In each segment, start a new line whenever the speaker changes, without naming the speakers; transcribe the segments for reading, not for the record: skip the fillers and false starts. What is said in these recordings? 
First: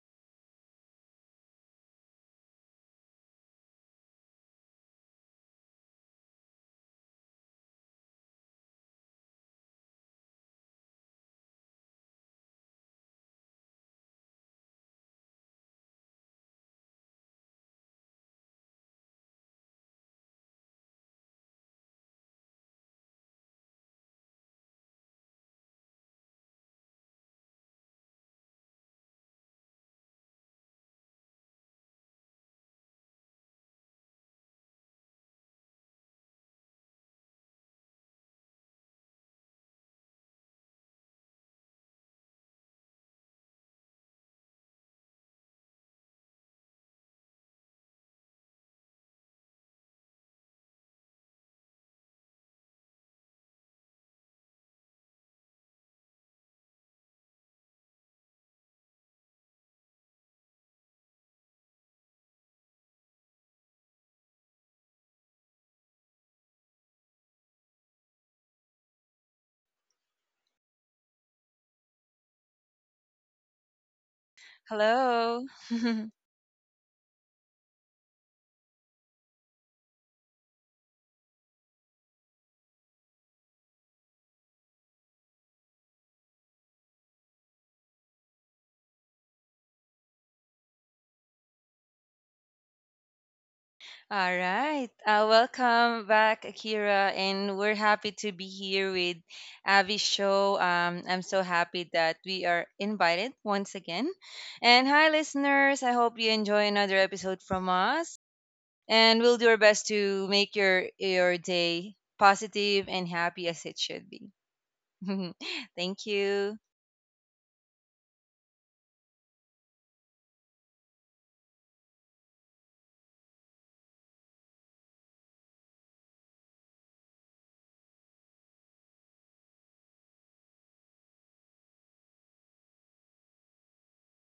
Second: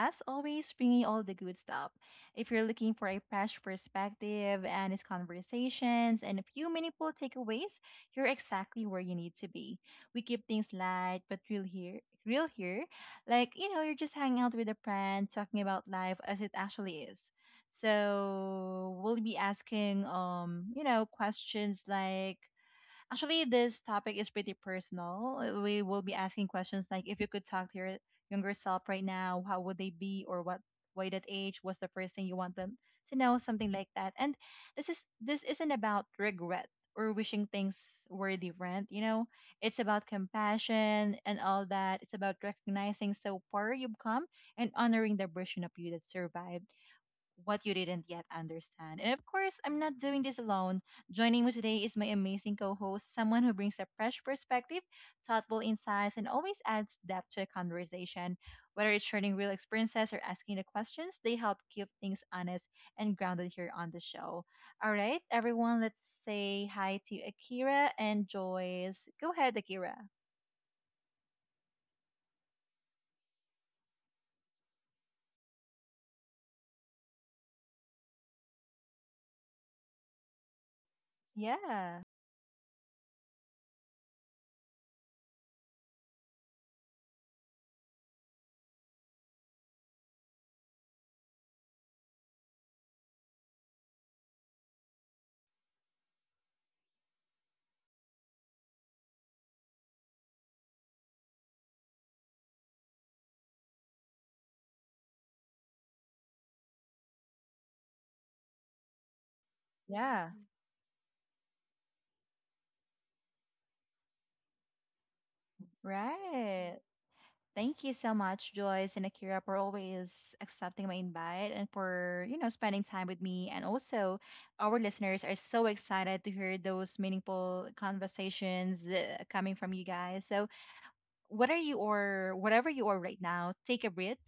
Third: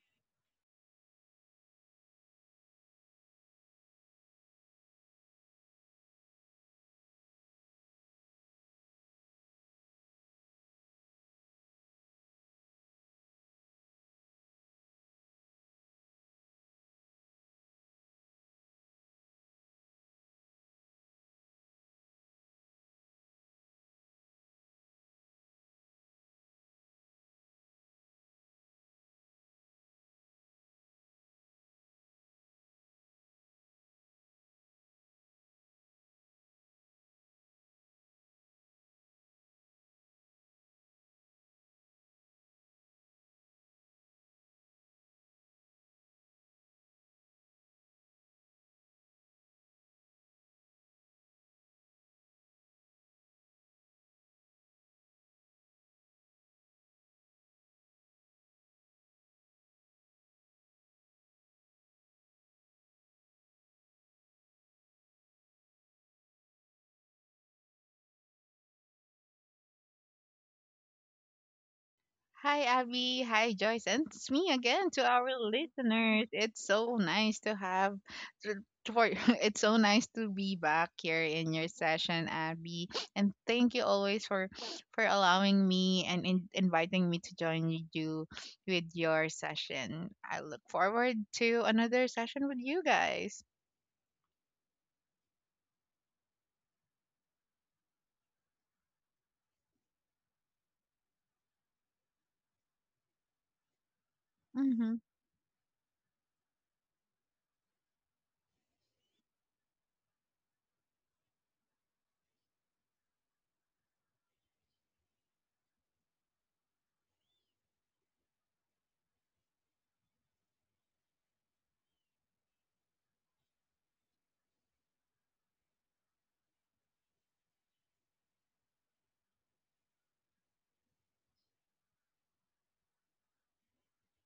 as always, bringing all the good stuff. If you're looking for a fresh perspective, and its conversations, and a few meaningful takeaways, you're exactly where you need to be. We keep things light, but real here. Real here, like you're just hanging out with a friend, talking about life as it actually is. So we'll be asking, questions like actually, this topic is pretty personal. We will be asking questions like if you could talk to your younger self right now, how would they be or what why that age was the first thing you want them to know, something like that. And this isn't about regret or wishing things were different. It's about compassion and all that. It's about recognizing so far you've come and honoring the version of you that survived what you didn't yet understand. And of course, I'm not doing this alone. Joining me today is my amazing co host, someone who brings a fresh perspective, thoughtful insights, and always adds depth to a conversation. Whether it's sharing real experiences or asking the questions, they help keep things honest and grounded here on the show. All right, everyone, let's say hi to Akira and Joyce. Go ahead, Akira.
Hi, Abby. Hi, Joyce. And it's me again to our
Hello.
listeners. It's so nice to have, to- to- for, it's so nice to be back here in your
Yeah,
session, Abby. And thank you always for allowing me and inviting me to join you with your session. I look forward to another session with you guys.
All right. Welcome back, Akira. And we're happy to be here with Avi's show. I'm so happy that we are invited once again.
Mm-hmm.
And hi, listeners. I hope you enjoy another episode from us. And we'll do our best
yeah,
to make your day positive and happy as it should be. Thank you.
right. Thank you so much, Joyce and Akira, for always accepting my invite and for, you know, spending time with me. And also, our listeners are so excited to hear those meaningful conversations coming from you guys. So, whatever you or whatever you are right now, take a breath.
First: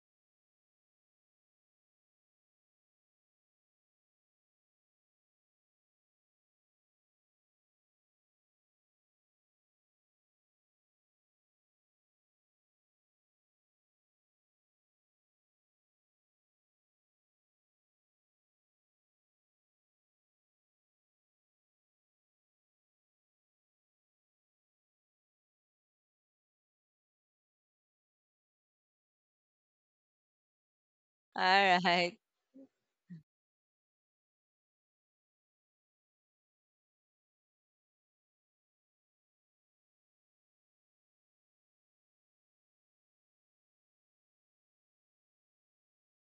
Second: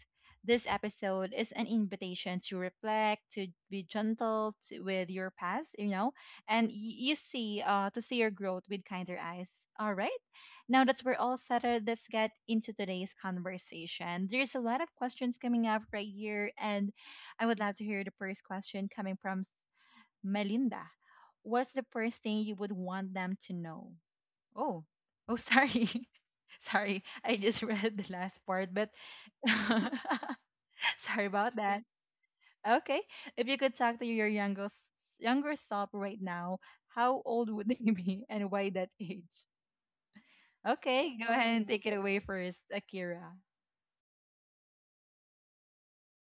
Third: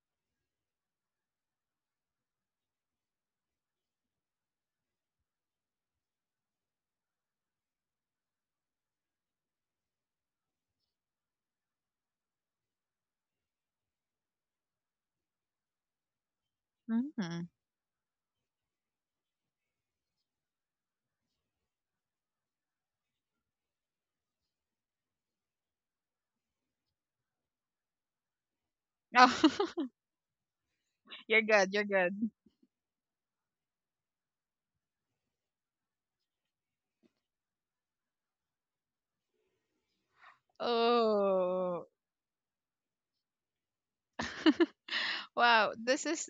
This episode is an invitation to reflect, to be gentle t with your past, you know, and y- you see, to see your growth with kinder eyes. All right. Now that we're all settled, let's get into today's conversation. There's a lot of questions coming up right here, and I
Mm-hmm.
would love to hear the first question coming from Melinda. What's the first thing you would want them to know? Oh, oh, sorry. Sorry, I just read the last part, but
Oh,
sorry
you're
All
about
good.
that.
You're
right.
good.
Okay, if you could talk to your younger self right now, how old would they be and why that age? Okay, go ahead and
Oh.
take it away first, Akira.
Wow, this is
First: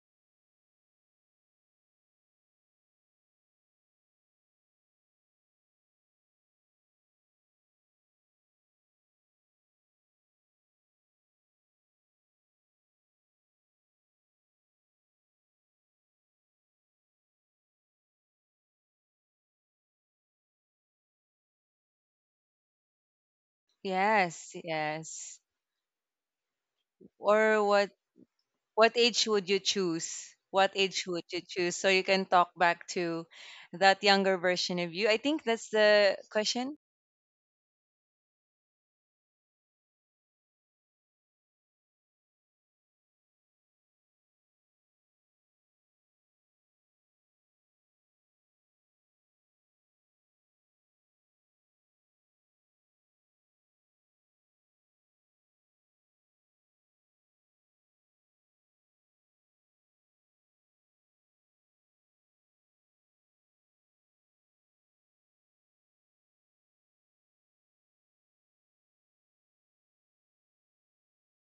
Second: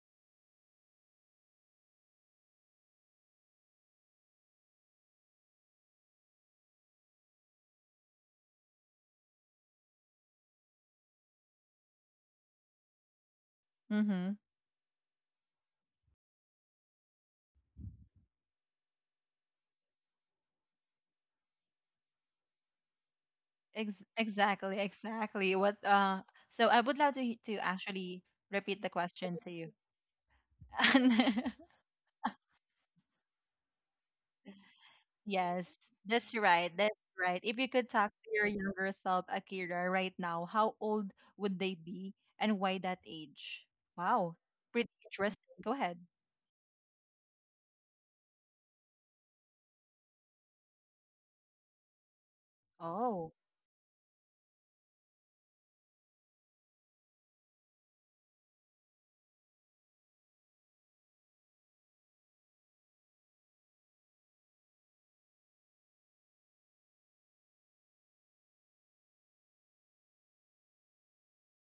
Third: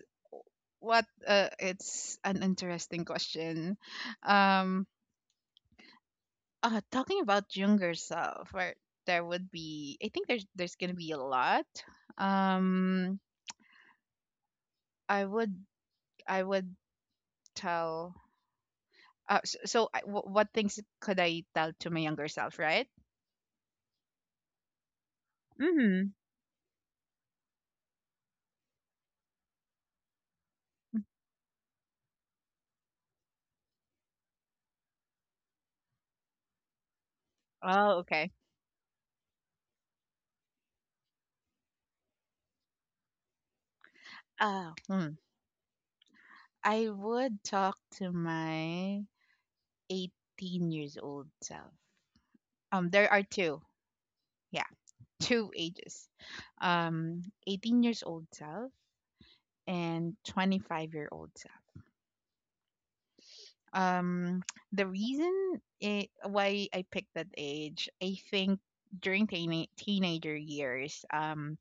what it's an interesting question. Um, talking about younger self, where there would be, I think there's gonna be a lot. Um,
Mm-hmm.
I would I would tell. So, what things could I tell to my younger self, right?
Yes, yes.
Exactly. What?
Mm-hmm.
So I would love to
Or
actually repeat the
what age
question to
would you
you.
choose? What age would you choose so you can talk back to that younger version of you? I think
Yes,
that's the
that's right.
question.
That's right. If you could
Oh,
talk to
okay.
your younger self, Akira, right now, how old would they be and why that age? Wow,
Oh,
pretty
hmm.
interesting. Go ahead.
I would talk to my 18 years old self. There are
Oh,
two. Yeah, two ages. 18 years old self and 25-year-old self. Um, the reason why I picked that age, I think during teenager years,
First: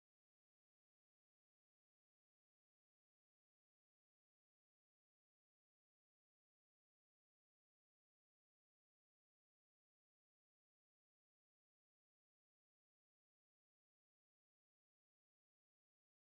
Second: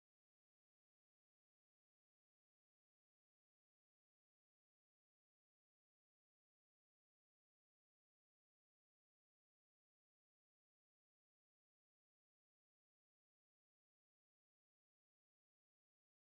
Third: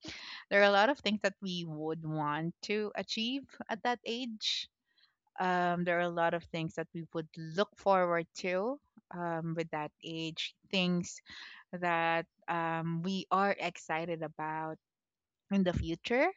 there are a lot of things that we would want to achieve at that age. There are a lot of things that we would look forward to with that age, things that we are excited about in the future,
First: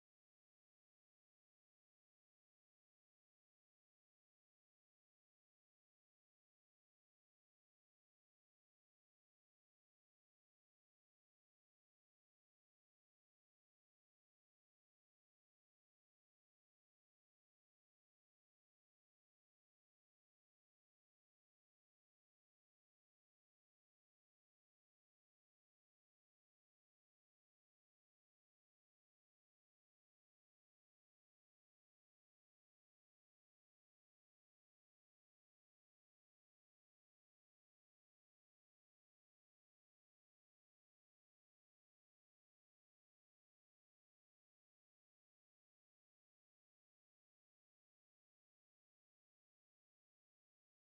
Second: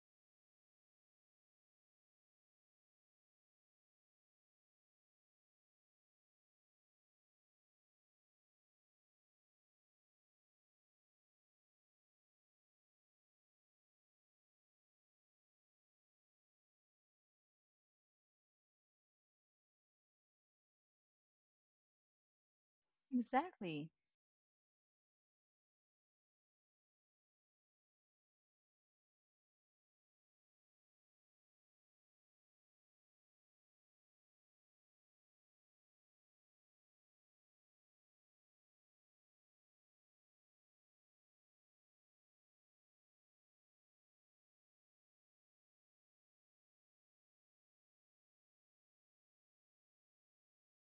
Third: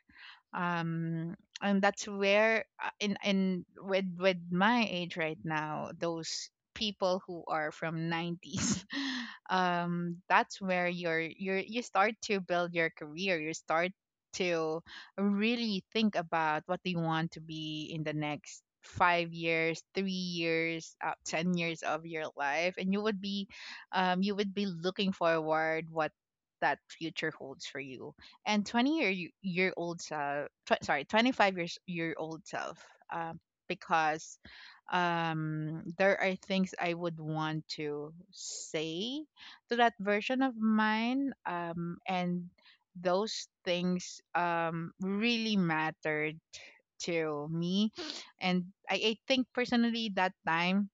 um and that's where, in with my age right now, those people who are from 90s, that's where you start to build your career. You start to really think about what do you want to be in the next 5 years, 3 years, 10 years of your life, and you would be
exactly.
um, you would be looking forward what that future holds for you. And 20 year old self, sorry, 25 year old self, um, because there are things I would want to say to that version of mine, and those things really mattered to me. And I think personally that time,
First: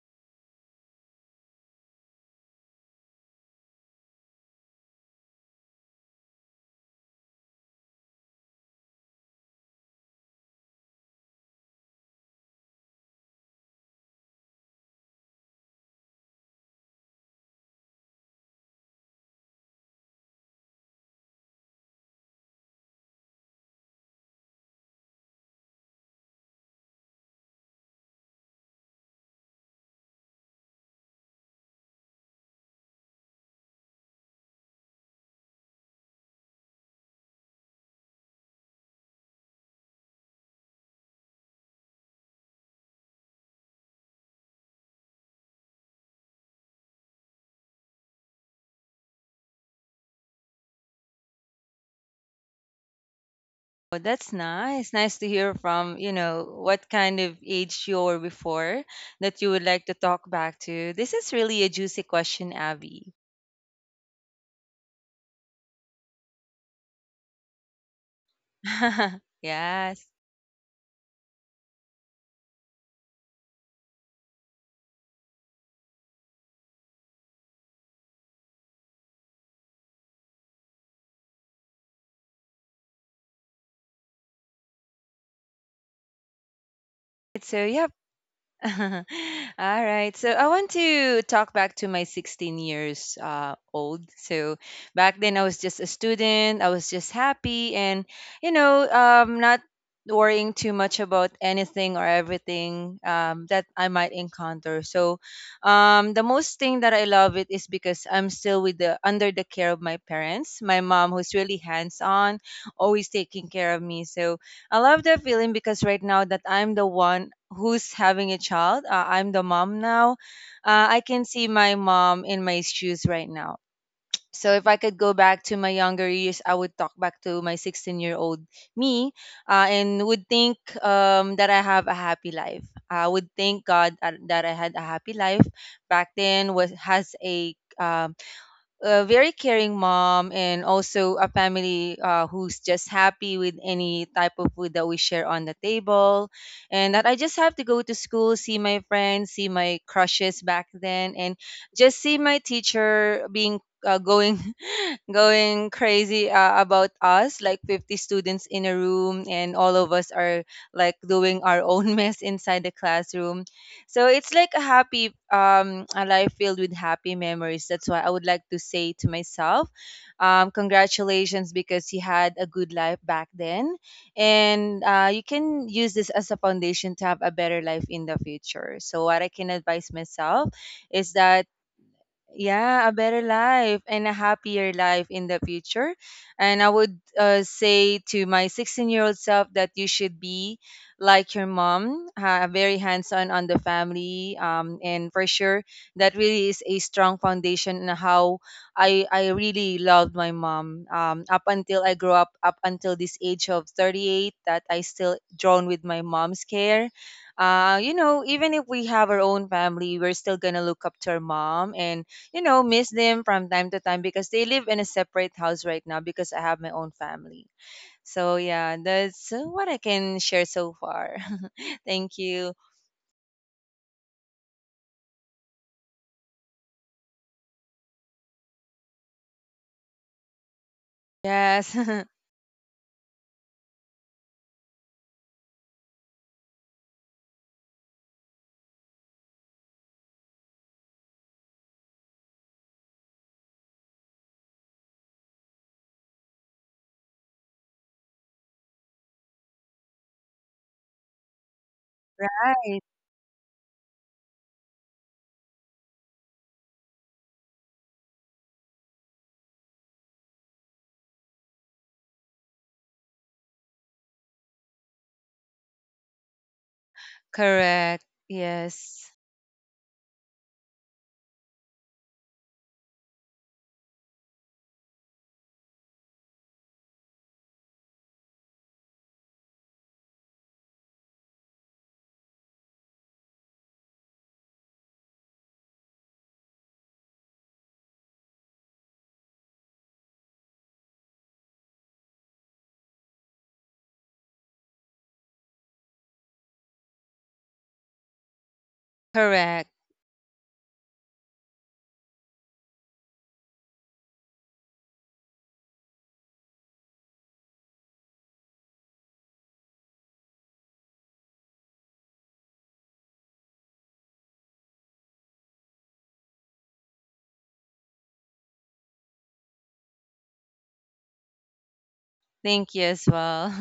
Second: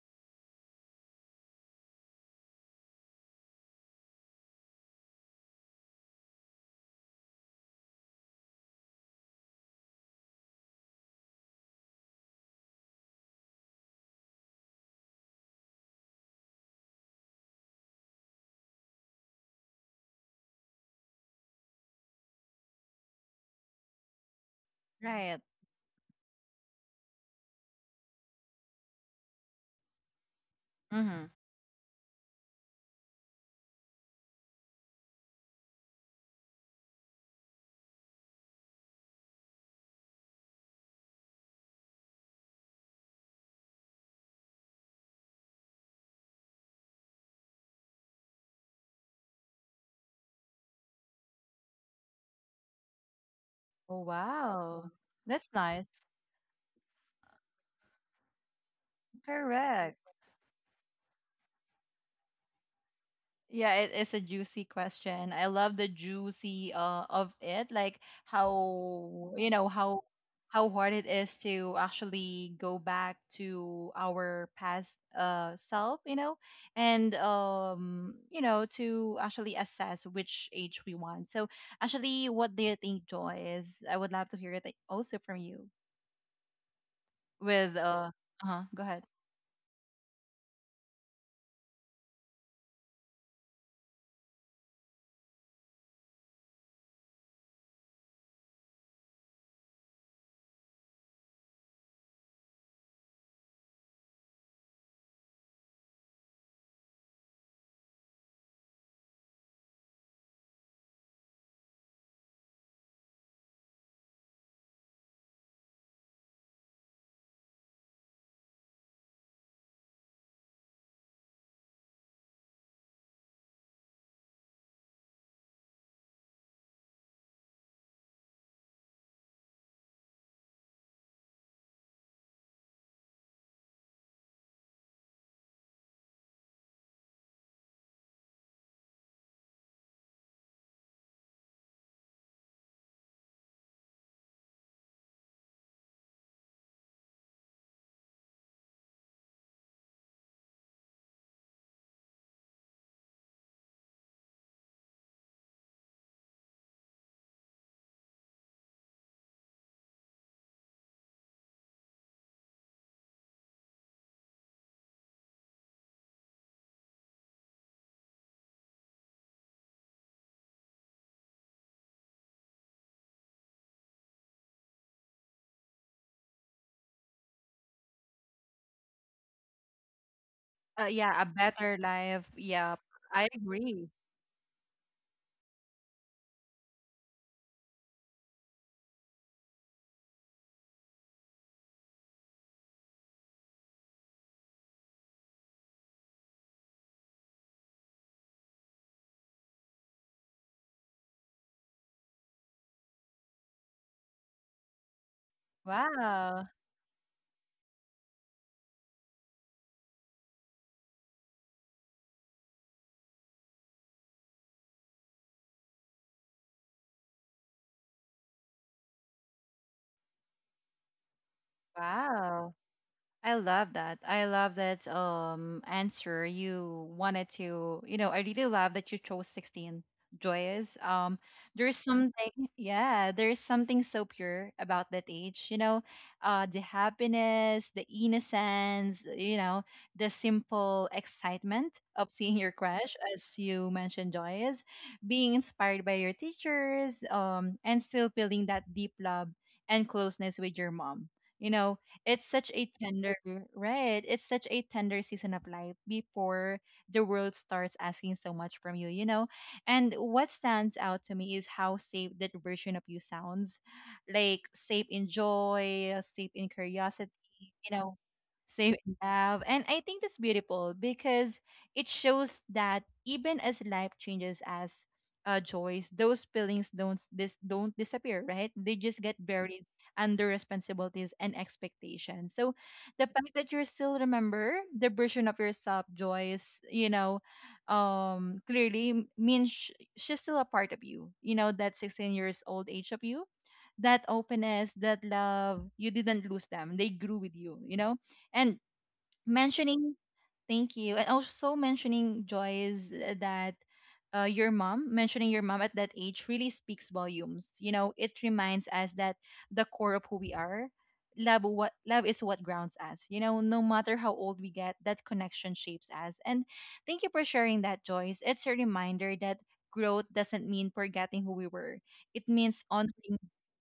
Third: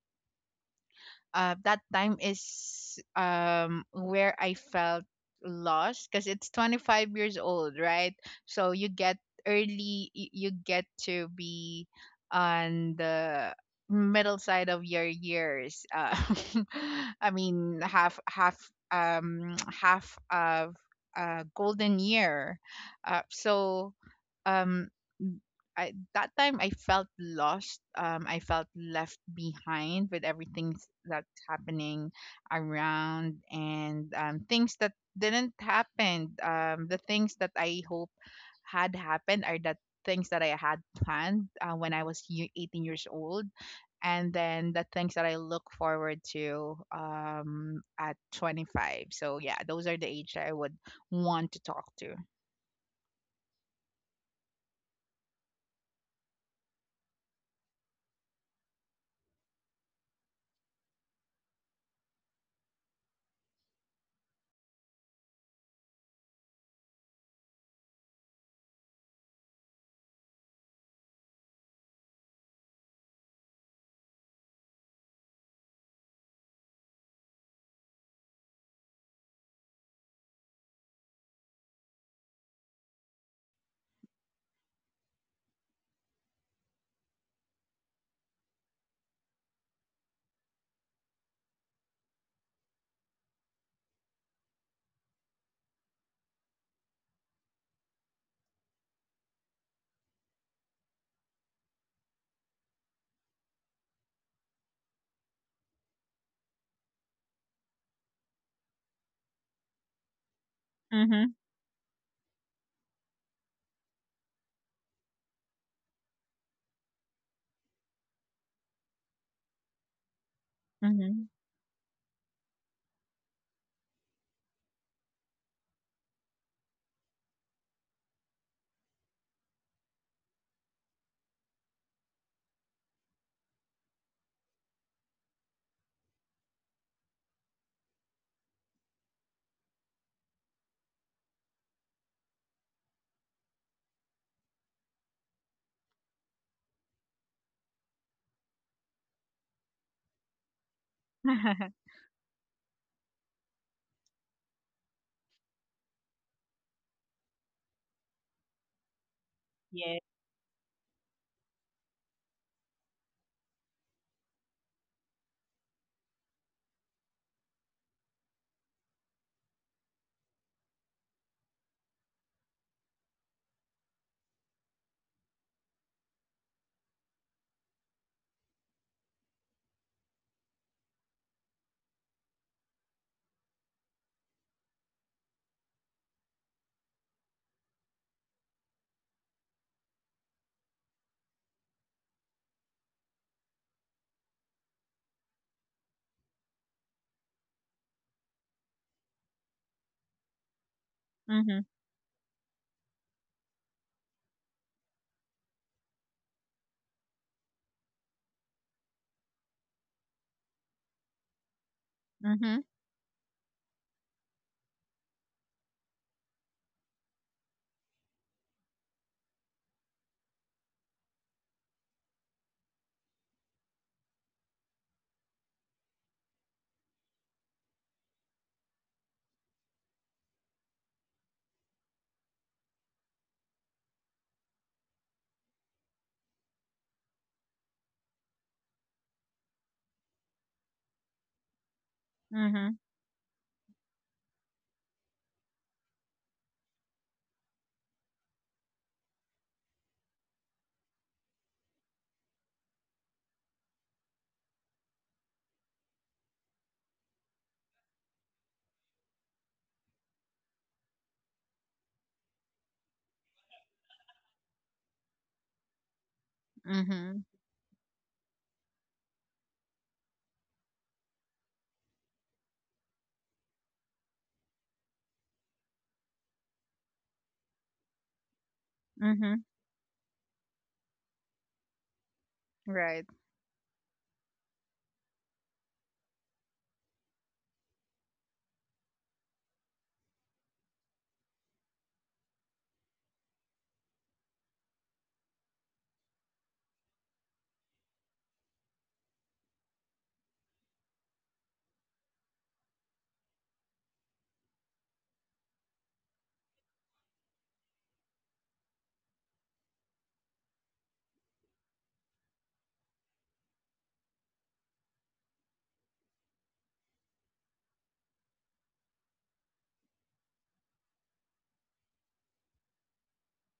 that time is where I felt lost because it's 25 years old, right? So you get to be on the middle side of your years. I mean, half half half of a golden year. So um
Right.
I that time I felt lost. I felt left behind with everything
Mm-hmm.
that's happening around, and things that didn't happen. The things that I hope had happened are the things that I had planned, when I was 18 years old, and then the things that I look forward to, at 25. So yeah, those are the age that I would want to talk to.
Oh,
Oh,
that's
wow.
nice. Nice to
That's
hear from,
nice.
you know, what kind of age you were before that you would like to
Correct.
talk back to. This is really a juicy question, Abby.
Yeah, it is a juicy question. I love the juicy of it, like how you know
Yes.
how hard it is to actually go back to our past self, you know, and you know to actually assess which age we want. So actually, what do you think, Joy? Is I would love to hear it like, also from you
So,
with
yeah.
uh, go ahead.
All right. So I want to talk back to my 16 years old. So back then I was just a student. I was just happy and, you know, not worrying too much about anything or everything that I might encounter. So the most thing that I love it is because I'm still with the under the care of my parents, my mom who's
Mm-hmm.
really hands on, always taking care of me. So I love that feeling because right now that I'm the one who's having a child, I'm the mom now. I
Mm-hmm.
can see my mom in my shoes right now. So if I could go back to my younger years, I would talk back to my 16-year-old me, and would think that I have a happy life. I would thank God that I had a happy life back then. Was has a very caring mom and also a family who's just happy with any type of food that we share on the table, and that I just have to go to school, see my friends, see my crushes back then, and just see my teacher being going going crazy about us, like 50 students in a room, and all of
Yeah.
us are like doing our own mess inside the classroom. So it's like a happy, a life filled with happy memories. That's why I would like to say to myself, congratulations because you had a good life back then, and you can use this as a foundation to have a better life in the future. So what I can advise myself is
Yeah, a
that
better life. Yeah,
yeah, a better
I
life
agree.
and a happier life in the future. And I would say to my 16-year-old self that you should be like your mom, very hands on the family. And for sure, that really is a strong foundation on how I really loved my mom up until I grew up, up until this age of 38, that I still drawn with my
Wow.
mom's care. You know, even if we have our own family, we're still gonna look up to our mom and, you know,
Mhm.
miss them from time to time because they live in a separate house right now because I have my own family. So yeah, that's what I can share so far. Thank
Wow.
you.
I love that. I love that answer. You wanted to, you know, I really love that you chose 16, joyous.
Yes.
There's there's something so pure about that age, you know. The happiness, the innocence, you know, the simple excitement of seeing your
Mhm.
crush as you mentioned, joyous, being inspired by your teachers, and still feeling that deep love and closeness with your mom, you know. It's such a
Right.
tender, right? It's such a tender season of life before the world starts asking so much from you, you know? And what stands out to me is how safe that version of you sounds. Like safe in joy, safe in curiosity,
Mhm.
you know,
Correct.
safe in
Yes.
love. And I think that's beautiful because it shows that even as life changes us, joys, those feelings don't disappear, right? They just get
Mhm.
buried and their responsibilities and expectations. So the
Right.
fact that you still remember the version of yourself, Joyce, means she's still a part of you. You know, that 16 years old age of you, that openness, that love, you didn't lose them. They grew with you, you know? And
Correct.
mentioning thank you and also mentioning Joyce, that your mom mentioning your mom at that age really speaks volumes. You know, it reminds us that the core of who we are, love, what love is, what grounds us, you know, no matter how old we get, that connection shapes us. And thank you for sharing that, Joyce. It's a reminder that growth doesn't mean forgetting who we were. It means
Thank you as
honoring.
well.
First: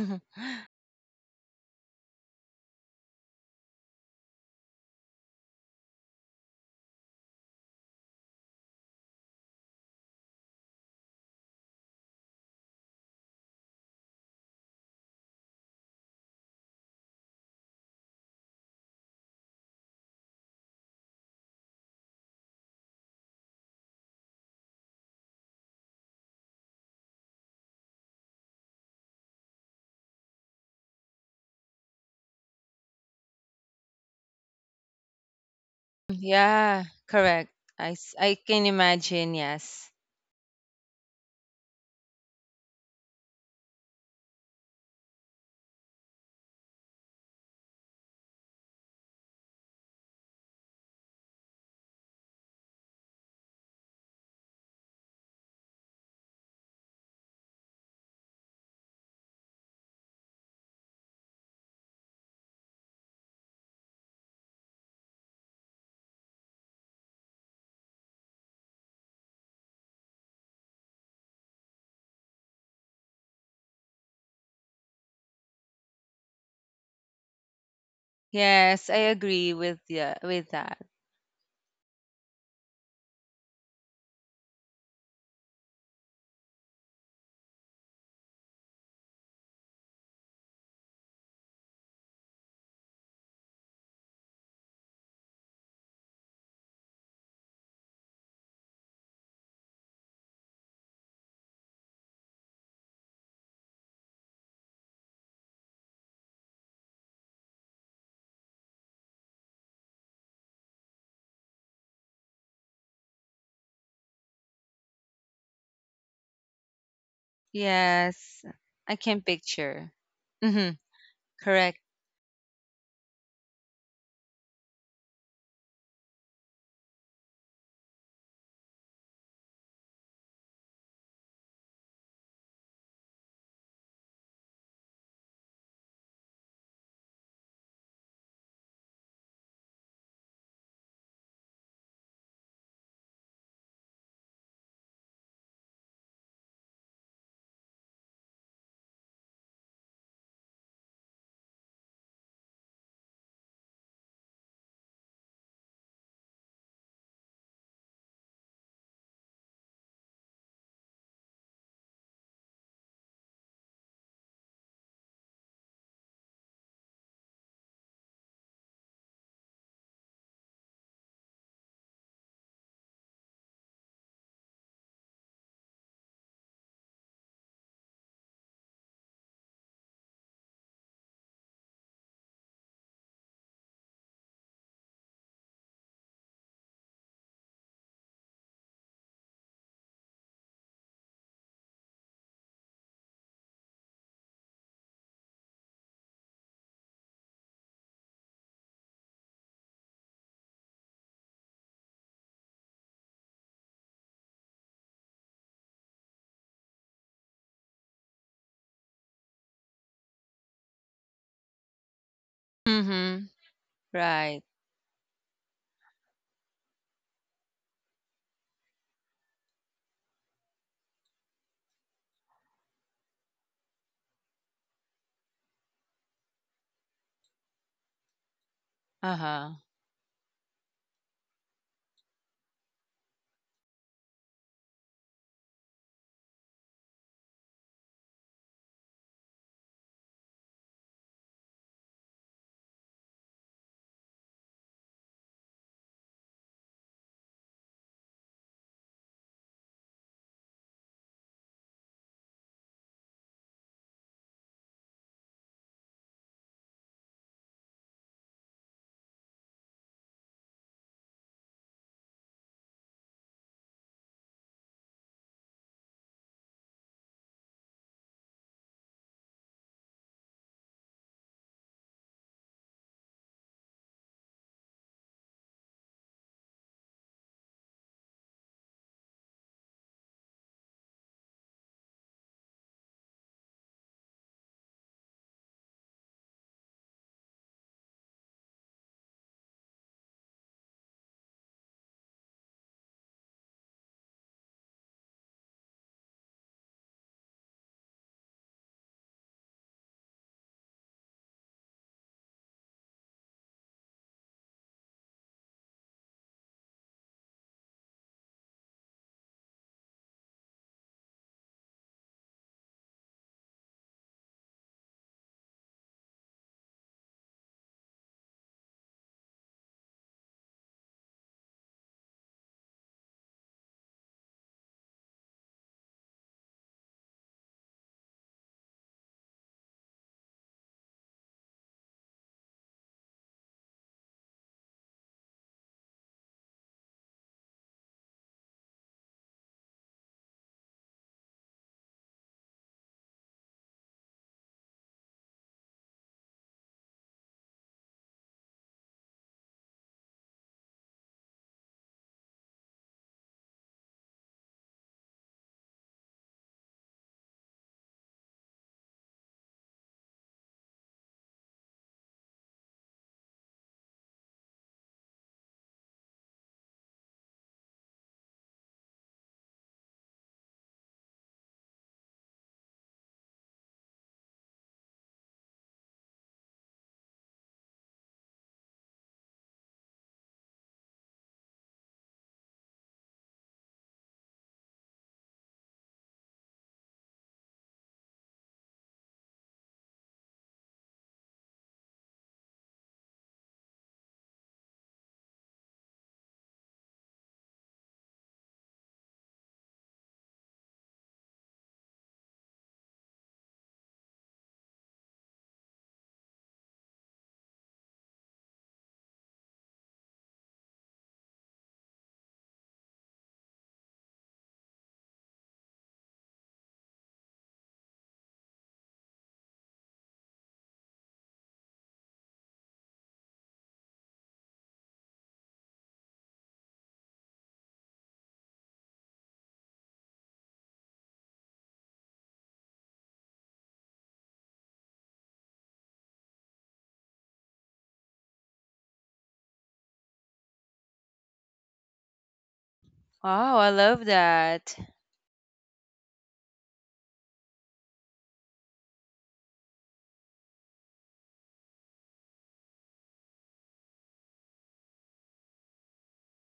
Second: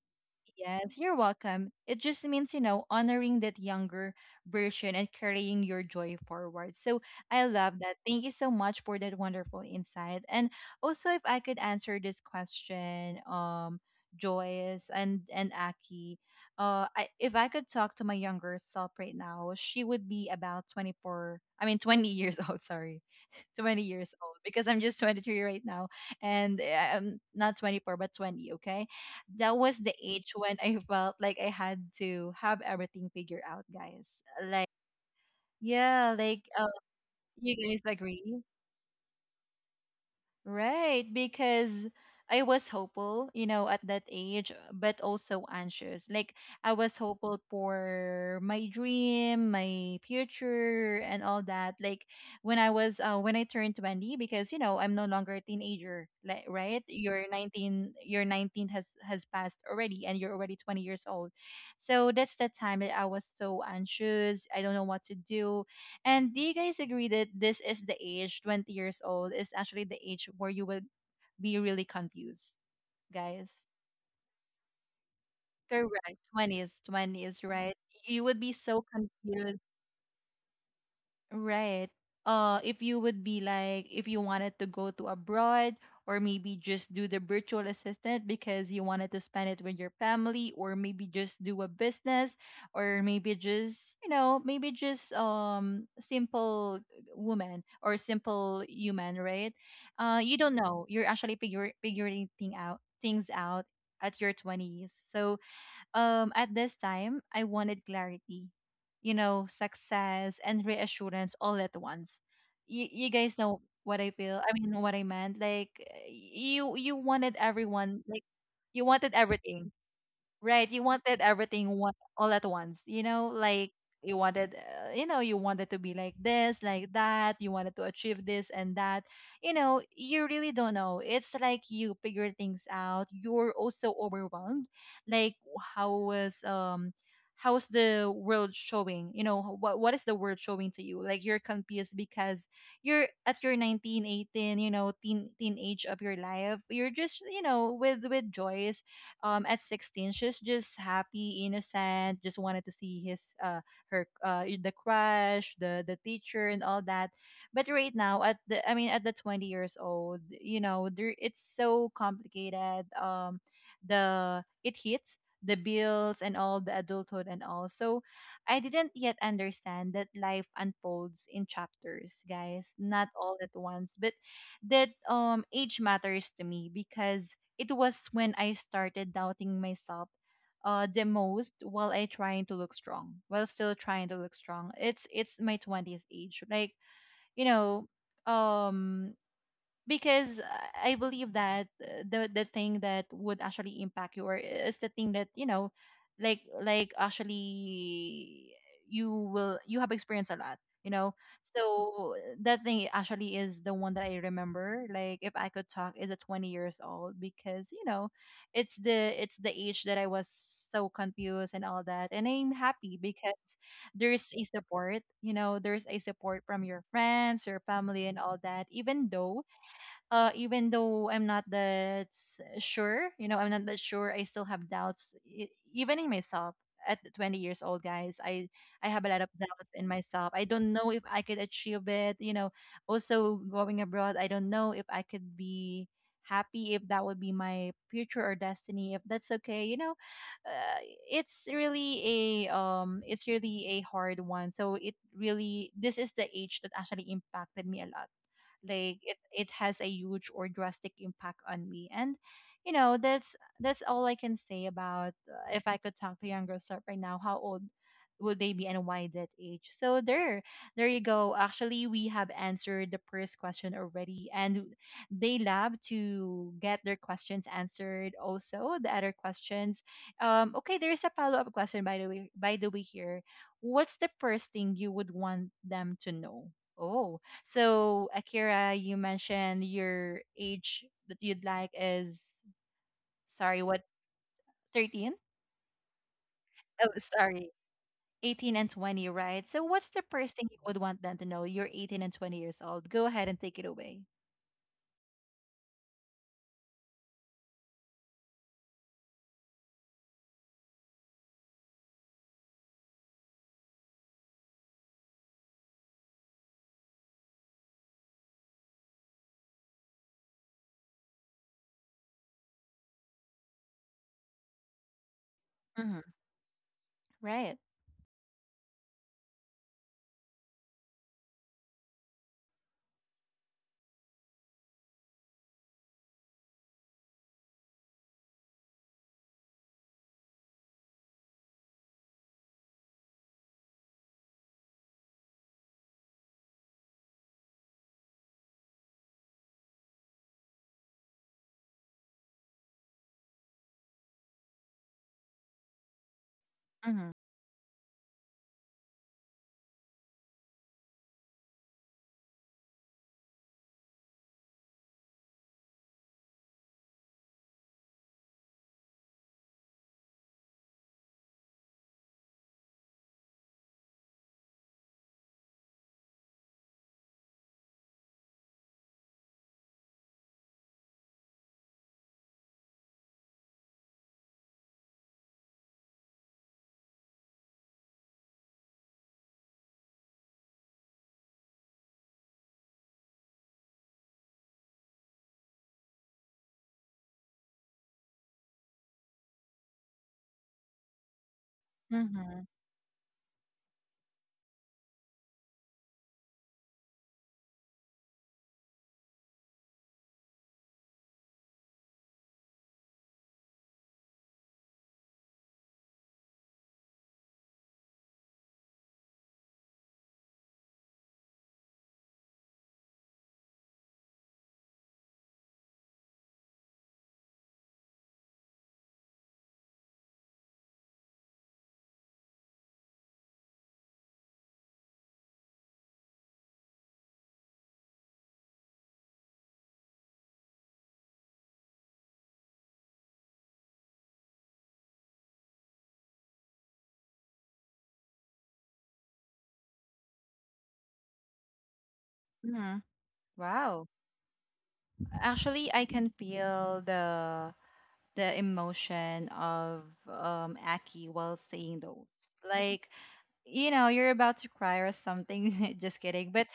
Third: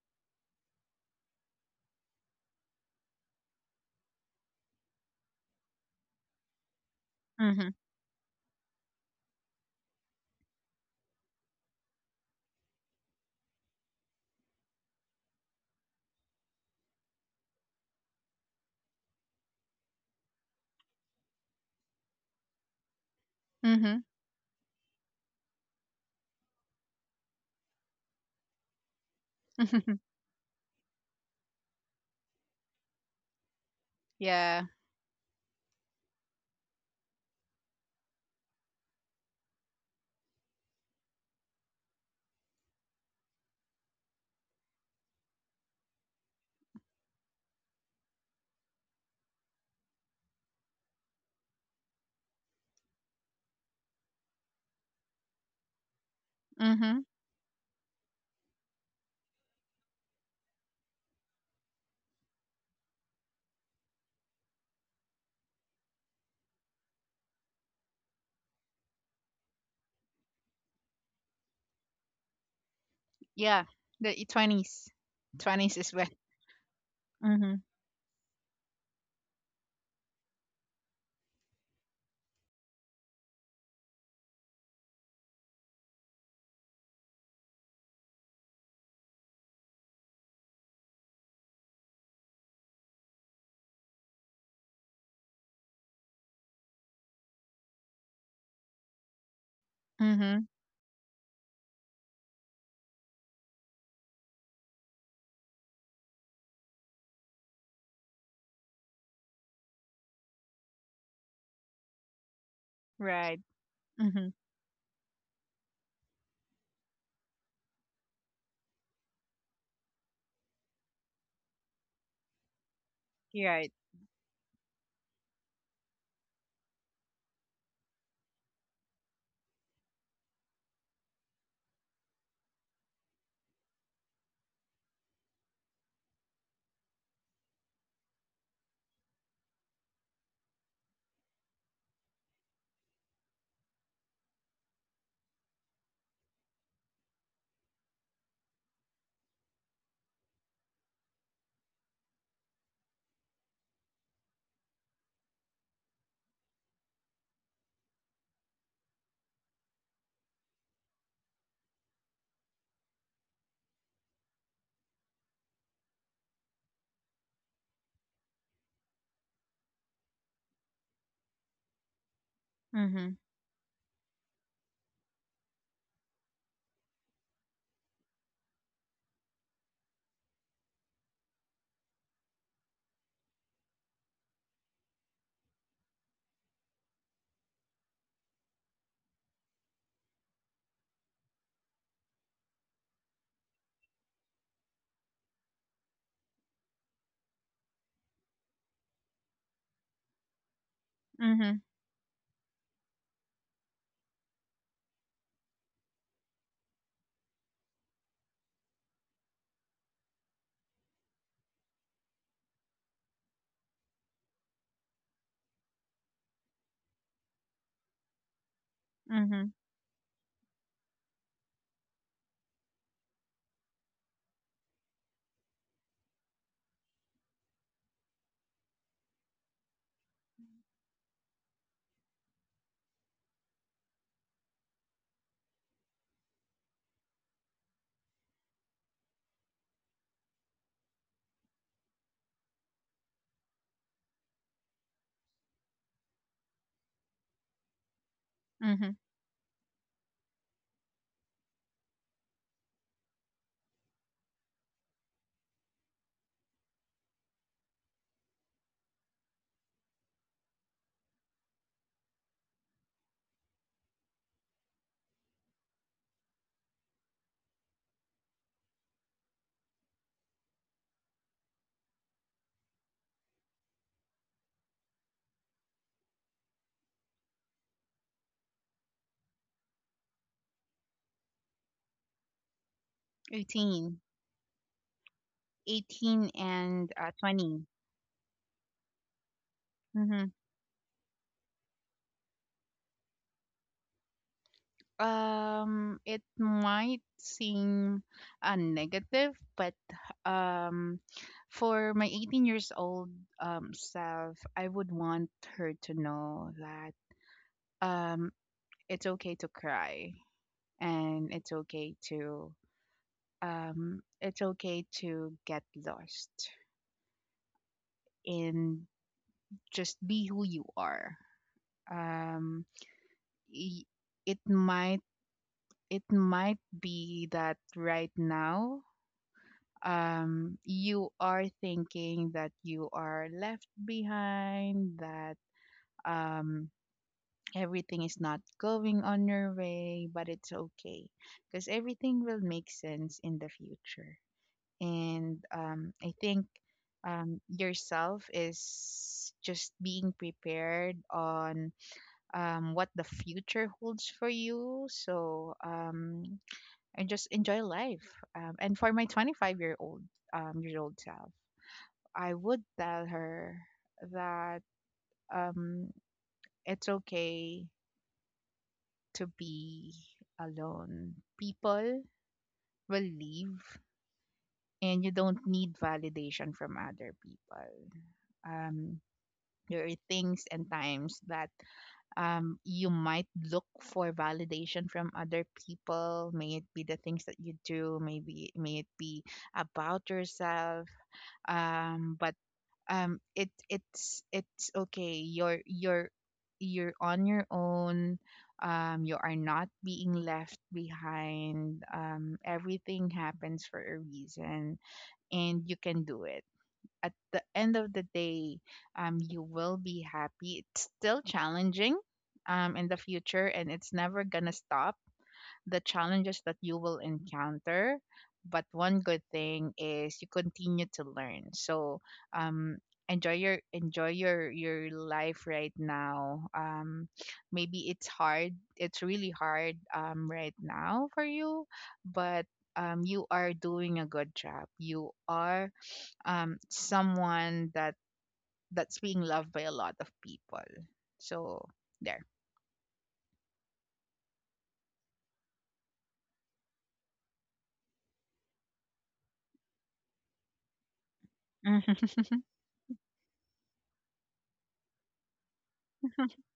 Yes, you're welcome. It just means, you know, honoring that younger version and carrying your joy forward. So I
Mhm.
love that. Thank you so much for that wonderful insight. And also, if I could answer this question, Joyce and Aki, if I could talk to my younger self right now, she would be about 24. I mean, 20 years old. Sorry, 20
Mhm.
years old because I'm just 23 right now, and I'm not 24 but 20. Okay, that was the age when I felt like I had to have everything figured out, guys. Like,
Yeah.
yeah, like
Yeah, correct.
you guys
I
agree?
can imagine. Yes.
Right, because I was hopeful, you know, at that age, but also anxious. Like I was hopeful for my dream, my future, and all that. Like when I turned 20, because you know I'm no longer a teenager, like, right?
Mhm.
You're 19, your 19 has passed already, and you're already 20 years old. So that's the time that I was so anxious. I don't know what to do. And do you guys agree that this is the age, 20 years old, is actually the age where you would be really confused, guys?
Yeah. The twenties. Twenties is when.
Correct. 20s, 20s,
Mhm.
right? You would be so
Yes, I agree
confused.
with, yeah, with that.
Right. If you would be like, if you wanted to go to abroad, or maybe just do the virtual assistant because you wanted to spend it with your family, or maybe just do a business, or maybe just, you know, maybe just simple woman or simple human, right? You
Mhm.
don't know. You're actually figure figuring things out at your 20s. So at this time, I wanted clarity, you know, success and reassurance all at once. You guys
Right.
know what I
Mhm.
feel. I mean, what I meant. Like you wanted everyone. Like
Yes.
you
I
wanted
can
everything.
picture.
Right,
Mhm.
you wanted everything
Correct.
one, all at once, you know,
You're
like
right.
you wanted, you wanted to be like this, like that, you wanted to achieve this and that. You know, you really don't know. It's like you figure things out. You're also overwhelmed. Like how was um how's the world showing? You know, what is the world showing to you? Like you're confused because you're at your 19, 18. You know, teenage of your life. You're just, you know, with joys at 16. She's just happy, innocent, just wanted to see his her the crush, the teacher and all that. But right now at the I mean at the 20 years old, you know, there it's so complicated. The it hits the bills and all the adulthood and all. So I didn't yet understand that life unfolds in chapters, guys, not
Mhm.
all at once. But that age matters to me because it was when I started doubting myself the most while I trying to look strong, while still trying to look strong. It's my twenties age, like you know, um, because I believe that the thing that would actually impact you or is the thing that you know, like actually you have experienced a lot, you know.
Mhm.
So that thing actually is the one that I remember. Like if I could talk, is a 20 years old because you know, it's the age that I was so confused and all that, and I'm happy
Mhm.
because there's a
Right.
support. You know, there's a support from your friends, your family, and all that.
Mhm.
Even though I'm not that sure, you know, I'm not that sure. I still have doubts, even in myself. At 20 years old, guys, I have a lot of
Uh-huh.
doubts in myself. I don't know if I could achieve it. You know, also going abroad, I don't know if I could be happy if that would be my future or destiny. If that's okay, you know, uh, it's really a hard one. So it really this is the age that actually impacted me a lot,
Mhm.
like it has a huge or drastic impact on me. And you know, that's all I can say about. If I could talk to younger self right now, how old will they be and why that age? So there you go, actually we have answered the first question already, and they love to get their questions answered. Also the other questions. Okay, there is a follow-up question, by the way, here. What's the first thing you would want them to know? Oh, so, Akira, you mentioned your age that you'd like is, sorry, what,
18.
13?
18
Oh,
and
sorry,
20.
18 and 20, right? So, what's the
Mhm.
first thing you would want them to know? You're 18 and 20 years old. Go ahead and take it away.
It might seem negative, but um for my 18 years old self, I would want her to know that um it's okay to cry, and it's okay to, it's okay to get
Mm-hmm.
lost,
Right.
and just be who you are. Um y- it might it might be that right now, you are thinking that you are left behind, that um, everything is not going on your way, but it's okay because everything will make sense in the future. And I think
Mm-hmm.
yourself is just being prepared on what the future holds for you. So, and just enjoy life. And for my 25-year old, year old self. I would tell her that, um, it's okay to be alone. People will leave, and you don't need validation from other people. Um, there are things and times that, you might look for validation from other people. May it be the things that you do, may it be about yourself. But
Mm-hmm.
it's okay. You're on your own. You are not being left behind. Everything happens for a reason, and you can do it. At the end of the day, you will be happy. It's still challenging, in the future, and it's never gonna stop the challenges that you will encounter. But one good thing is you continue to learn. So, um, enjoy your life right now. Maybe it's hard. It's really hard, right now for you, but you are doing a good job. You are, someone that's being loved by a lot of people. So there.
Mm-hmm.
Wow, I
Wow.
love that.
Actually, I can feel the emotion of Aki while saying those.
Mm-hmm.
Like, you know, you're about to cry or something, just kidding. But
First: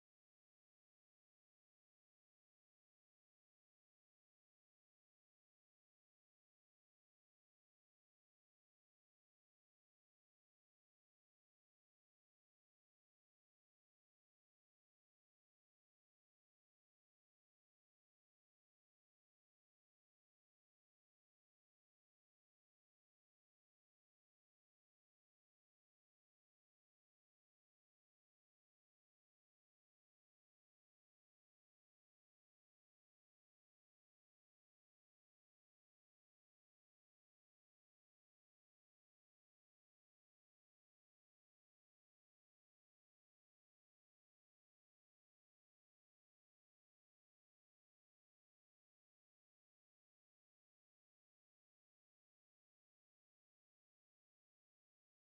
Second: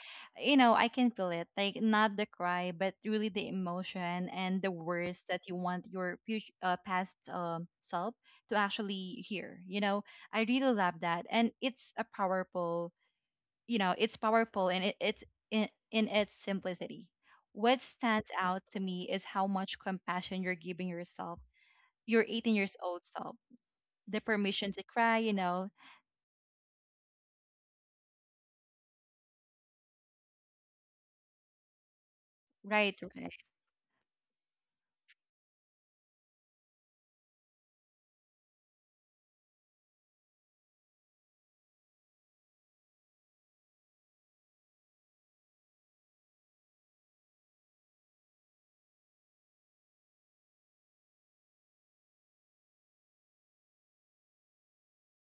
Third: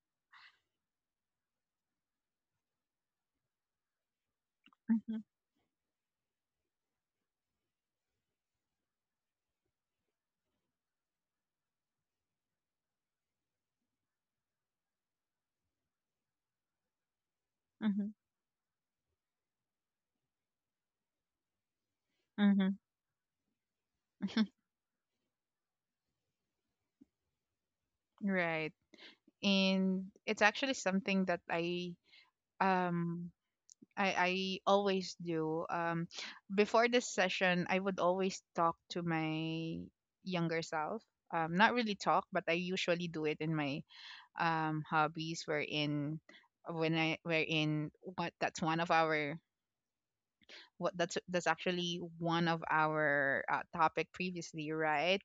you know, I can feel it, like not the cry but really the emotion and the
Mm-hmm.
words that you want your future, past, self to actually hear, you know. I really love that, and it's a powerful, you know, it's powerful. And it's in its simplicity, what stands out to me is how much compassion you're giving yourself, your 18
Mm-hmm.
years old self, the permission to cry, you know.
Right. And it's actually something that
right
um
right
I always do. Before this session, I would always talk to my younger self. Not really talk, but I usually do it in my hobbies. Wherein when I wherein what that's one of our what that's actually one of our topic previously, right?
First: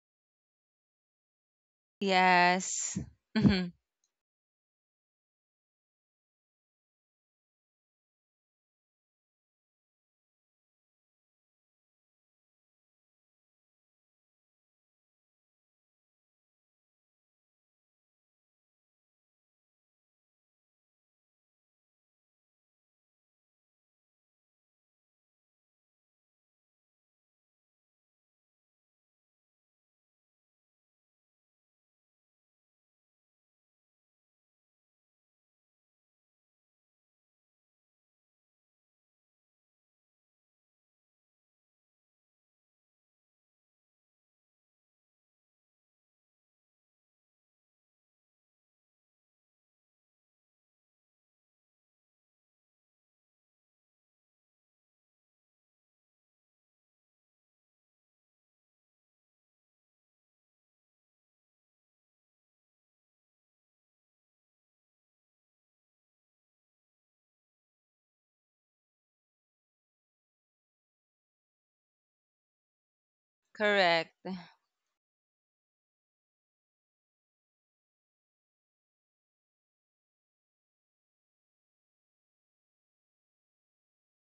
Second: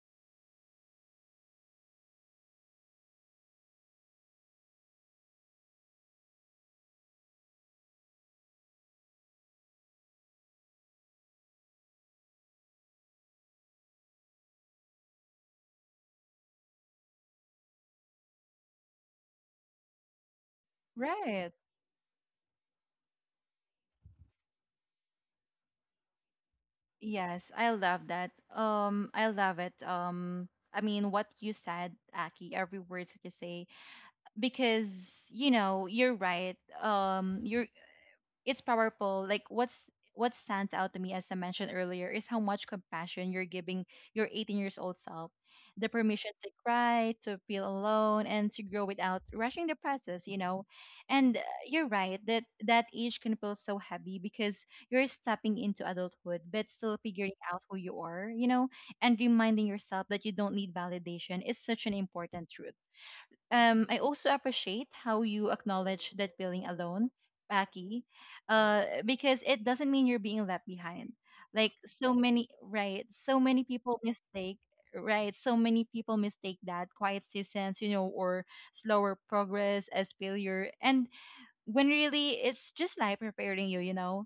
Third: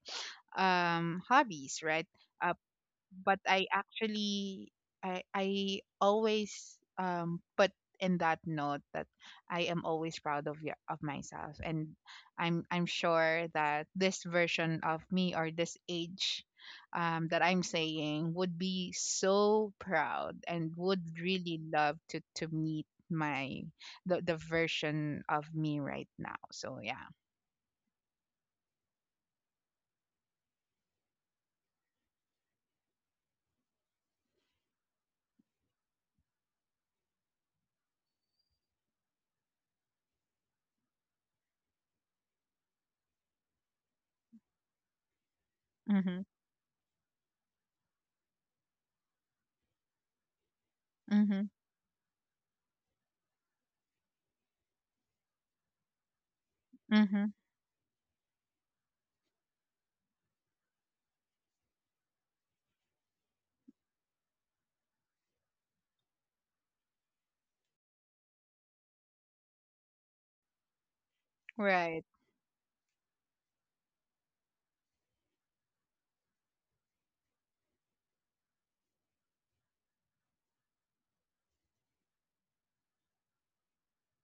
Hobbies, right?
Yes.
But I actually, I always put in that note that I am always proud of myself, and I'm sure that this version of me or this age, that I'm saying would be so proud and would
right
really love to meet the version of me right now. So yeah.
Yes, I love that. I love it. I mean, what you said, Aki, every word that you say, because you know, you're right. You're, it's powerful. Like what stands out to me, as I mentioned earlier, is how much compassion you're giving your 18 years old self. The
Mhm.
permission to cry, to feel alone, and to grow without rushing the process, you know. And
Mhm.
you're right that that age can feel so heavy because you're stepping into adulthood but still
Mhm.
figuring out who you are, you know, and reminding yourself that you don't need validation is such an important truth. I also appreciate how you acknowledge that feeling alone, Paki, because it doesn't mean you're being left behind. Like
Right.
so many, right? So many people
Correct.
mistake, right? So many people mistake that quiet seasons, you know, or slower progress as failure. And when really it's just life preparing you, you know.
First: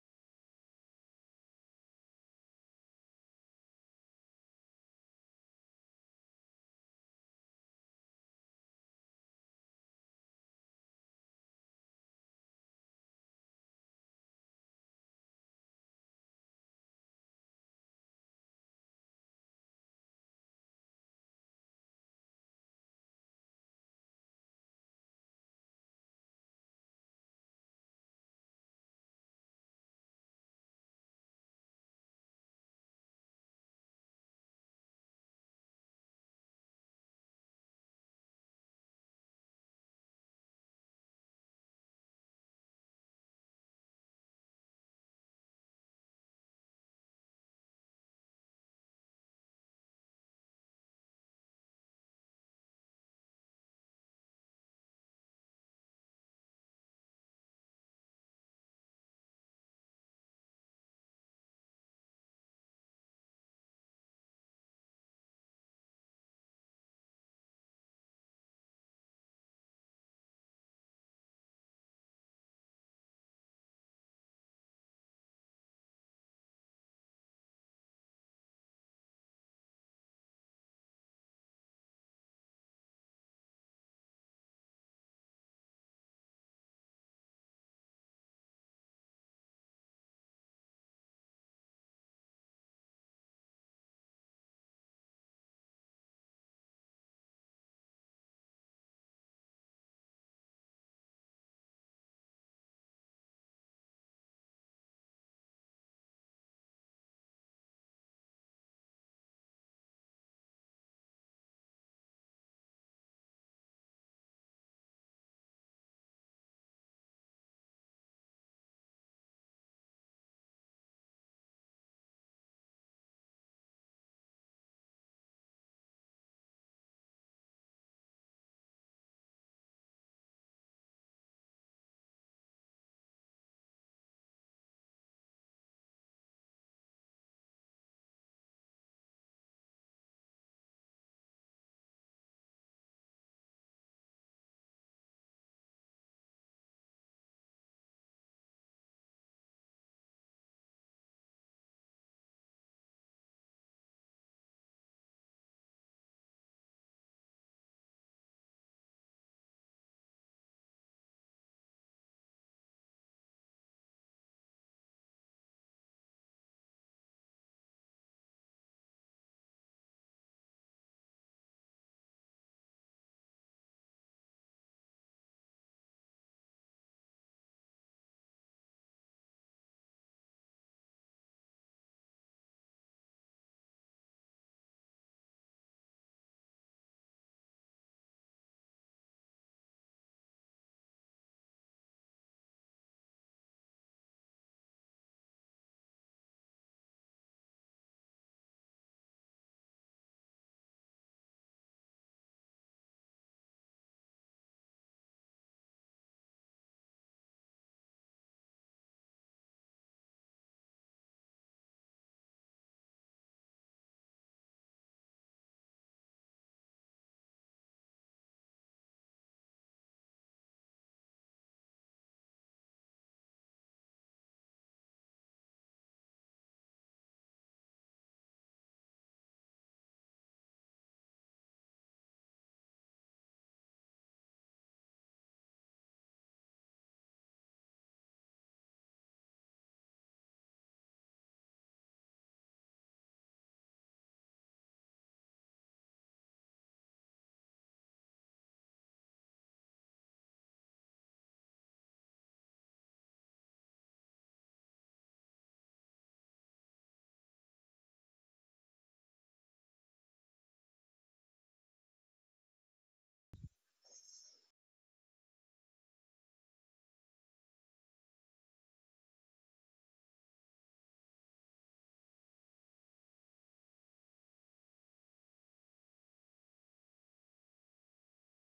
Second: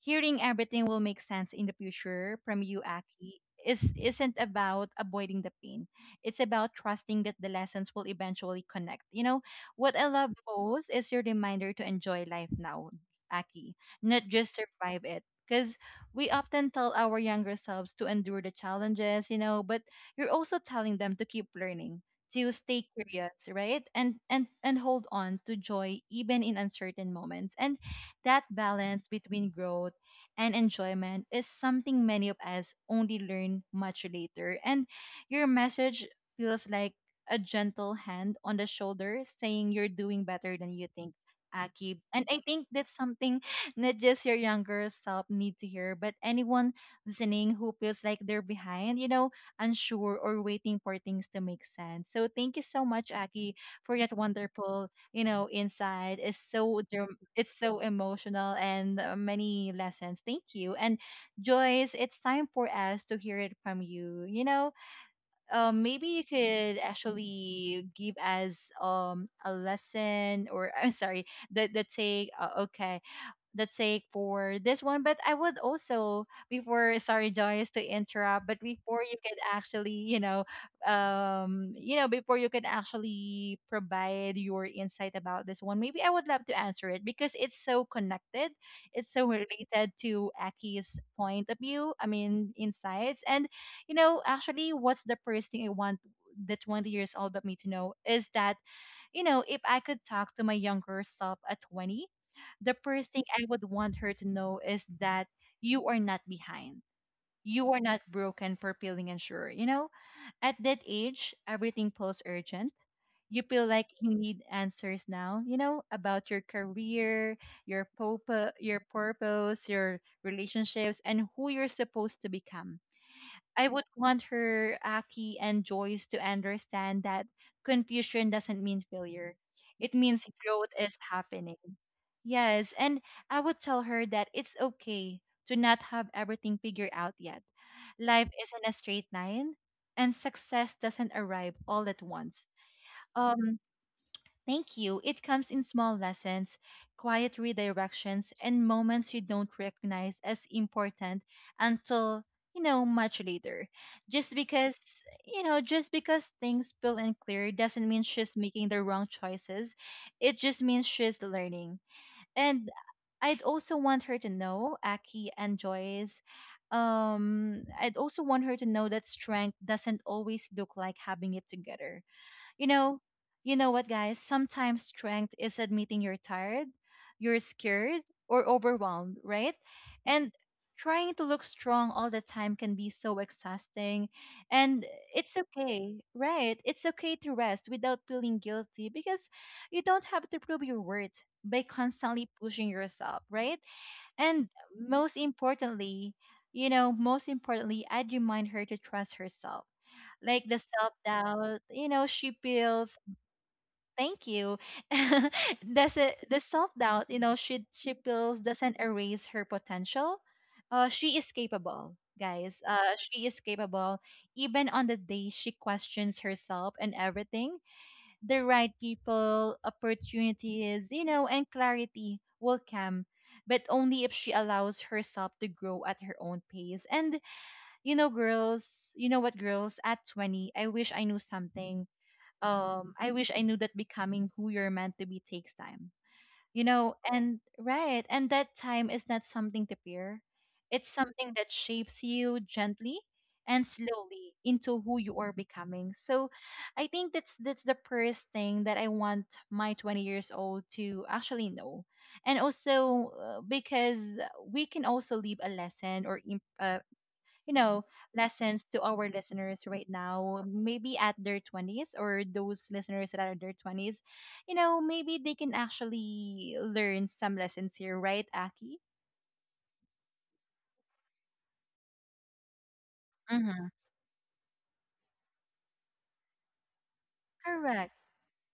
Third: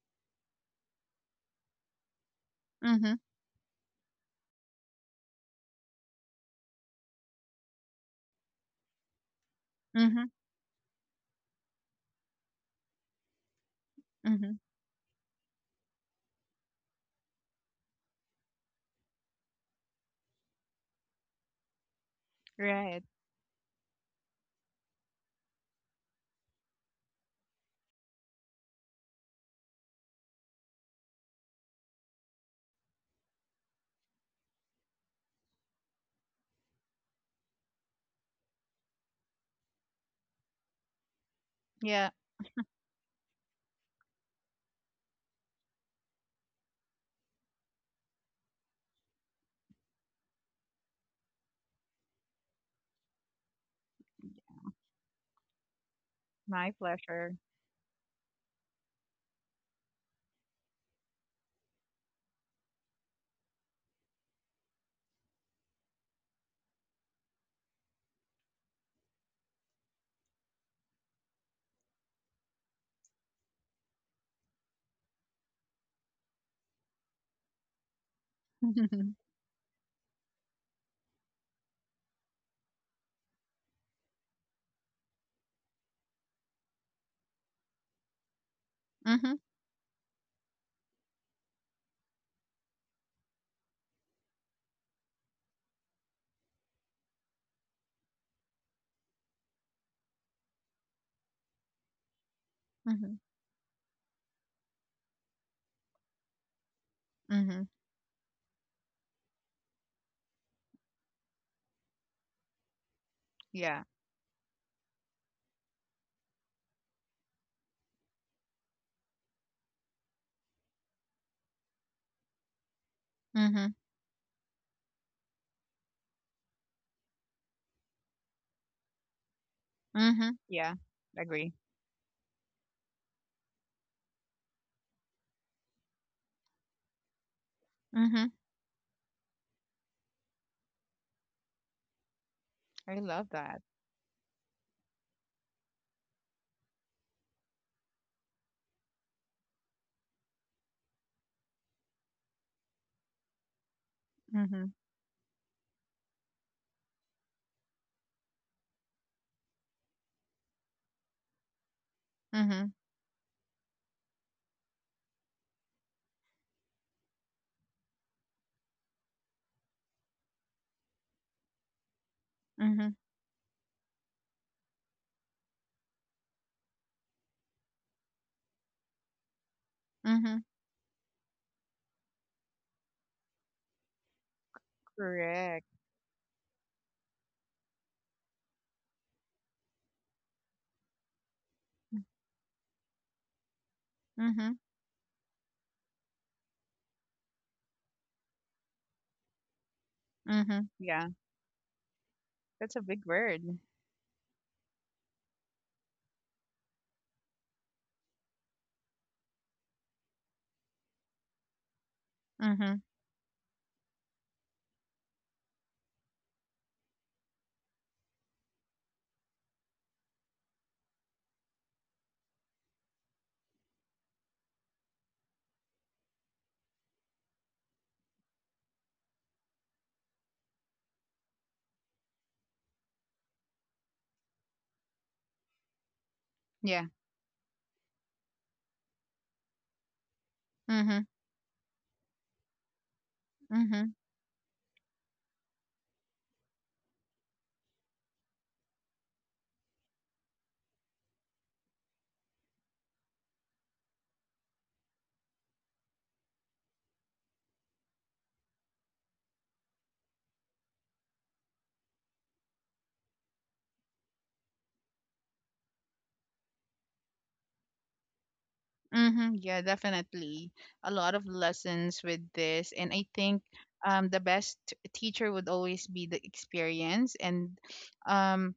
Hearing everything will make sense in the future from you,
Mhm.
Aki, is, isn't about avoiding the pain. It's about trusting that the lessons will eventually connect. You know, what I
Mhm.
love most is your reminder to enjoy life now, Aki, not just
Mhm.
survive it. Because we often tell our younger selves to endure the challenges, you know, but you're also telling them to keep learning, to stay
Right.
curious, right? And hold on to joy even in uncertain moments. And that balance between growth and enjoyment is something many of us only learn much later. And your message feels like a gentle hand on the shoulder saying you're doing better than you think, Akib.
Yeah.
And I think that's something, not just your younger self need to hear, but anyone listening who feels like they're behind, you know, unsure or waiting for things to make sense. So thank you so much, Aki, for that wonderful, you know, insight. It's
My
so,
pleasure.
it's so emotional and many lessons. Thank you. And Joyce, it's time for us to hear it from you. You know, maybe you could actually give us a lesson, or I'm sorry, the take. Okay, that's sake for this one. But I would also, before, sorry, Joyce, to interrupt, but before
Mhm.
you can actually, you know, before you can actually provide your insight about this one, maybe I would love to answer it because it's so connected, it's so
Mhm.
related to Aki's point of view. I mean, insights. And you know, actually, what's the first thing I want the 20 years old of me to know is that, you know, if I could talk to my younger self at 20, the
Mhm.
first thing I would want her to know is that you are not behind.
Mhm.
You are not broken for feeling unsure. You know, at that age, everything feels urgent. You feel
Yeah.
like you need answers now, you know, about your career, your your purpose, your relationships, and who you're supposed to become. I
Mhm.
would want her, Aki, and Joyce to understand that confusion doesn't mean failure. It means
Mhm.
growth
Yeah.
is
Agree.
happening. Yes, and I would tell her that it's okay to not have everything figured out yet.
Mhm.
Life isn't a straight line, and success doesn't arrive all at once.
I love that.
Um, Thank you. It comes in small lessons, quiet redirections, and moments you don't recognize as important until, you know, much later. Just
Mhm.
because, you know, just because things feel unclear doesn't mean she's making the wrong choices. It just means she's learning.
Mhm.
And I'd also want her to know, Aki and Joyce, I'd also want her to know that strength doesn't always look like having it together, you
Mhm.
know. You know what, guys? Sometimes strength is admitting you're tired, you're scared, or overwhelmed, right? And
Mhm.
trying to look strong all the time can be so exhausting. And it's
Correct.
okay, right? It's okay to rest without feeling guilty because you don't have to prove your worth by constantly pushing yourself, right? And
Mhm.
most importantly, you know, most importantly, I'd remind her to trust herself, like the
Mhm.
self
Yeah.
doubt, you know, she
That's a
feels,
big word.
thank you, does it the self-doubt, you know, she feels, doesn't erase her potential. She is capable, guys,
Mhm.
she is capable even on the day she questions herself. And everything, the right people, opportunities, you know, and clarity will come, but only if she allows herself to grow at her own pace. And you know girls, you know what girls, at 20 I wish I knew something. I wish I knew that becoming who you're meant to be takes time. You
Yeah.
know, and right, and that time is not something to fear. It's
Mhm.
something that shapes you gently and
Mhm.
slowly into who you are becoming. So I think that's the first thing that I want my 20 years old to actually know. And also, because we can also leave a lesson or you know, lessons to our listeners right now, maybe at their 20s, or those listeners that are in their 20s, you know, maybe they can actually learn some lessons here, right, Aki?
Mhm. Yeah, definitely. A lot of lessons with this. And I think,
Mm-hmm.
the best teacher would always be the experience. And
Correct.
um,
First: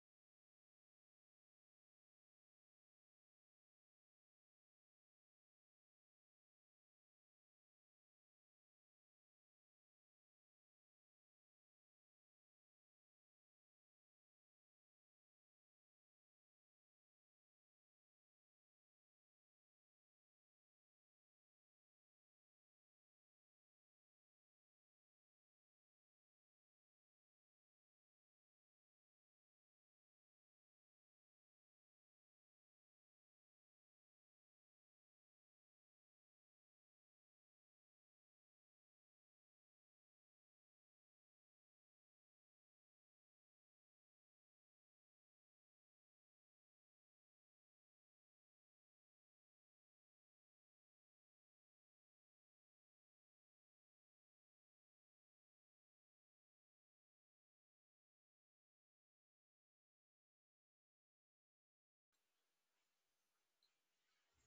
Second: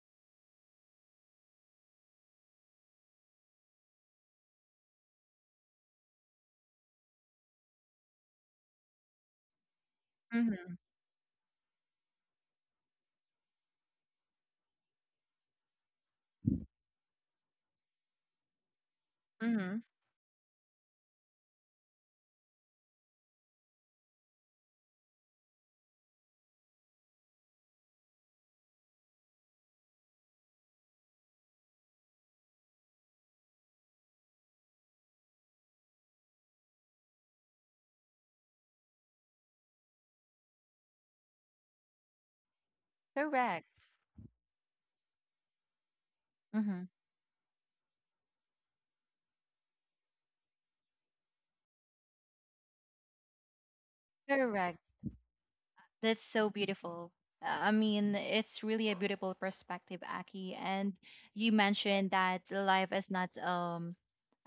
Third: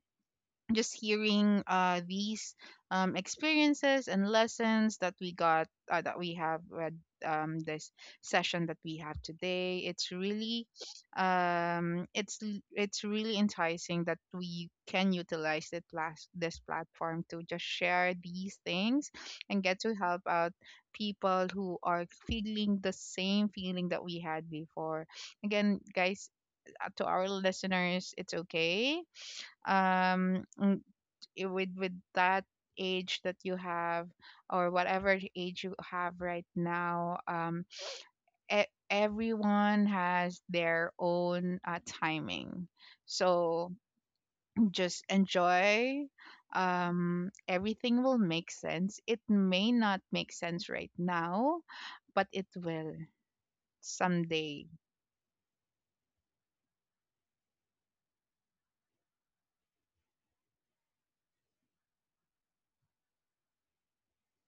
just hearing, these, experiences and lessons that we got, that we have read, this session that we have today, it's really,
Mm-hmm.
it's really enticing that we can utilize this platform to just share these things, and
Mm-hmm.
get to help out people who are feeling the same feeling that we had before. Again guys, to our listeners, it's okay. um with that age that you have, or whatever age you have right now, everyone has their own, timing.
Correct.
So just enjoy,
Mm-hmm.
everything will make sense. It may not make sense right now, but it will someday.
Correct. That's so beautiful. I mean, it's really a beautiful perspective, Aki. And you mentioned that life is not,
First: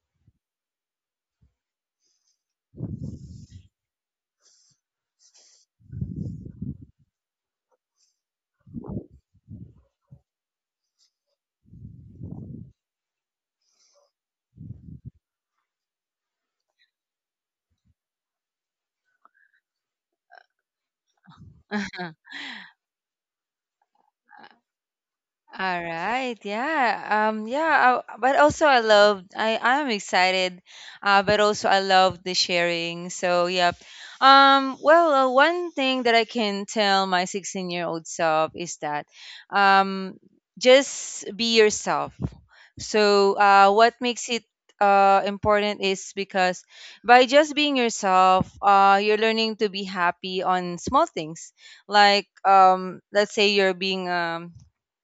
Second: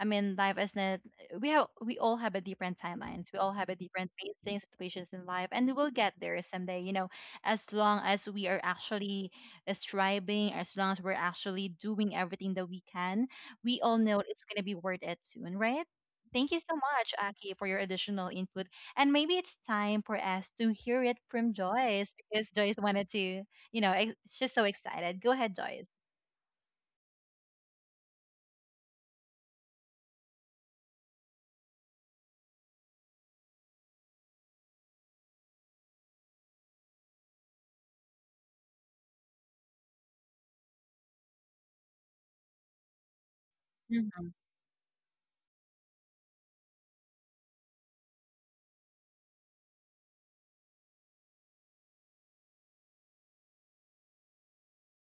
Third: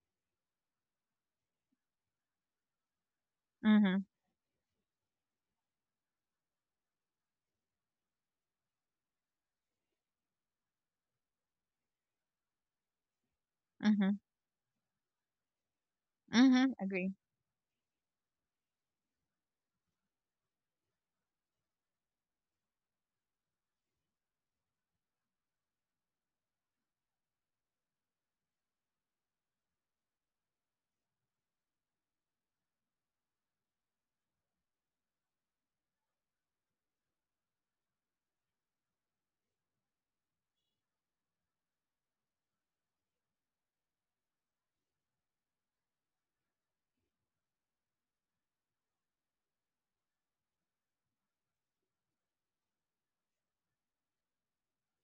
I mean, life isn't. We all have a different timelines. We all have a
Mhm.
different facing situations in life, and we will get there someday. You know, as long as we are actually striving, as long as we're actually doing everything that we can, we all
Mhm.
know it's gonna be worth it soon, right? Thank you
Mhm.
so
Agree.
much, Aki, for your additional input. And maybe it's time for us to hear it from Joyce, because Joyce wanted to, you know, she's so excited. Go ahead,
All
Joyce.
right. Yeah. Um yeah, I, but also I love I am excited. But also I love the sharing. So, yeah. Well, one thing that I can tell my 16-year-old self is that um just be yourself. So, what makes
Hmm.
it important is because by just being yourself, you're learning to be happy on small things. Like, let's say you're being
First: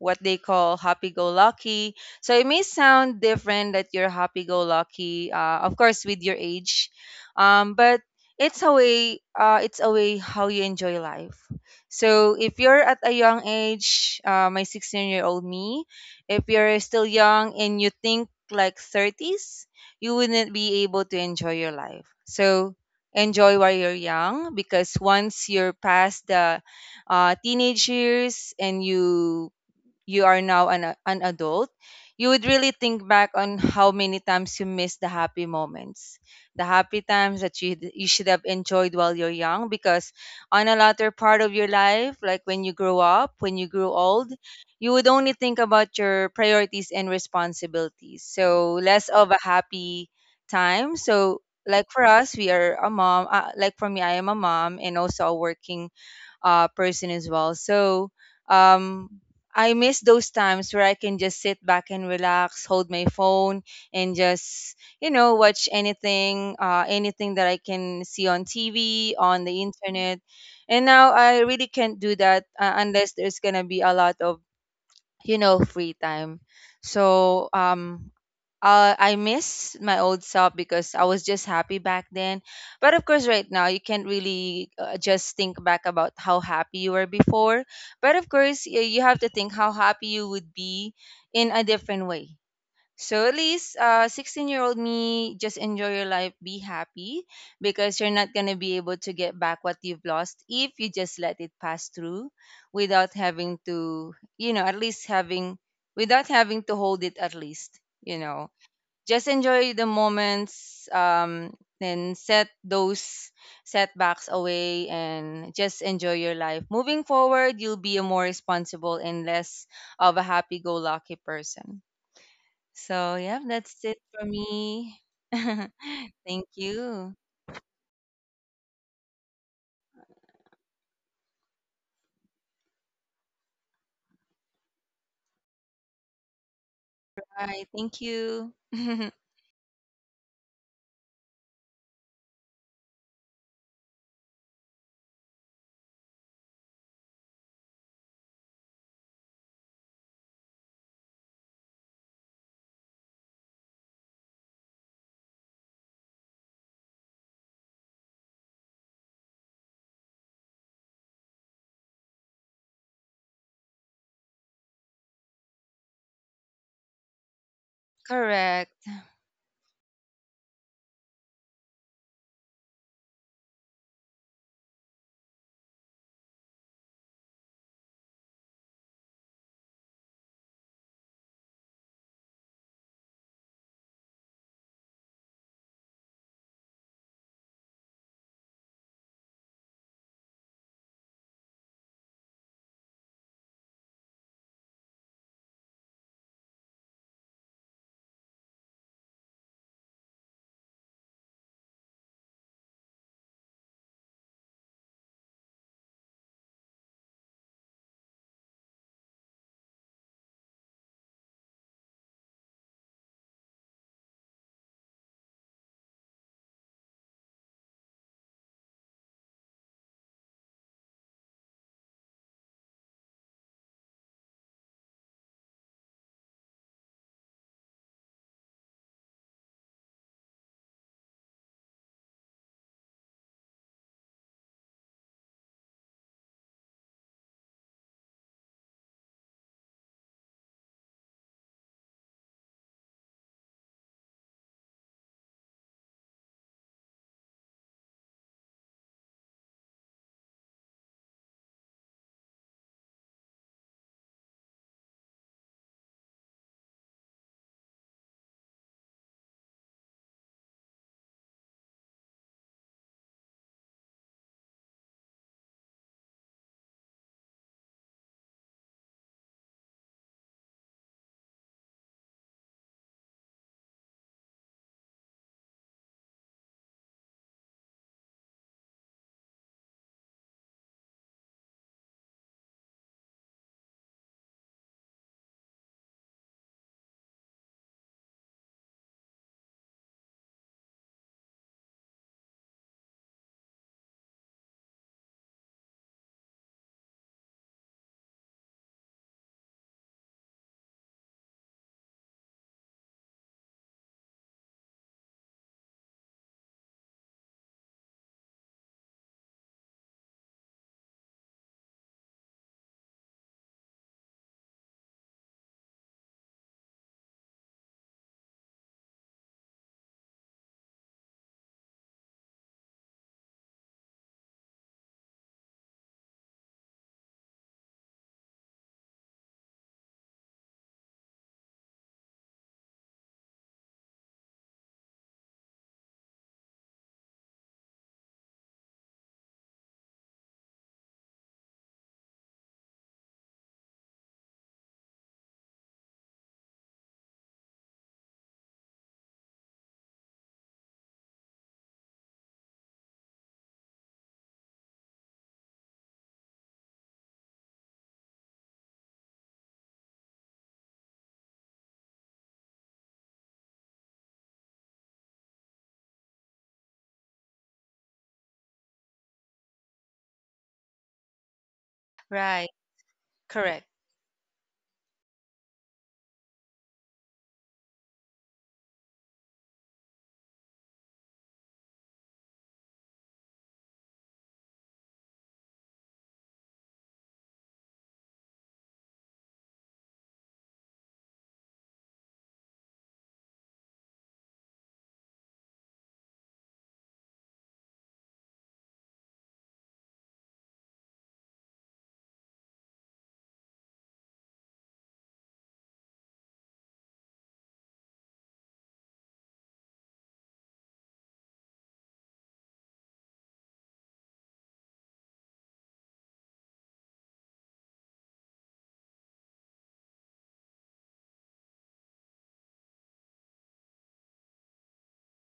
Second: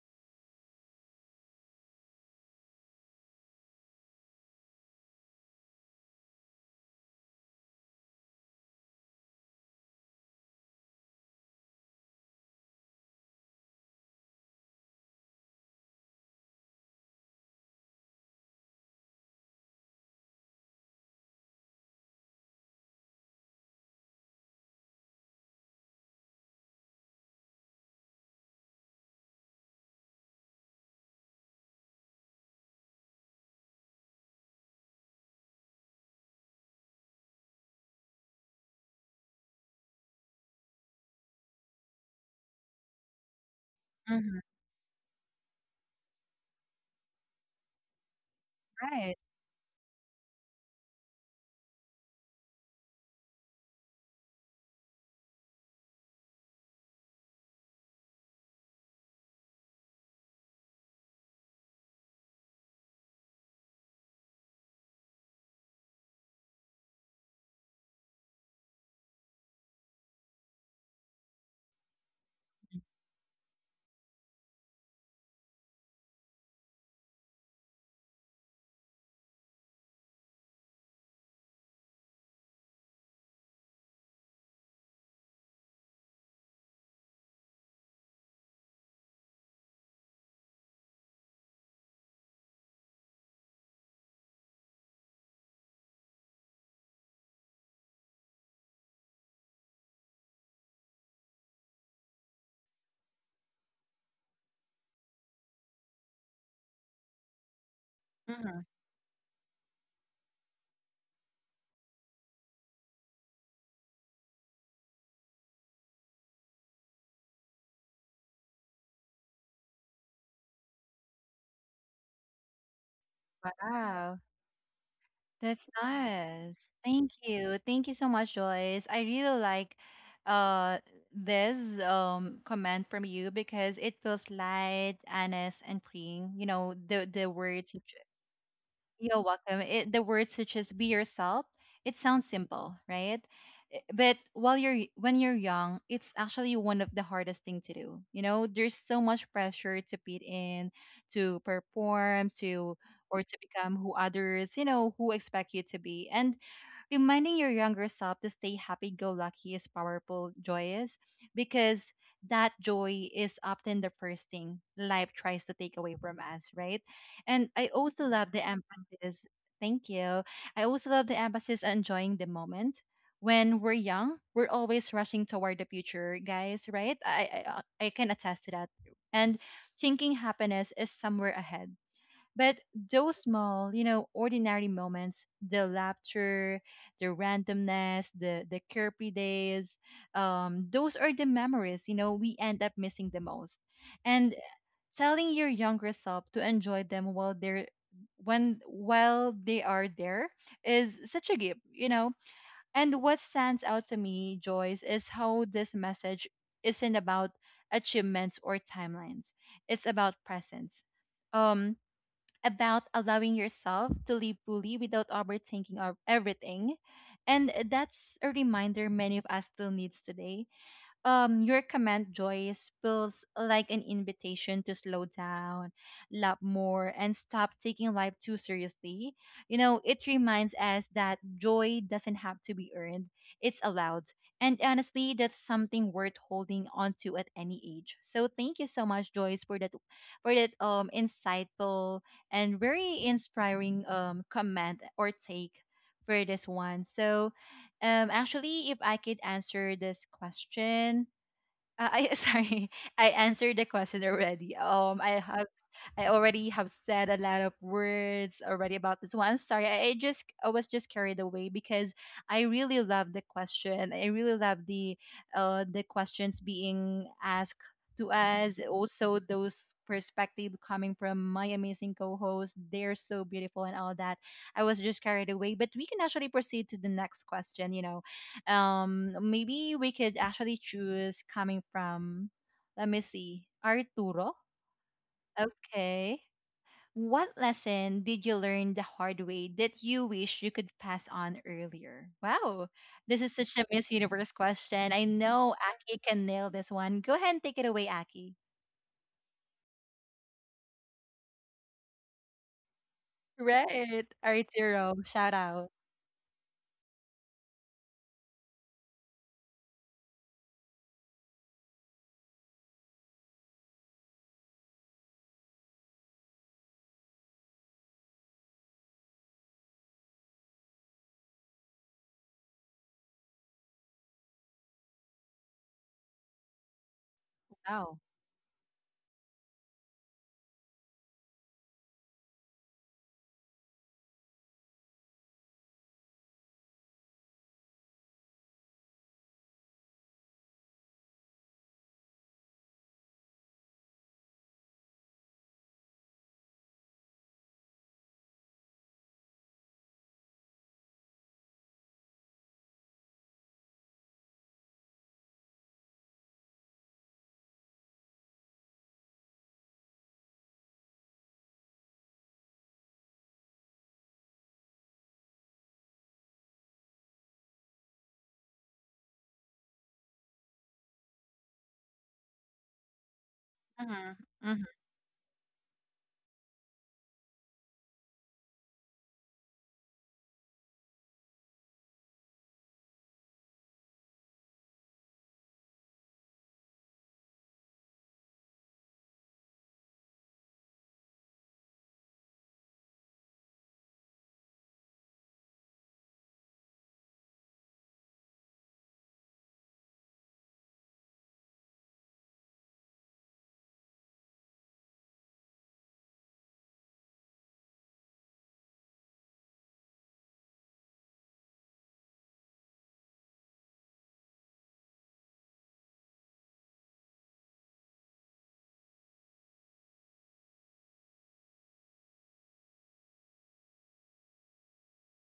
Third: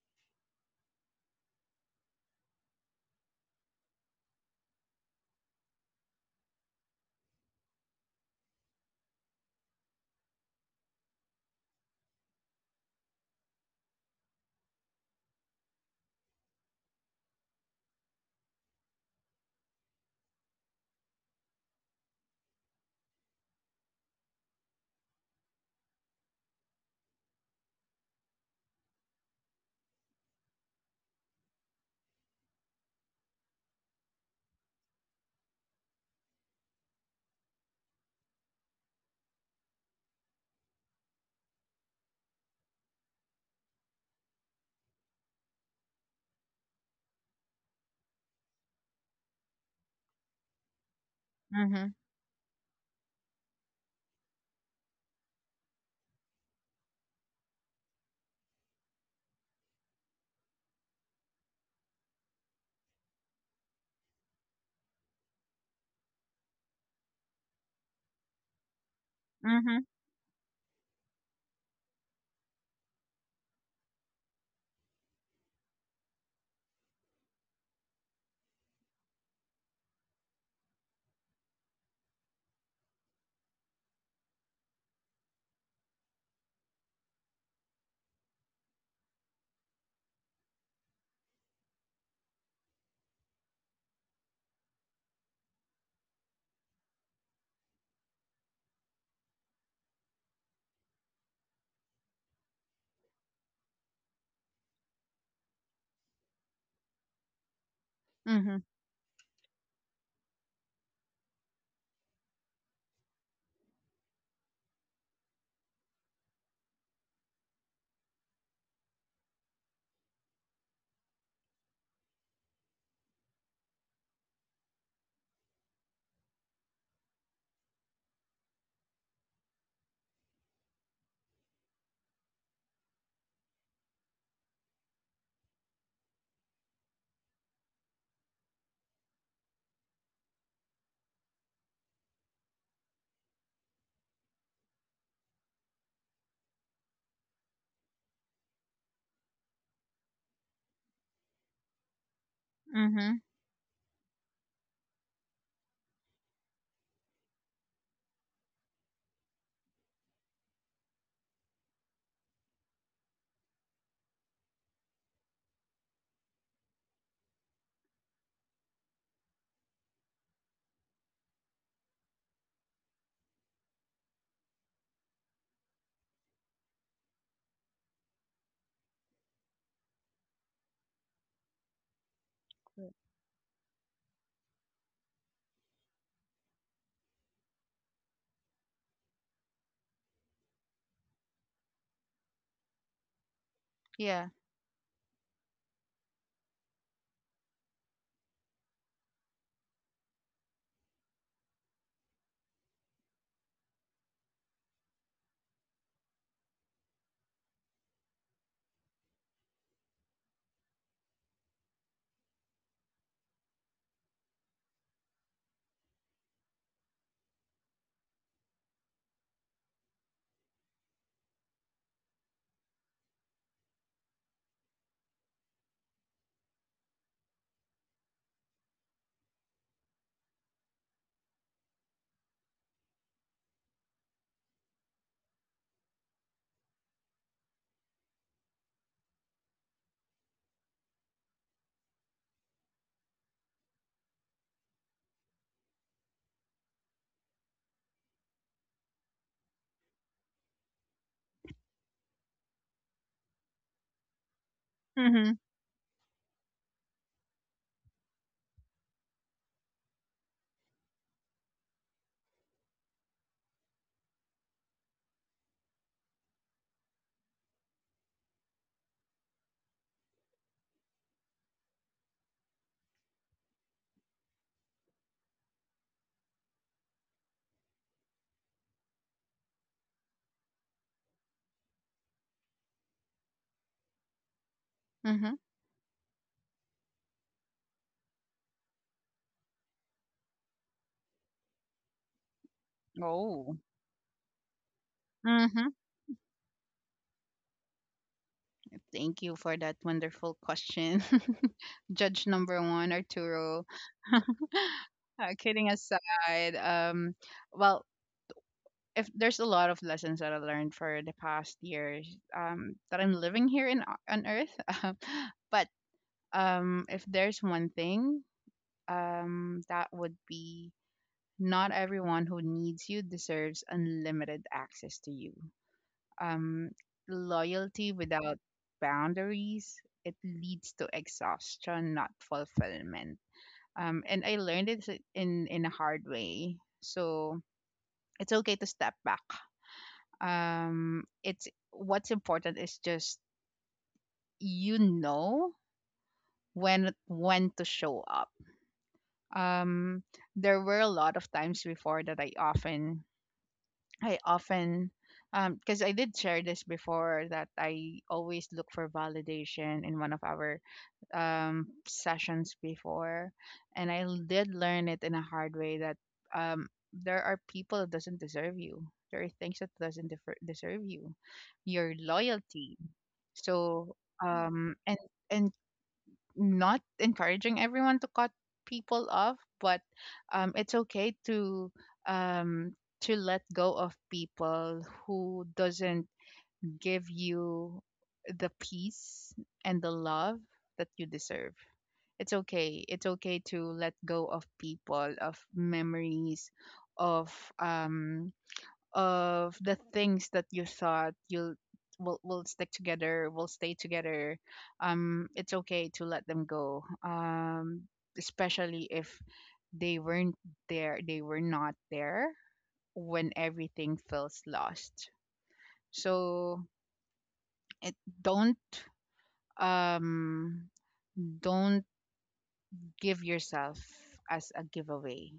what they call happy go lucky. So it may sound different that you're happy go lucky, of course, with your age, but it's a way how you enjoy life. So if you're at a young age, my 16-year-old me, if you're still young and you think like 30s, you wouldn't be able to enjoy your life. So enjoy while you're young because once you're past the teenage years and you are now an adult, you would really think back on how many times you missed the happy moments, the happy times that you should have enjoyed while you're young. Because on a latter part of your life, like when you grow up, when you grew old,
Hmm.
you would only think about your priorities and responsibilities. So less
Right.
of a happy time. So like
Mhm.
for us, we are a mom. Like for me, I am a mom and also a working person as well. So, um, I miss those times where I can just sit back and relax, hold my phone, and just, you know, watch anything, anything that I can see on TV, on the
Mhm.
internet. And now I really can't do that unless there's gonna be a lot of, you know, free time. So I miss my old self because I was just happy back then. But of course, right now, you can't really just think back about how happy you were before. But of course, you have to think how happy you would be in a different way. So at least, 16-year-old me, just enjoy your life, be happy because you're not going to be able to get back what you've lost if you just let it pass through without having to, you know, at least having, without having to hold it at least, you know.
Mhm.
Hmm.
Just enjoy the moments, and set those setbacks away and just enjoy your life. Moving forward, you'll be a more responsible and less of a happy go lucky person. So, yeah, that's it
Wow.
for me.
That's
Thank
nice. Thank
you.
you. Thank you so much, Joyce. I really like uh this comment from you because it feels light, honest, and freeing. You know,
All
the
right.
words you,
Thank you.
you're welcome. It, the words such as "be yourself," it sounds simple, right? But while you're when you're young, it's actually one of the hardest thing to do. You know, there's so much pressure to fit in, to perform, to,
Mhm.
or to become who others, you know, who expect you to be. And reminding your younger self to stay happy go lucky is powerful, joyous, because that joy is often the first thing life tries to take away from us, right? And I also love the
Correct.
emphasis. Thank you. I also love the emphasis on enjoying the moment. When we're young, we're always rushing toward the future, guys, right? I can attest to that. And thinking happiness is somewhere ahead, but those small, you know, ordinary moments, the laughter, the randomness, the carefree days, those are the memories, you know, we end up missing the most.
Yeah.
And telling your younger self to enjoy them while they're when while they are there is such a gift, you know. And what stands out to me, Joyce, is how this message isn't about achievements or timelines. It's about presence. Um, about allowing yourself to live fully without overthinking of everything. And that's a reminder many of us still needs today. Your comment, Joyce, feels like an invitation to slow down, love more, and stop taking life too seriously. You know, it reminds us that joy doesn't have to be earned, it's allowed. And honestly, that's something worth holding on to at any age. So thank you so much, Joyce, for that, for that insightful and very inspiring comment or take for this one. So actually, if I could answer this question, I sorry, I answered the question already. I
Mhm.
have, I already have said a lot of words already about this one. I'm sorry, I just I was just carried away because I really love the question. I really love the questions being asked to us. Also, those perspective coming from my amazing co-host. They're so beautiful and all that. I was just carried away, but we can actually proceed to the next question. Maybe we could actually choose coming from, let me see, Arturo.
Mhm.
Okay. What lesson did you learn the hard way that you wish you could pass on earlier? Wow, this is such
Oh.
a Miss Universe question. I know
Mhm.
Aki can nail this one. Go ahead and take it away, Aki.
Thank you for that wonderful question. Judge number one, Arturo.
Right, Arturo, shout out.
Kidding aside, well, if there's a lot of lessons that I learned for the past years, that I'm living here in on Earth, but, if there's one thing, that would be, not everyone who needs you deserves unlimited access to you. um, Loyalty
Wow.
without boundaries, it leads to exhaustion, not fulfillment, and I learned it in a hard way. So it's okay to step back. It's, what's important is just, you know when to show up. um, there were a lot of times before that I often, because I did share this before, that I always look for validation in one of our, sessions before, and I, did learn it in a hard way that, um, there are people that doesn't deserve you. There are things that doesn't, deserve you, your
Right.
loyalty.
Correct.
So,
Mhm, mhm,
um, and and not encouraging everyone to cut people off, but, it's okay to, um, let go of people who doesn't give you the peace and the love that you deserve. It's okay. It's okay to let go of people, of memories, of um of the things that you thought you'll will stick together, will stay together. It's okay to let them go. Especially if they weren't there, they were not there when everything feels lost. So, it don't um don't give yourself as a giveaway.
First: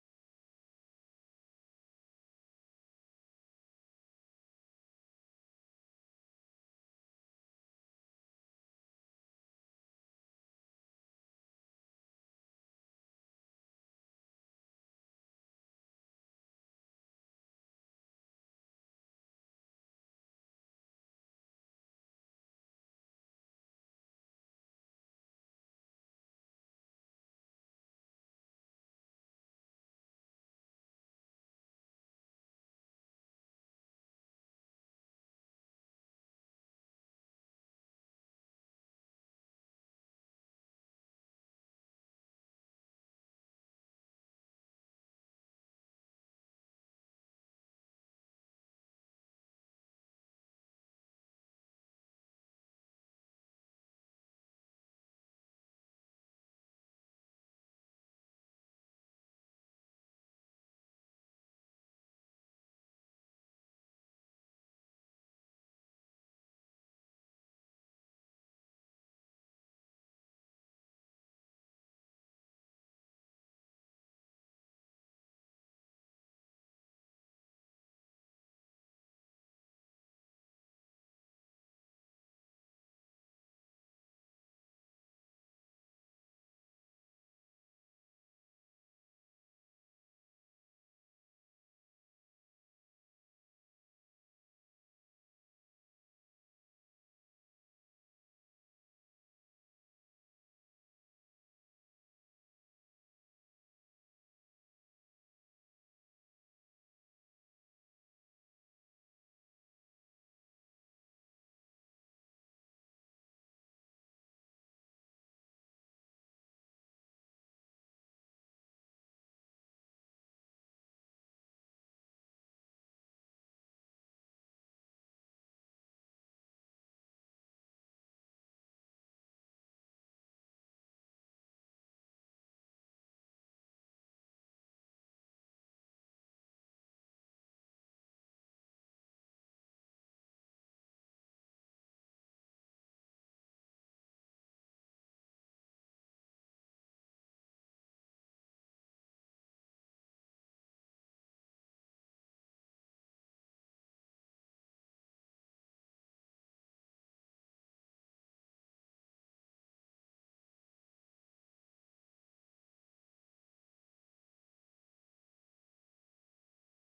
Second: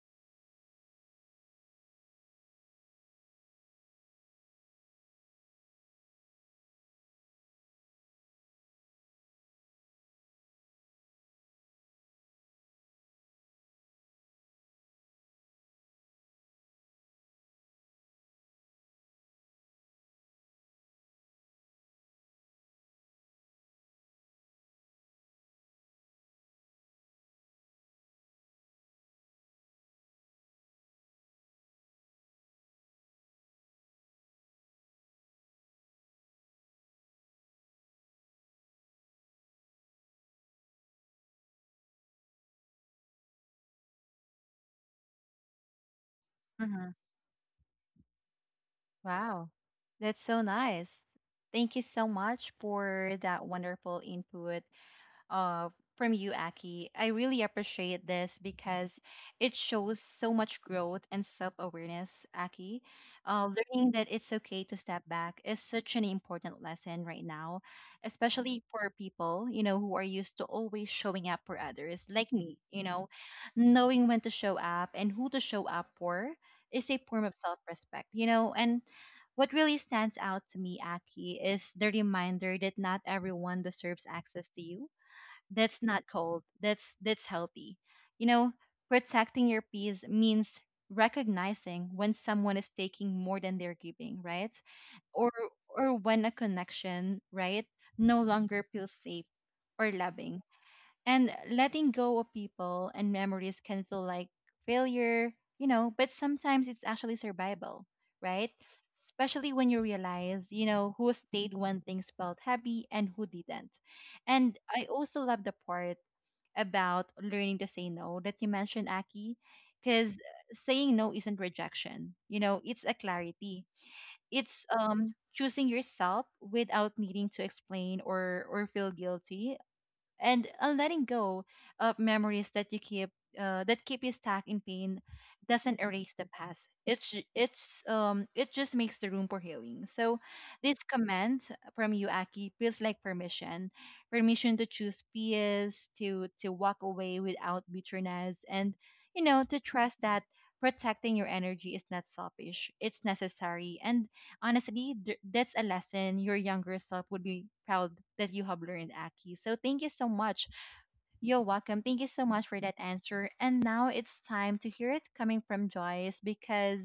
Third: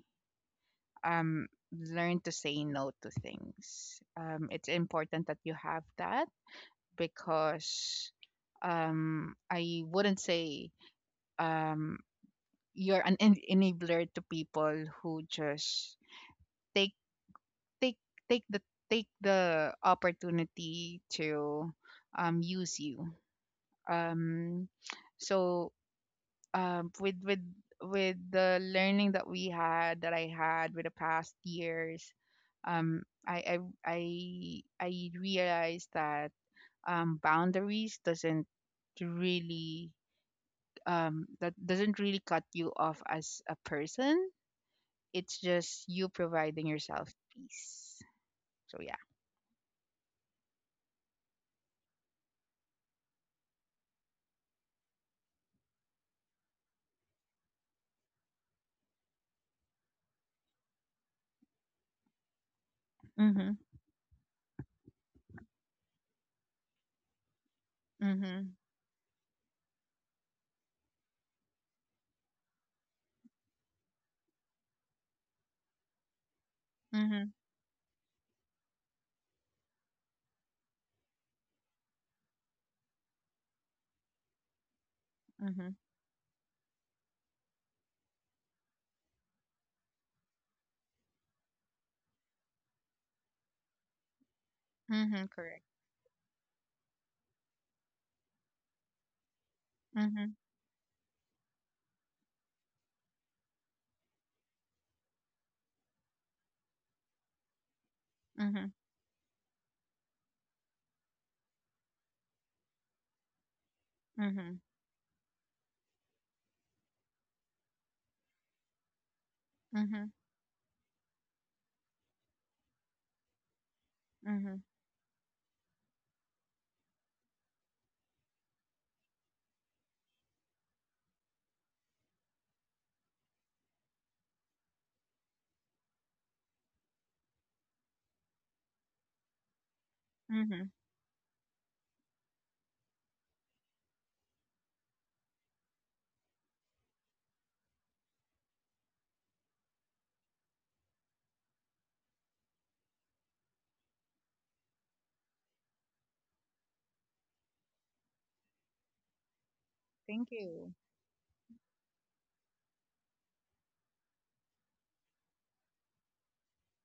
um, Learn to say no to things. It's important that you have that, because, I wouldn't say, um, you're an, enabler to people who just, take take take the take the opportunity to, use you. Um, so, um with with with the learning that we had, that I had with the past years, um, I I I realized that, boundaries doesn't really, that doesn't really cut you off as a person. It's just you providing
mhm.
yourself peace. So yeah.
Wow, that's so nice. Thank you so much for that wonderful input, uh, from you, Aki. I really appreciate this because it shows so much growth and self awareness, Aki.
Mhm.
Learning that it's okay to step back is such an important lesson right now,
Mhm.
especially for people, you know, who are used to always showing up for others, like me, you know. Knowing when to show up and who to show up for is a form
Mhm.
of self respect, you know. And what really stands out to me, Aki, is the reminder that not everyone deserves access to you.
Mhm.
That's not cold. That's healthy. You know, protecting your peace means recognizing when someone is taking more than they're giving, right?
Mhm.
Or
Correct.
or when a connection, right, no longer feels safe or
Mhm.
loving. And letting go of people and memories can feel like failure, you know, but sometimes it's actually survival, right?
Mhm.
Especially when you realize, you know, who stayed when things felt heavy and who didn't. And
Mhm.
I also love the part about learning to say no that you mentioned, Aki,
Mhm.
because saying no isn't rejection, you know, it's a clarity.
Mhm.
It's choosing yourself without needing to explain or feel guilty, and a letting go of memories that you keep that keep you stuck in pain doesn't erase the past. It's ju- it's um it just makes the room for healing. So
Mhm.
this comment from you, Aki, feels like permission. Permission to choose peace, to walk away without bitterness, and you know, to trust that protecting your energy is not selfish, it's necessary. And honestly, that's a lesson your younger self would be proud that you have learned, Aki. So thank you so
Thank
much.
you.
You're welcome. Thank you so much for that answer. And now it's time to hear it coming from Joyce because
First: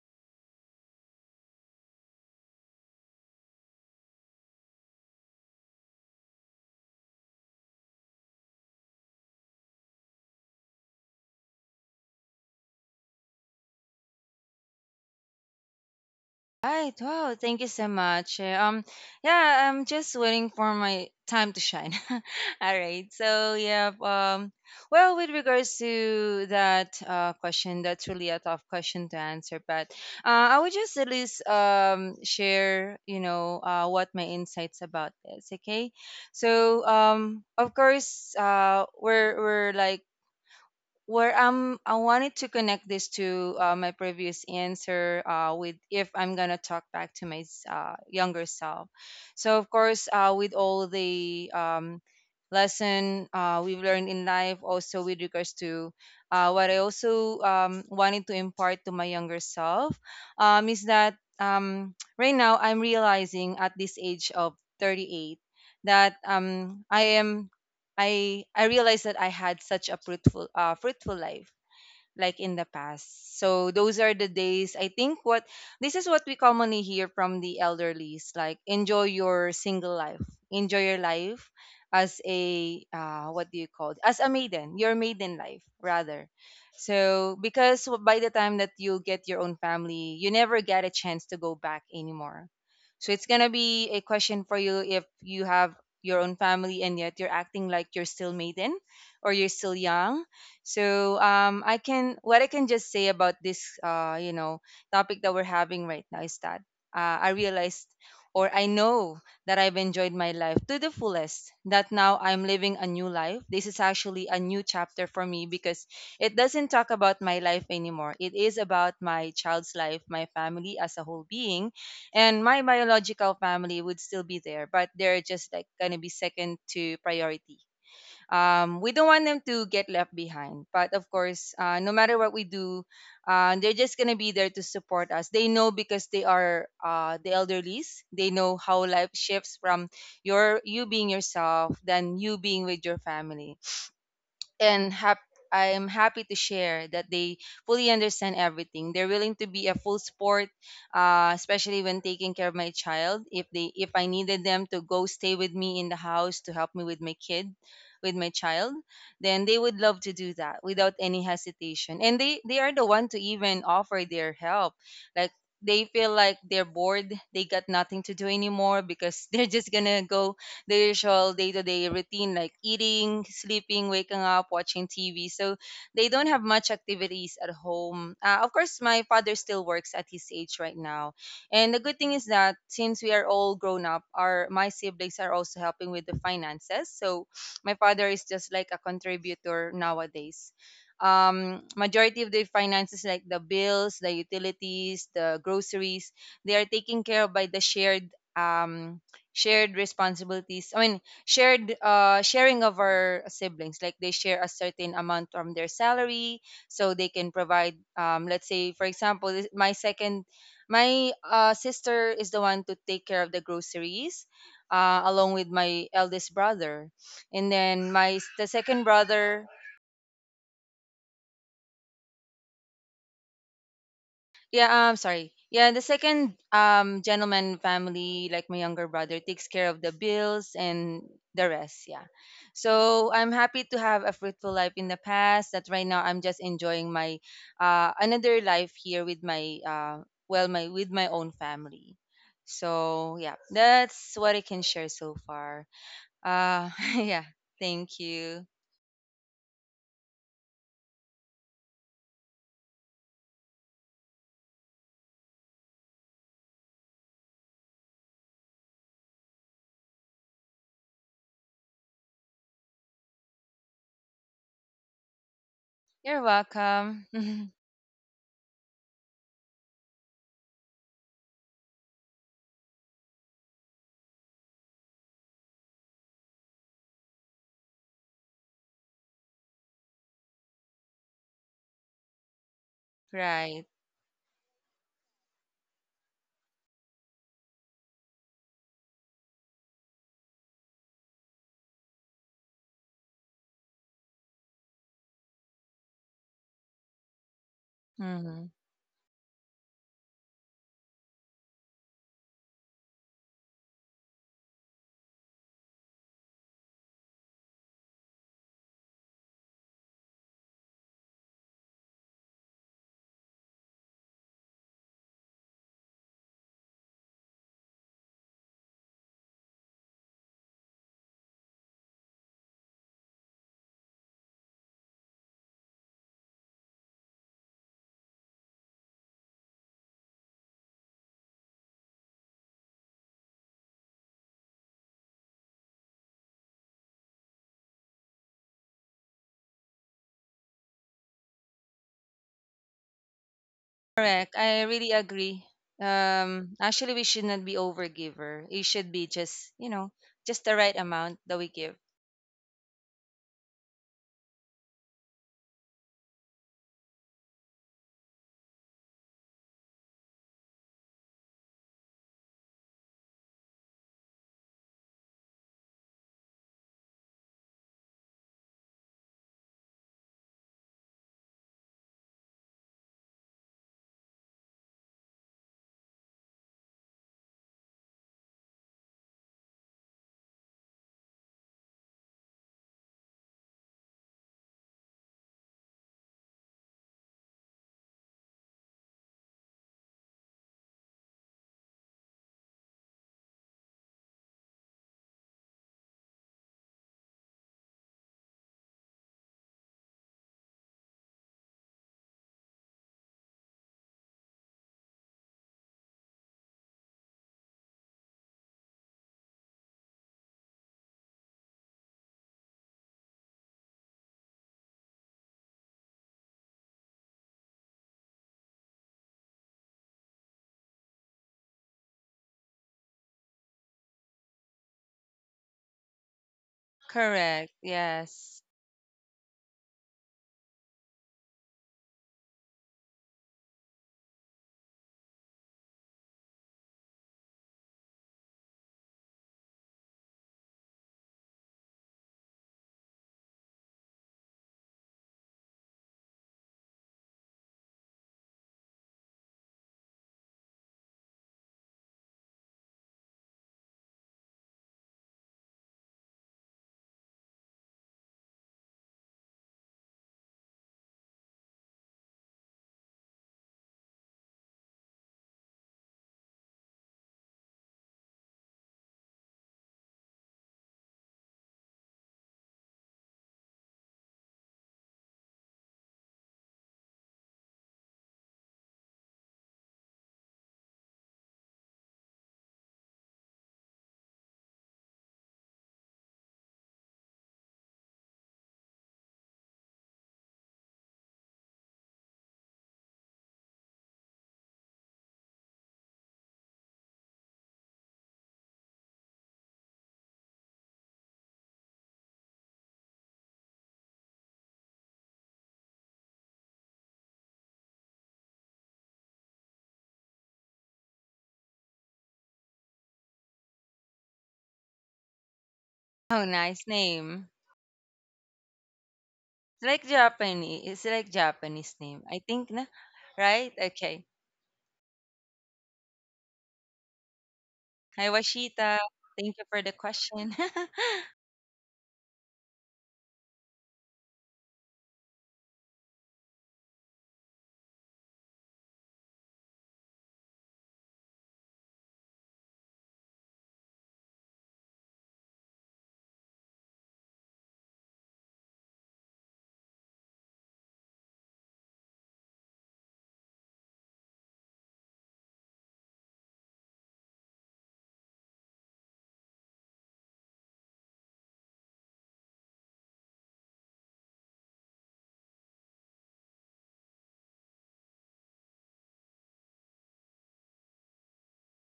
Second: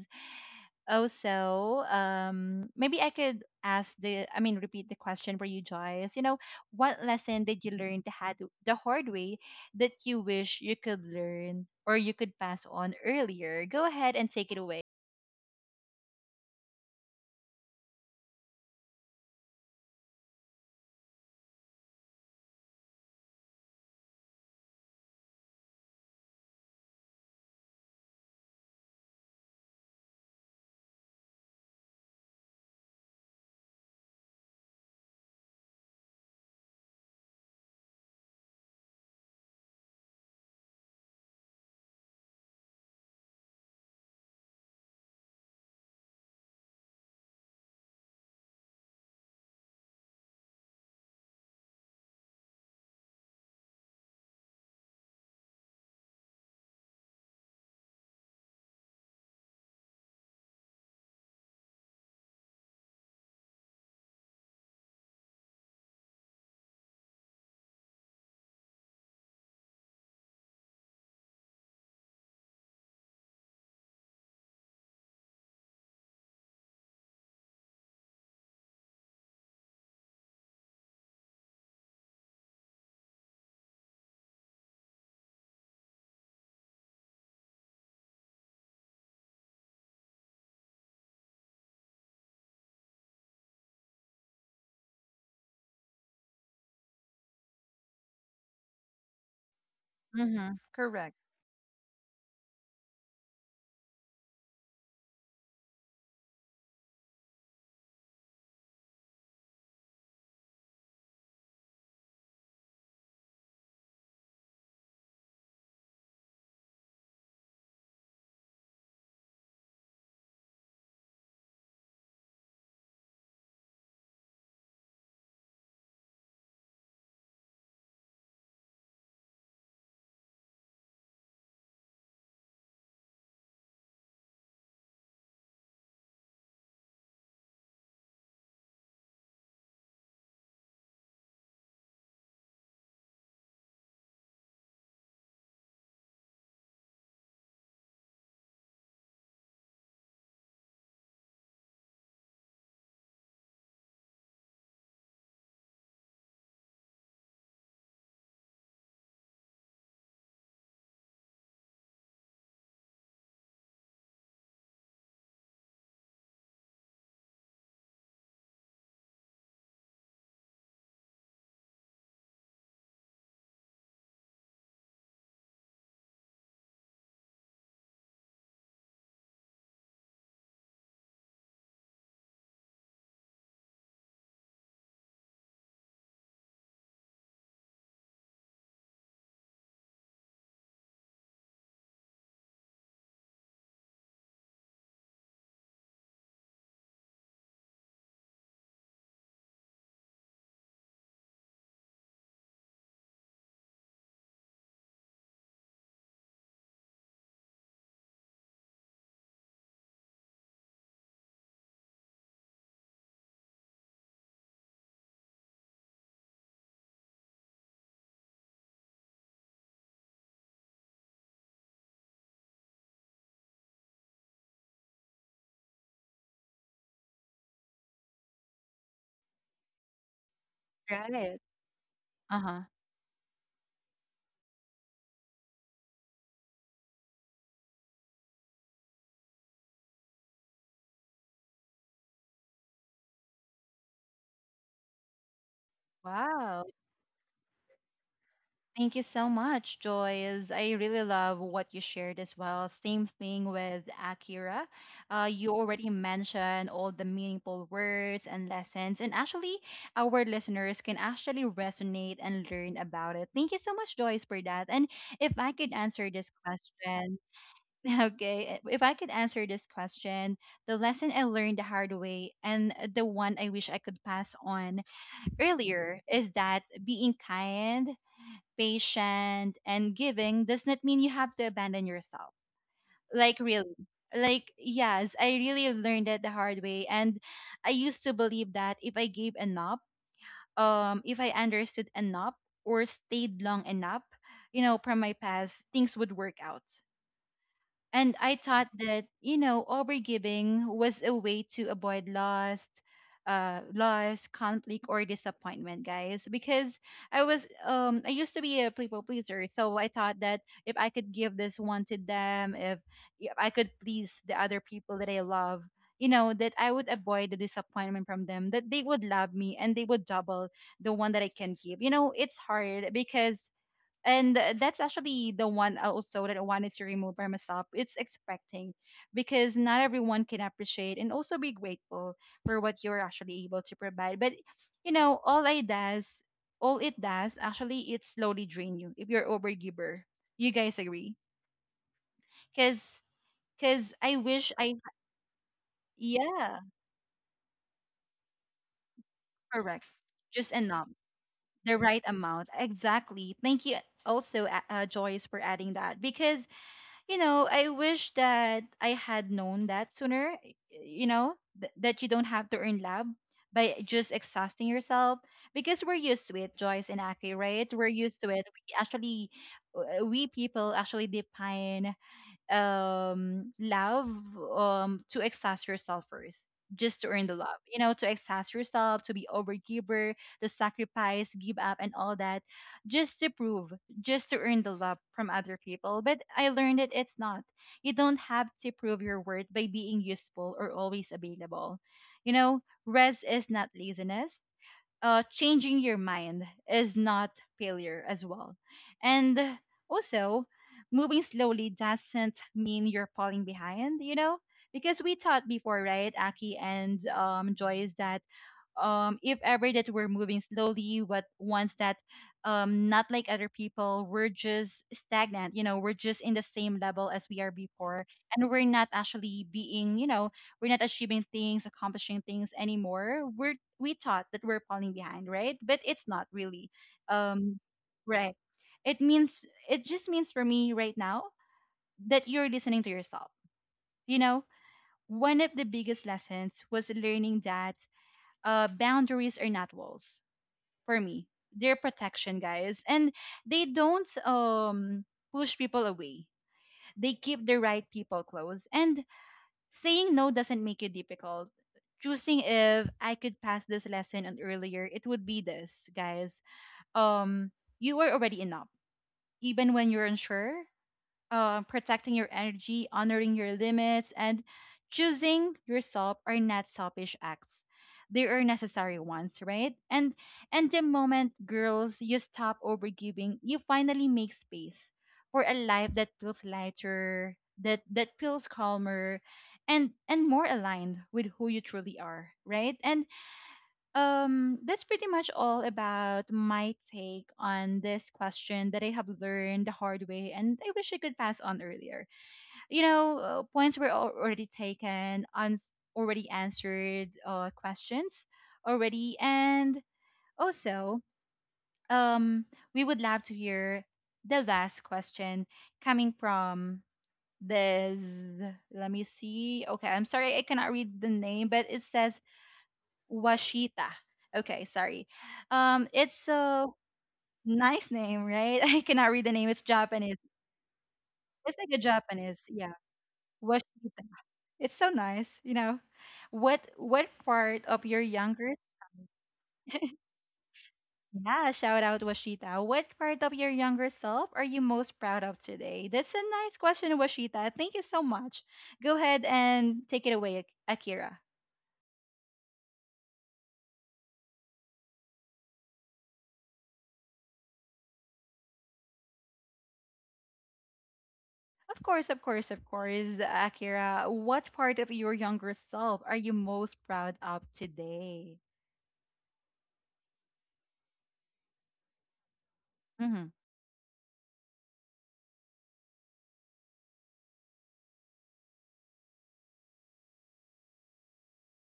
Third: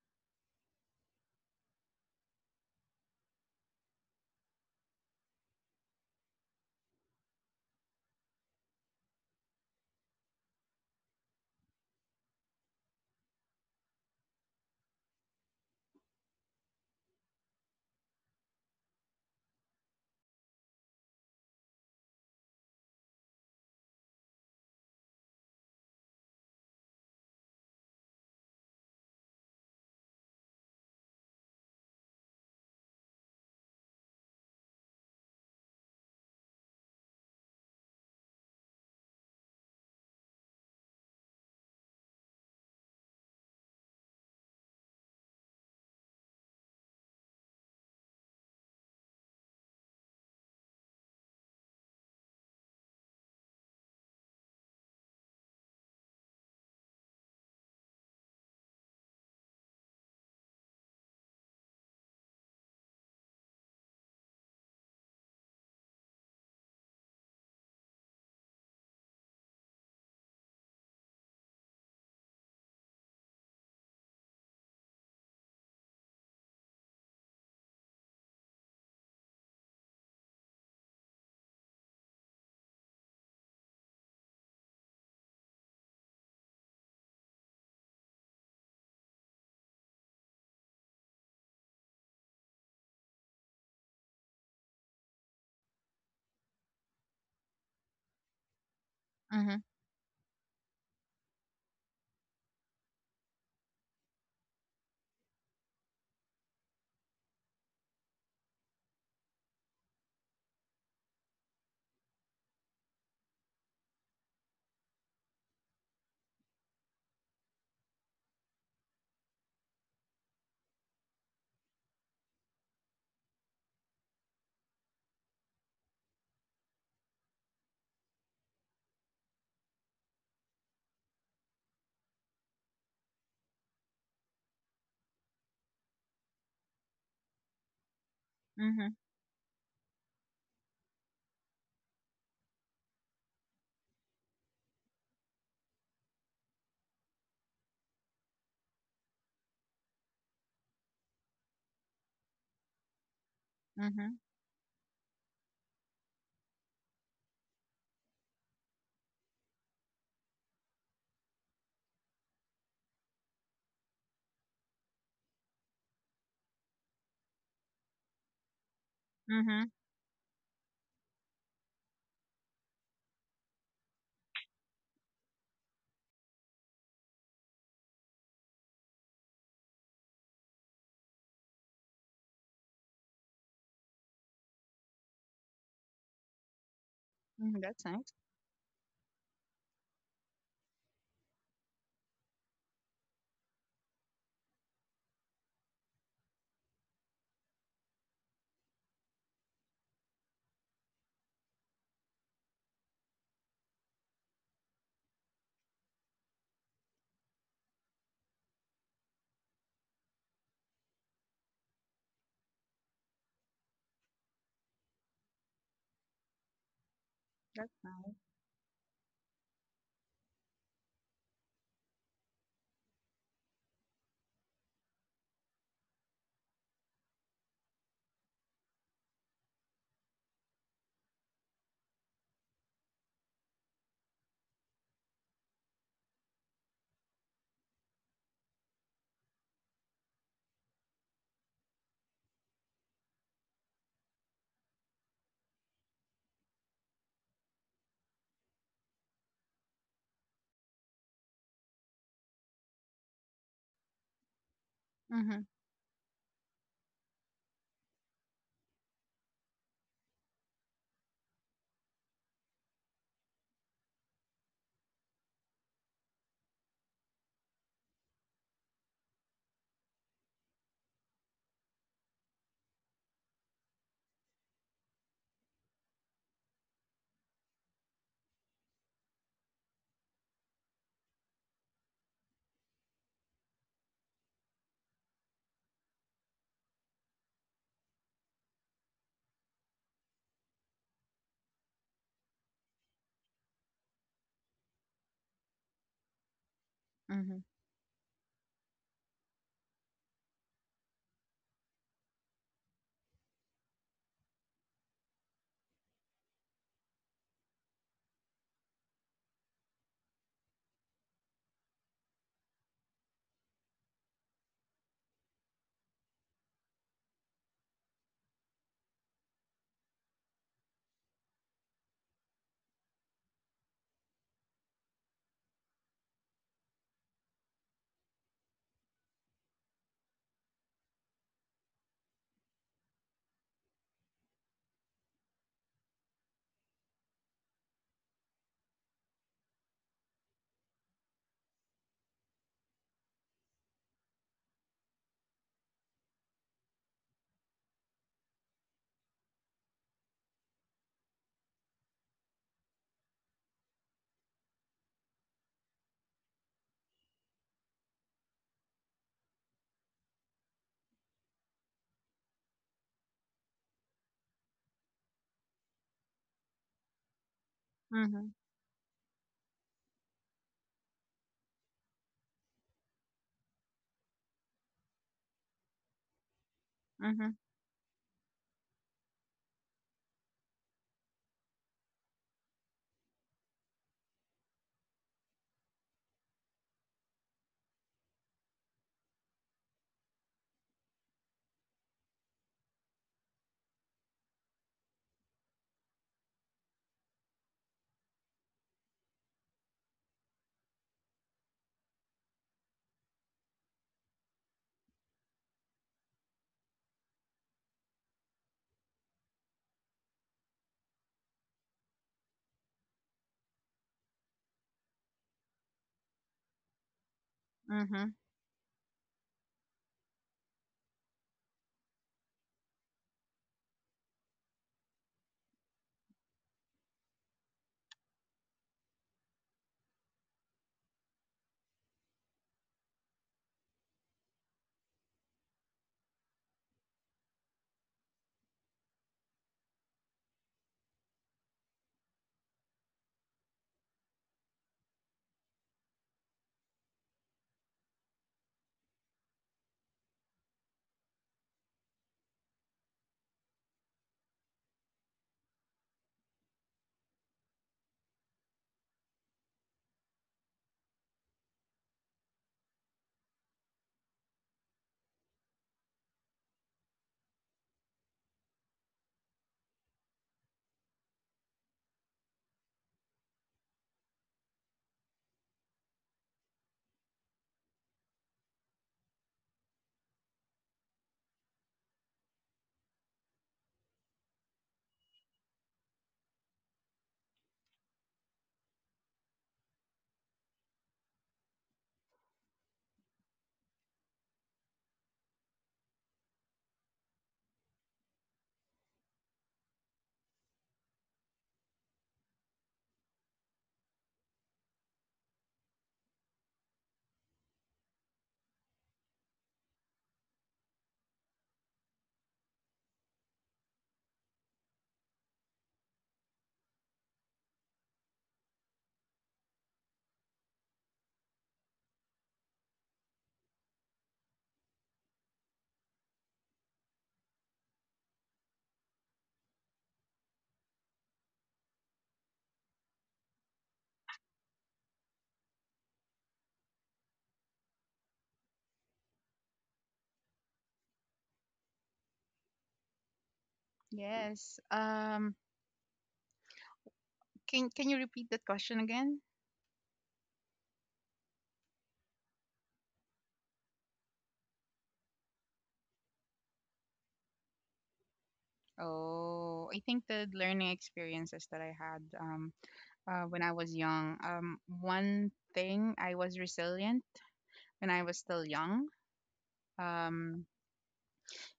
also, maybe I could ask the, I mean, repeat the question for you, Joyce. You know, what lesson did you learn the, had, the hard way that you wish you could learn or you could pass on earlier? Go ahead and take it away.
Right. Wow. Thank you so much. Yeah, I'm just waiting for my time to shine. All right. So yeah. Well, with regards to that question, that's really a tough question to answer. But I would just at least share, you know, what my insights about this. Okay. So of course, we're like where I wanted to connect this to my previous answer with if I'm gonna talk back to my younger self. So of course, with all the lesson we've learned in life, also with regards to what I also wanted to impart to my younger self, is that right now I'm realizing at this age of 38 that I realized that I had such a fruitful life like in the past. So those are the days. I think what this is what we commonly hear from the elderlies, like enjoy your single life. Enjoy your life as a what do you call it? As a maiden, your maiden life rather. So because by the time that you get your own family, you never get a chance to go back anymore. So it's gonna be a question for you if you have your own family and yet you're acting like you're still maiden or you're
Mhm.
still young.
Mm-hmm. Correct.
So I can, what I can just say about this you know, topic that we're having right now is that I realized or I know that I've enjoyed my life to the fullest. That now I'm living a new life. This is actually a new chapter for me because it doesn't talk about my life anymore. It is about my child's life, my family as a whole being, and my biological family would still be there, but they're just like gonna be second to priority. We don't want them to get left behind. But of course, no matter what we do, they're just gonna be there to support us. They know because they are, the elderlies. They know how
Mhm.
life shifts from your you being yourself, then you being with your family and I'm happy to share that they fully understand everything. They're willing to be a full support, especially when taking care of my child. If they if I
Mhm,
needed them to go stay with me in the house to help me with my kid, with my child, then they would love to do that without any hesitation. And they are the one to even offer their help. Like they feel like they're bored, they got nothing to do anymore because they're
mhm,
just gonna go their usual day-to-day routine like eating, sleeping, waking up, watching TV. So they don't have much activities at home. Of course, my father still works at his age right now. And the good thing is that since we are all grown up, our my siblings are also helping with the finances. So
mhm,
my
that's
father
nice,
is just like a contributor nowadays, majority of the finances like the bills, the utilities, the groceries, they are taken care of by the shared um shared responsibilities. Shared sharing of our siblings. Like they share a certain amount from their salary, so they can provide. Let's say, for example, my second, my sister is the one to take care of the groceries, along with my eldest brother, and
that's
then
nice.
my the second brother. Yeah, I'm sorry. Yeah, the second gentleman family, like my younger brother, takes care of the bills and
Right.
the rest. Yeah.
Uh huh.
So I'm happy to have a fruitful life in the past. That right now I'm just enjoying my another life here with my well, my with my own family. So yeah, that's what I can share so far.
Wow.
Yeah, thank you.
Thank you so much, Joyce. I really love what you shared as well. Same thing with Akira.
Mhm,
You already mentioned all the meaningful words and lessons, and actually, our listeners can actually resonate and learn about it. Thank you so much, Joyce, for that. And if I could answer
You're
this
welcome.
question, okay, if I could answer this question, the lesson I learned the hard way and the one I wish I could pass on earlier is that being kind, patient, and giving does not mean you have to abandon yourself. Like,
Right.
really. Like, yes, I really learned it the hard way. And I used to believe that if I gave enough, if I understood enough or stayed long enough, you know, from my past, things would work out.
mhm,
And I
Mm-hmm.
thought that, you know, overgiving was a way to avoid loss, loss, conflict, or disappointment, guys. Because I was, I used to be a people pleaser, so I thought that if I could give this one to them, if I could please the other people that I love, you know, that I would avoid the disappointment from them, that they would love me and they would double the one that I can give. You know, it's hard because and that's actually the one also that I wanted to remove by myself. It's expecting, because not everyone can appreciate and also be grateful for what you're actually able to provide. But you know, all it does actually, it slowly drain you if you're overgiver. You guys agree? Cause, cause I
Correct.
wish
I
I
really agree.
yeah
Actually, we should not be overgiver. It should be just, you
correct
know, just
just
the right
enough
amount that we give.
the right amount exactly. Thank you also, Joyce, for adding that because you know, I wish that I had known that sooner, you know, that you don't have to earn love by just exhausting yourself because we're used to it, Joyce and Aki, right? We're used to
mhm,
it. We actually, we people actually define love to exhaust yourself first just to earn
mhm,
the love, you know, to exhaust yourself, to be overgiver, to sacrifice, give up, and all that, just to prove, just to earn the love from other people. But I learned that it's not, you don't have to prove your worth by being useful or always available, you know. Rest is not laziness. Changing your mind is not failure as well. And also, moving slowly doesn't mean you're falling behind, you know? Because we thought before, right, Aki and Joyce, that if ever that we're moving slowly but ones that not like other people, we're just stagnant, you know, we're just in the same level as we are before
mhm.
and we're not actually being, you know, we're not achieving things, accomplishing things anymore. We thought that we're falling behind, right? But it's not really,
Correct.
um right.
Yes.
It means, it just means for me right now that you're listening to yourself, you know. One of the biggest lessons was learning that boundaries are not walls for me. They're protection, guys, and they don't push people away. They keep the right people close, and saying no doesn't make it difficult. Choosing if I could pass this lesson on earlier, it would be this, guys. Um, you are already enough, even when you're unsure. Protecting your energy, honoring your limits, and choosing yourself are not selfish acts. They are necessary ones, right? And the moment, girls, you stop overgiving, you finally make space for a life that feels lighter, that feels calmer, and more aligned with who you truly are, right? And that's pretty much all about my take on this question that I have learned the hard way and I wish I could pass on earlier. You know, points were already taken on, already answered questions already, and also um we would love to hear the last question coming from this, let me see, okay, I'm sorry, I cannot read the name, but it says Washita. Okay, sorry. It's
Oh,
a
nice name.
nice name, right? I cannot read the name. It's
It's like
Japanese.
Japanese. It's like
It's like a
Japanese name. I
Japanese.
think, na,
Yeah,
right?
Washita.
Okay.
It's so nice. You know, what part of your
Hi,
younger,
Washita. Thank you for the question.
yeah, shout out Washita. What part of your younger self are you most proud of today? That's a nice question, Washita. Thank you so much. Go ahead and take it away, Akira.
Yes. Can you repeat that question again?
Of course, of course, of course, Akira. What part of your younger self are you most proud of today?
Oh, I think the learning experiences that I had,
Mm-hmm.
when I was young. One thing, I was resilient when I was still young. Um,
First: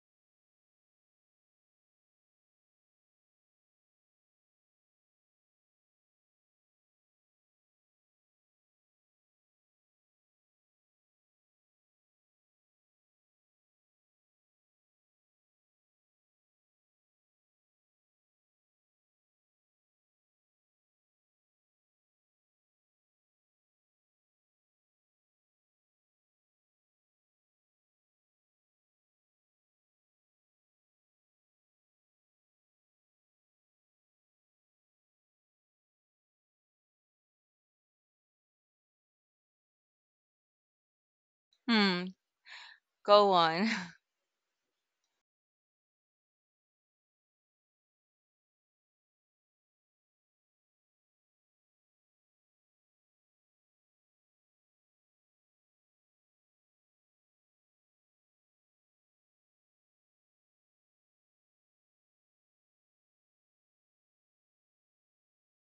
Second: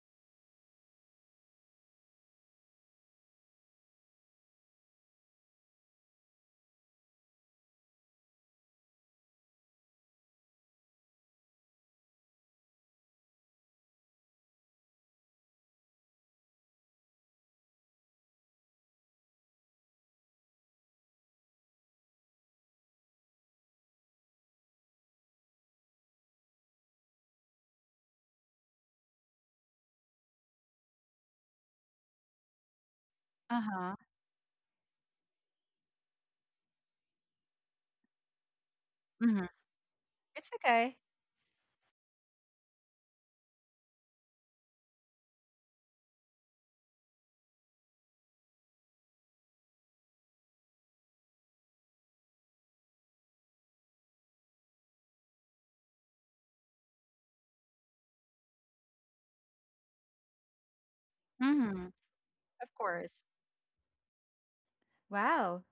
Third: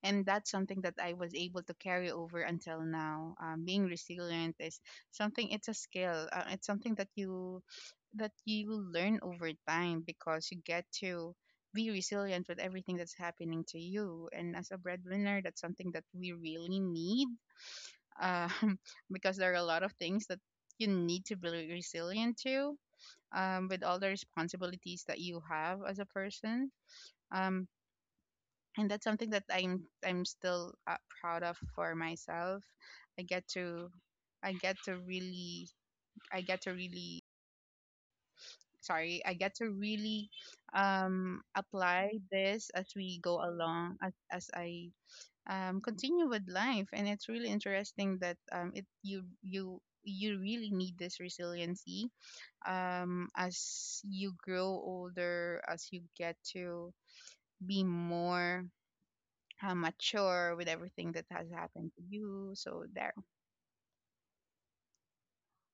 and that's something that I was able to carry over until now. Being resilient is something, it's a skill, it's something that you learn over time because you get to be resilient with everything that's happening to you, and as a breadwinner, that's something that we really need, um, because there are a lot of things that you need to be resilient to, with all the responsibilities that you have as a person, um, and that's something that I'm still, proud of for myself. I get
Uh
to
huh.
I get to really I get to really sorry I
Mm-hmm.
get to really
It's okay.
Hmm.
apply this as we
Go
go
on.
along as I, continue with life. And it's really interesting that, it you you you really need this resiliency, as you grow older, as you get to be more, mature with everything that has
Mm-hmm.
happened to you.
Of
So there.
course. Wow.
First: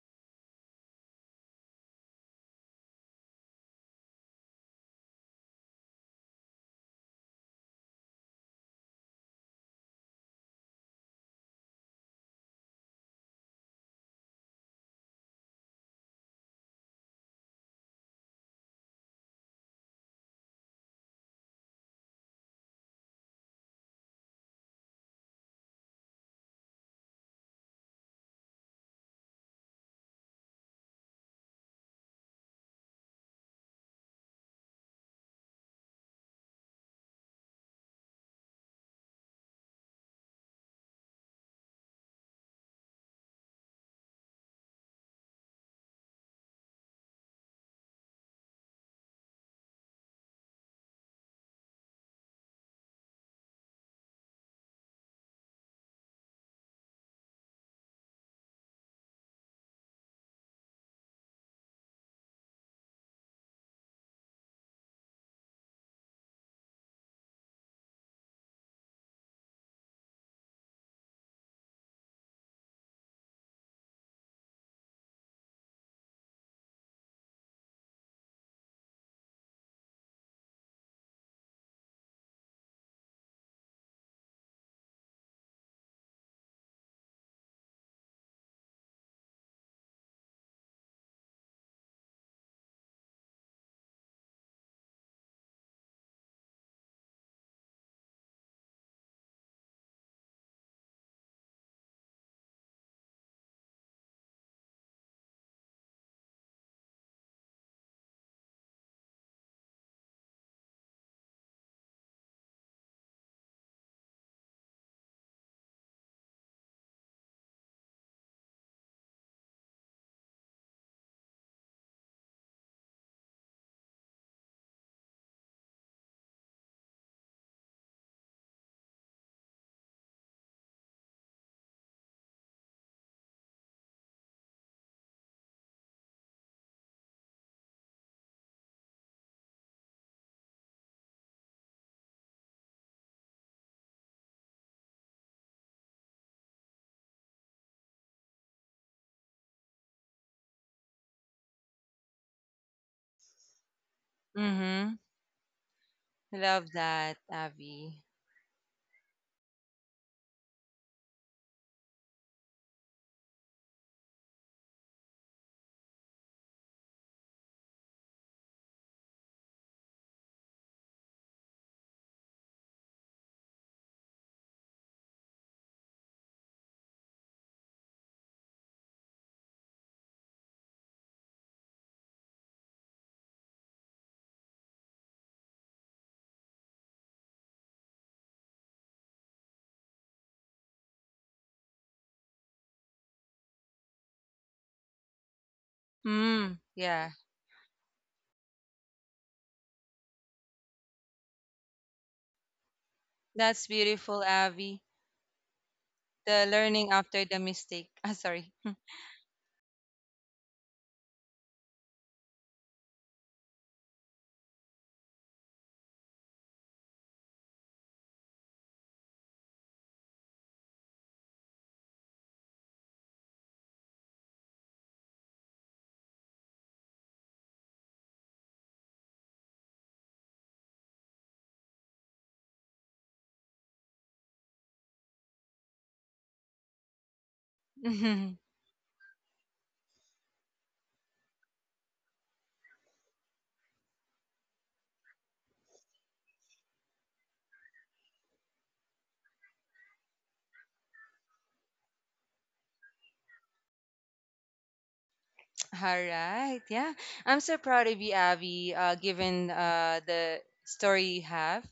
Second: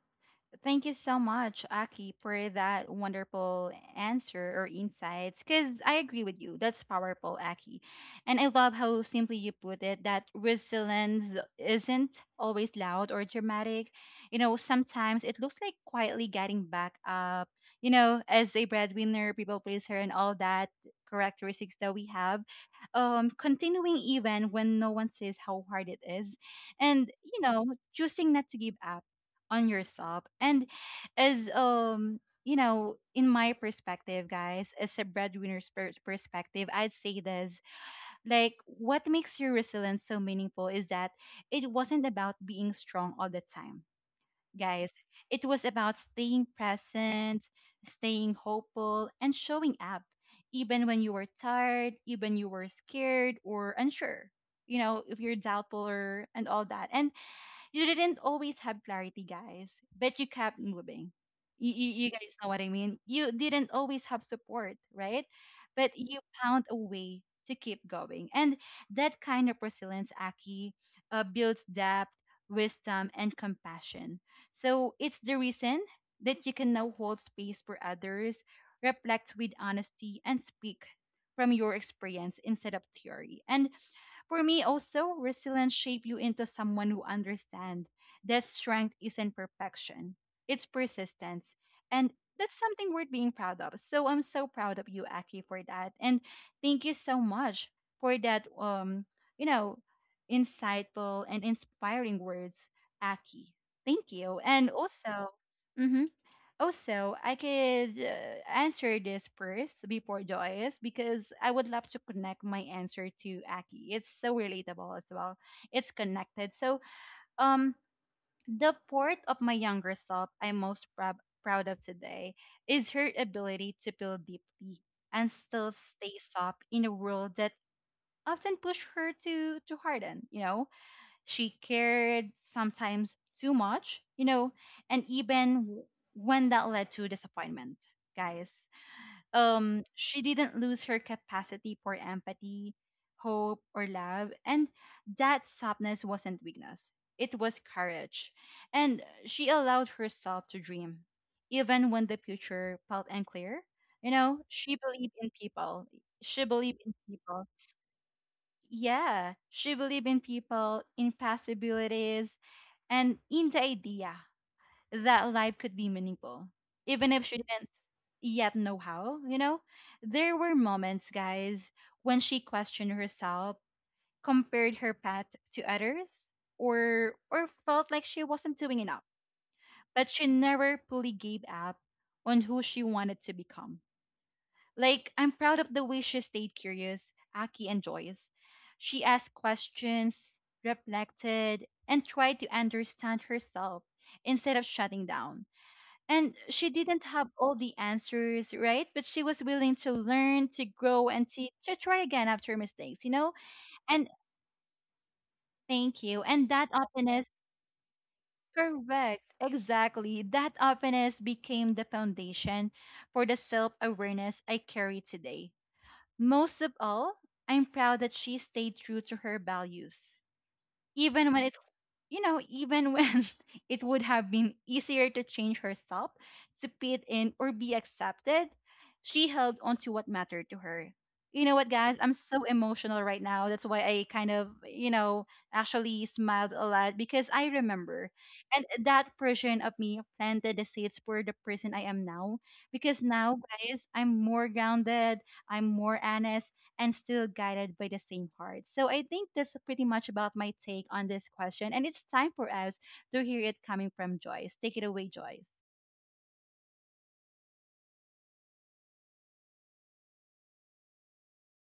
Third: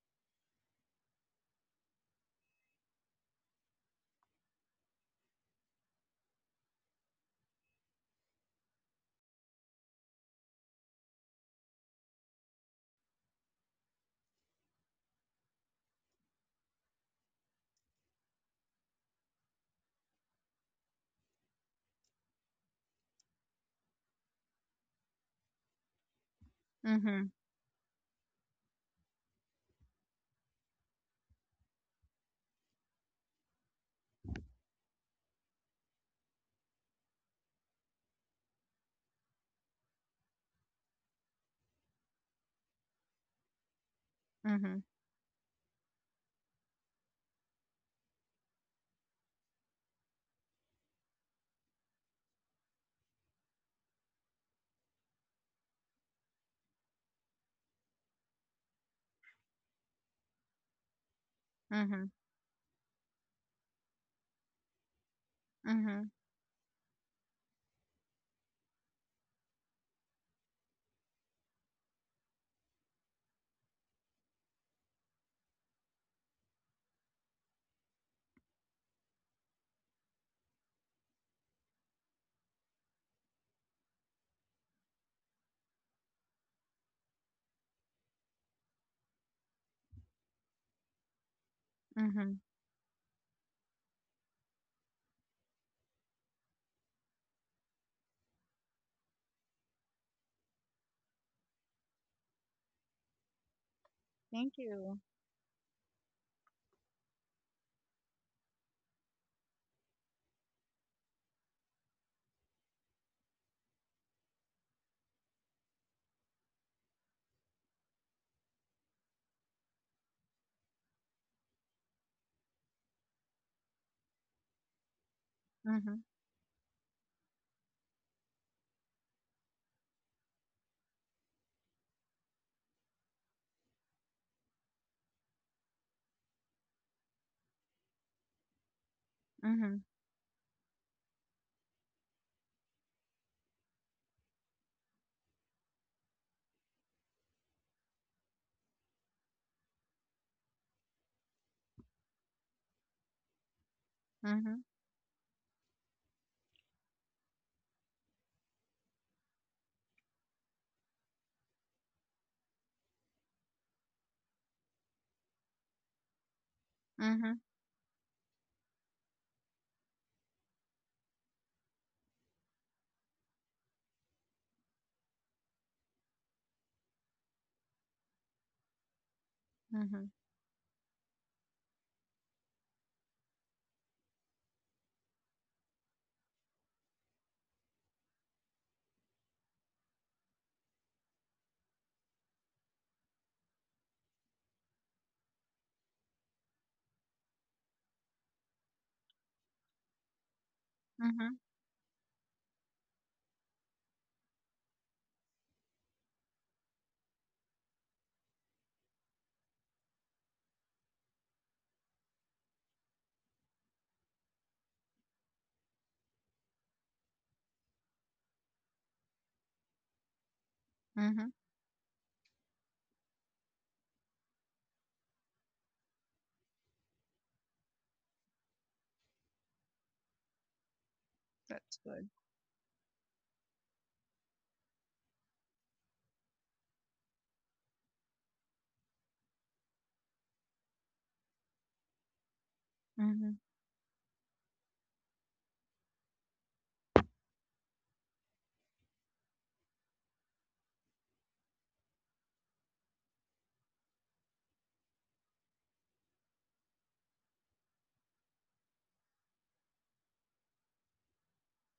Thank you so much, Aki, for that wonderful answer or insights. Because I agree with you. That's powerful, Aki. And I love how simply you put it that resilience isn't always loud or dramatic. You know, sometimes it looks like quietly getting back up, you know, as a breadwinner, people pleaser, and all that characteristics that we have. Continuing even when no one says how hard it is. And,
Mhm.
you know, choosing not to give up on yourself. And as you know, in my perspective, guys, as a breadwinner's perspective, I'd say this, like what makes your resilience so meaningful is that it wasn't about being strong all the time,
Mhm.
guys. It was about staying present, staying hopeful, and showing up even when you were tired, even you were scared or unsure. You know, if you're doubtful or, and all that. And you didn't always have clarity, guys, but you kept moving.
Mhm.
You guys know what I mean? You didn't always have support, right? But
Mhm.
you found a way to keep going. And that kind of resilience, Aki, builds depth, wisdom, and compassion. So it's the reason that you can now hold space for others, reflect with honesty, and speak from your experience instead of theory. And for me, also, resilience shapes you into someone who understands that strength isn't perfection, it's persistence. And
Mhm.
that's something worth being proud of. So I'm so proud of you, Aki, for that. And thank you so much for that, you know, insightful and inspiring words, Aki. Thank you.
Thank
And
you.
also, mhm. Also, I could answer this first before Joyce because I would love to connect my answer to Aki. It's so relatable as well. It's connected. So, um, the part of my younger self I'm most proud of today is her ability to feel deeply and still
Mhm.
stay soft in a world that often push her to harden. You know, she cared sometimes too much, you know, and when that led to disappointment, guys.
Mhm.
She didn't lose her capacity for empathy, hope, or love, and that softness wasn't weakness. It was courage, and she allowed herself to dream, even when the future felt unclear. You know,
Mhm.
she
Mm-hmm.
believed in people. She
Love
believed in
that,
people
Abby.
yeah, she believed in people, in possibilities, and in the idea that life could be meaningful, even if she
Mhm.
didn't yet know how, you know? There were moments, guys, when she questioned herself, compared her path to others, or felt like she wasn't doing enough.
Mhm.
But she never fully gave up on who she wanted to become. Like, I'm proud of the way she stayed curious, Aki and Joyce. She asked questions, reflected, and tried to understand herself instead of shutting down. And
Hmm.
she didn't
Yeah.
have all the answers, right? But she was willing to learn, to grow, and
Mhm.
to try again after mistakes, you know?
That's
And
beautiful, Abby.
thank you. And
The
that
learning
openness,
after the mistake. Ah, sorry.
correct, exactly. That openness became the foundation for the self awareness I carry today. Most of all, I'm proud that she stayed true to her values,
Mhm.
even when even when it would have been easier to change herself to fit in or be accepted. She held on to what mattered to her. You know what,
That's
guys?
good.
I'm so emotional right now. That's why I kind of, actually smiled a lot because I remember.
Mhm.
And that version of me planted the seeds for the person I am now. Because now,
Mhm.
guys, I'm more grounded. I'm more honest and still guided by the same heart. So I think that's pretty much about my take on this question. And it's time for us to hear it coming from Joyce. Take it away, Joyce.
All right. Yeah. I'm so proud of you, Abby, given the story you have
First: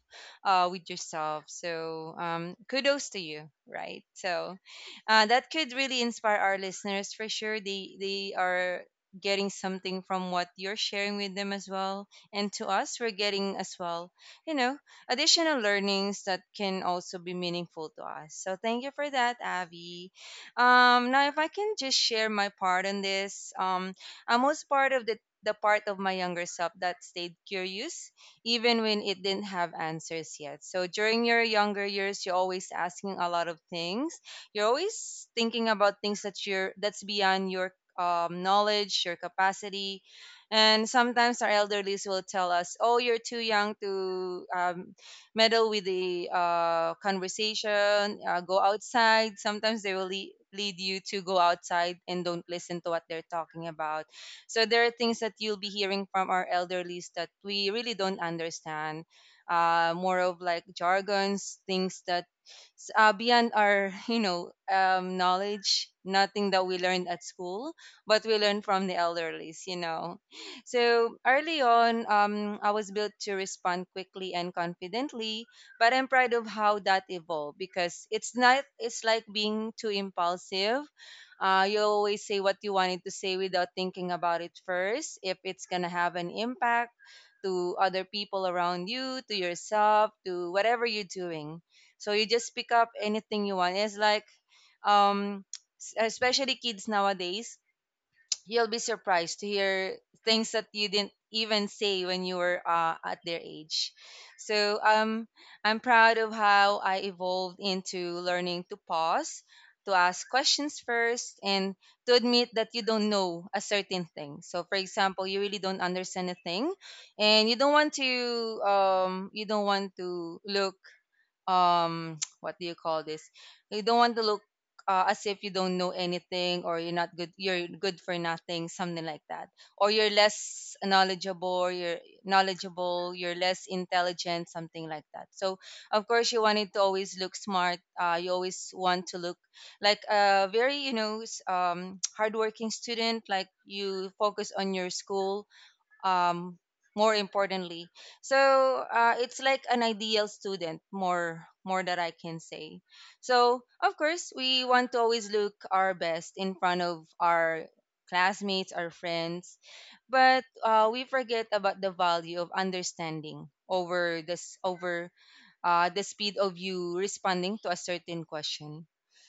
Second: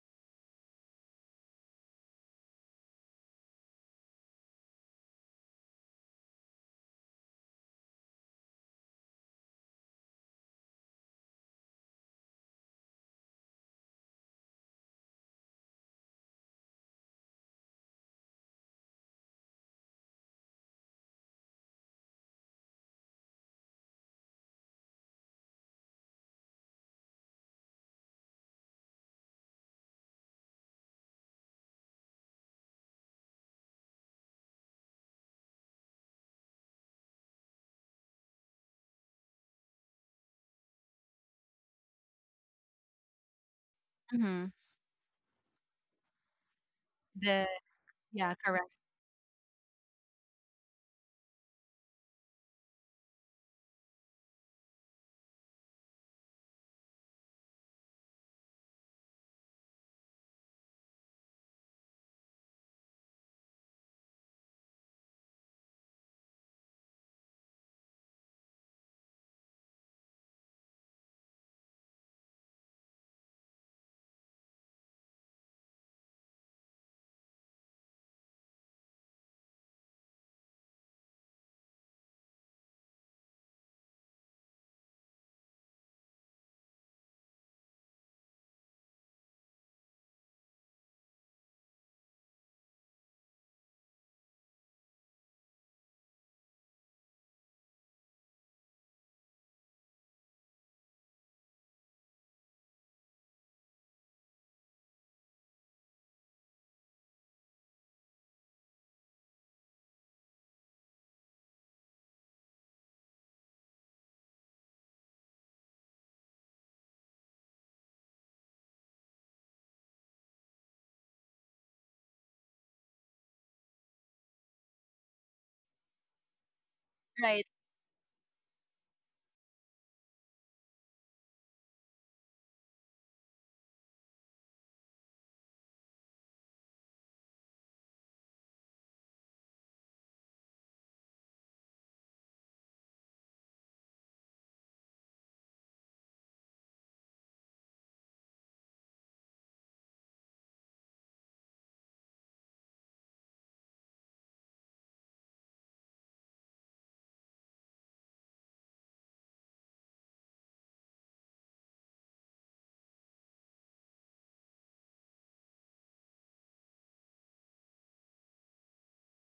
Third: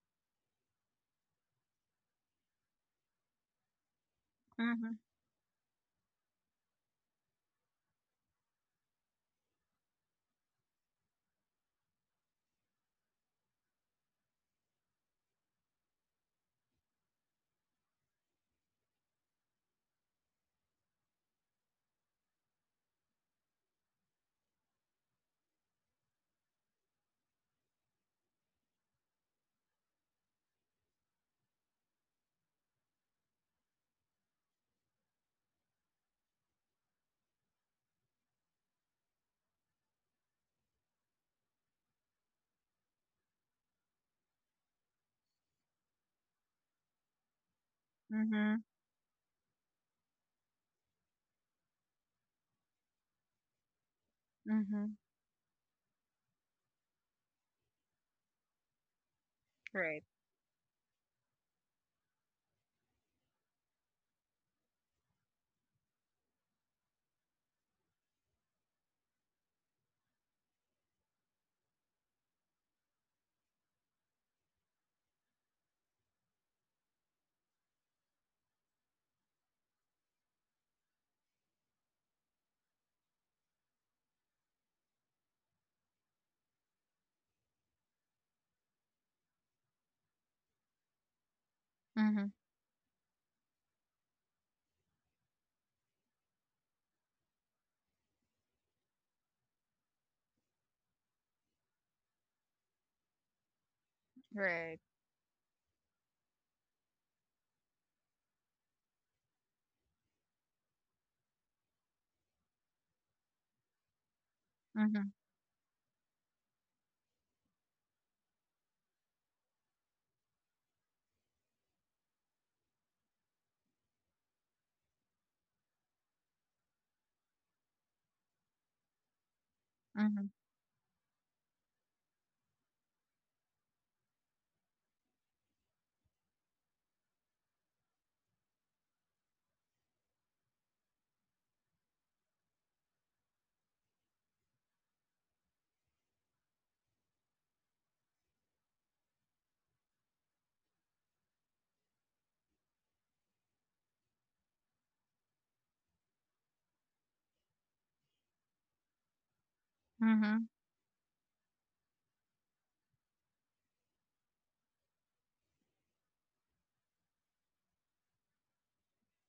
with yourself. So, kudos to you, right? So,
Mhm.
that could really inspire our listeners for sure. They are getting something from what you're sharing with them as well. And to us, we're getting as well, you know, additional learnings that can also be meaningful to us. So, thank you for that, Abby. Now, if I can just share my part on this, I'm most part of the part of my younger self that stayed curious even when it didn't have answers yet. So during your younger years, you're always asking a lot of things. You're always thinking about things that you're that's beyond your knowledge, your capacity, and sometimes our elderlies will tell us, "Oh, you're too young
Mm-hmm.
to meddle with the
The
conversation,
yeah,
go
Mhm.
correct.
outside." Sometimes they will lead you to go outside and don't listen to what they're talking about. So there are
Mhm.
things that you'll be hearing from our elderlies that we really don't understand.
Great.
More of like jargons, things that beyond our you know knowledge, nothing that we learned at school, but we learn from the elderlies. You know, so early on, I was built to respond quickly and confidently, but I'm proud of how that evolved because it's not it's like being too impulsive. You always say what you wanted to say without thinking about it first, if it's gonna have an impact to other people around you, to yourself, to whatever you're doing. So you
Mhm.
just pick up anything you want. It's like um, especially kids nowadays, you'll be surprised to hear things that you didn't even say when you were at their age. So
Great.
I'm proud of how I evolved into learning to pause, to ask questions first, and to admit that you don't know a certain thing. So, for
Mhm.
example, you really don't understand a thing, and you don't want to you don't want to look what do you call this, you don't want to look as if you don't know anything, or you're not good,
Right.
you're good for nothing, something like that, or you're
Mhm.
less knowledgeable, you're less intelligent, something like that. So of course you wanted to always look smart, you always want to look like a very, you know, s- hardworking student, like you focus on your school, um, more importantly. So it's like an ideal student, more that I can say. So of course we want to always look our best in front of our classmates, our friends, but
Mhm.
we forget about the value of understanding over the speed of you responding to a certain question.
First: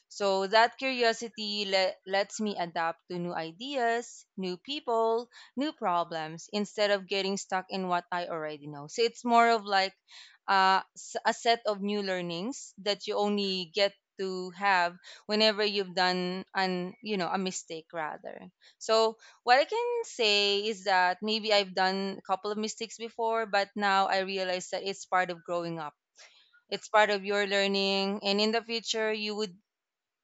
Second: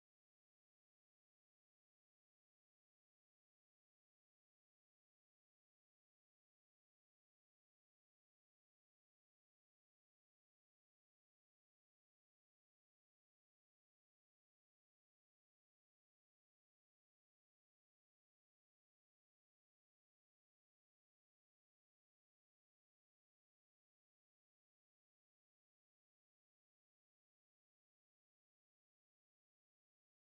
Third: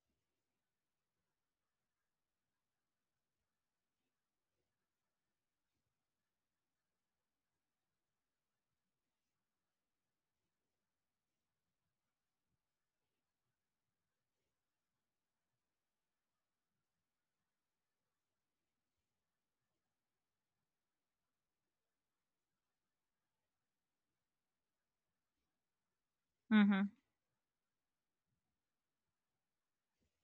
So that curiosity lets me adapt to new ideas, new people, new problems instead of getting stuck in what I already know. So it's more of like a set of new learnings that you only get to have whenever you've done an you know a mistake rather. So what I can say is that maybe I've done a couple of mistakes before, but now I realize that it's part of growing up, it's
Mhm.
part of your learning. And in the future, you would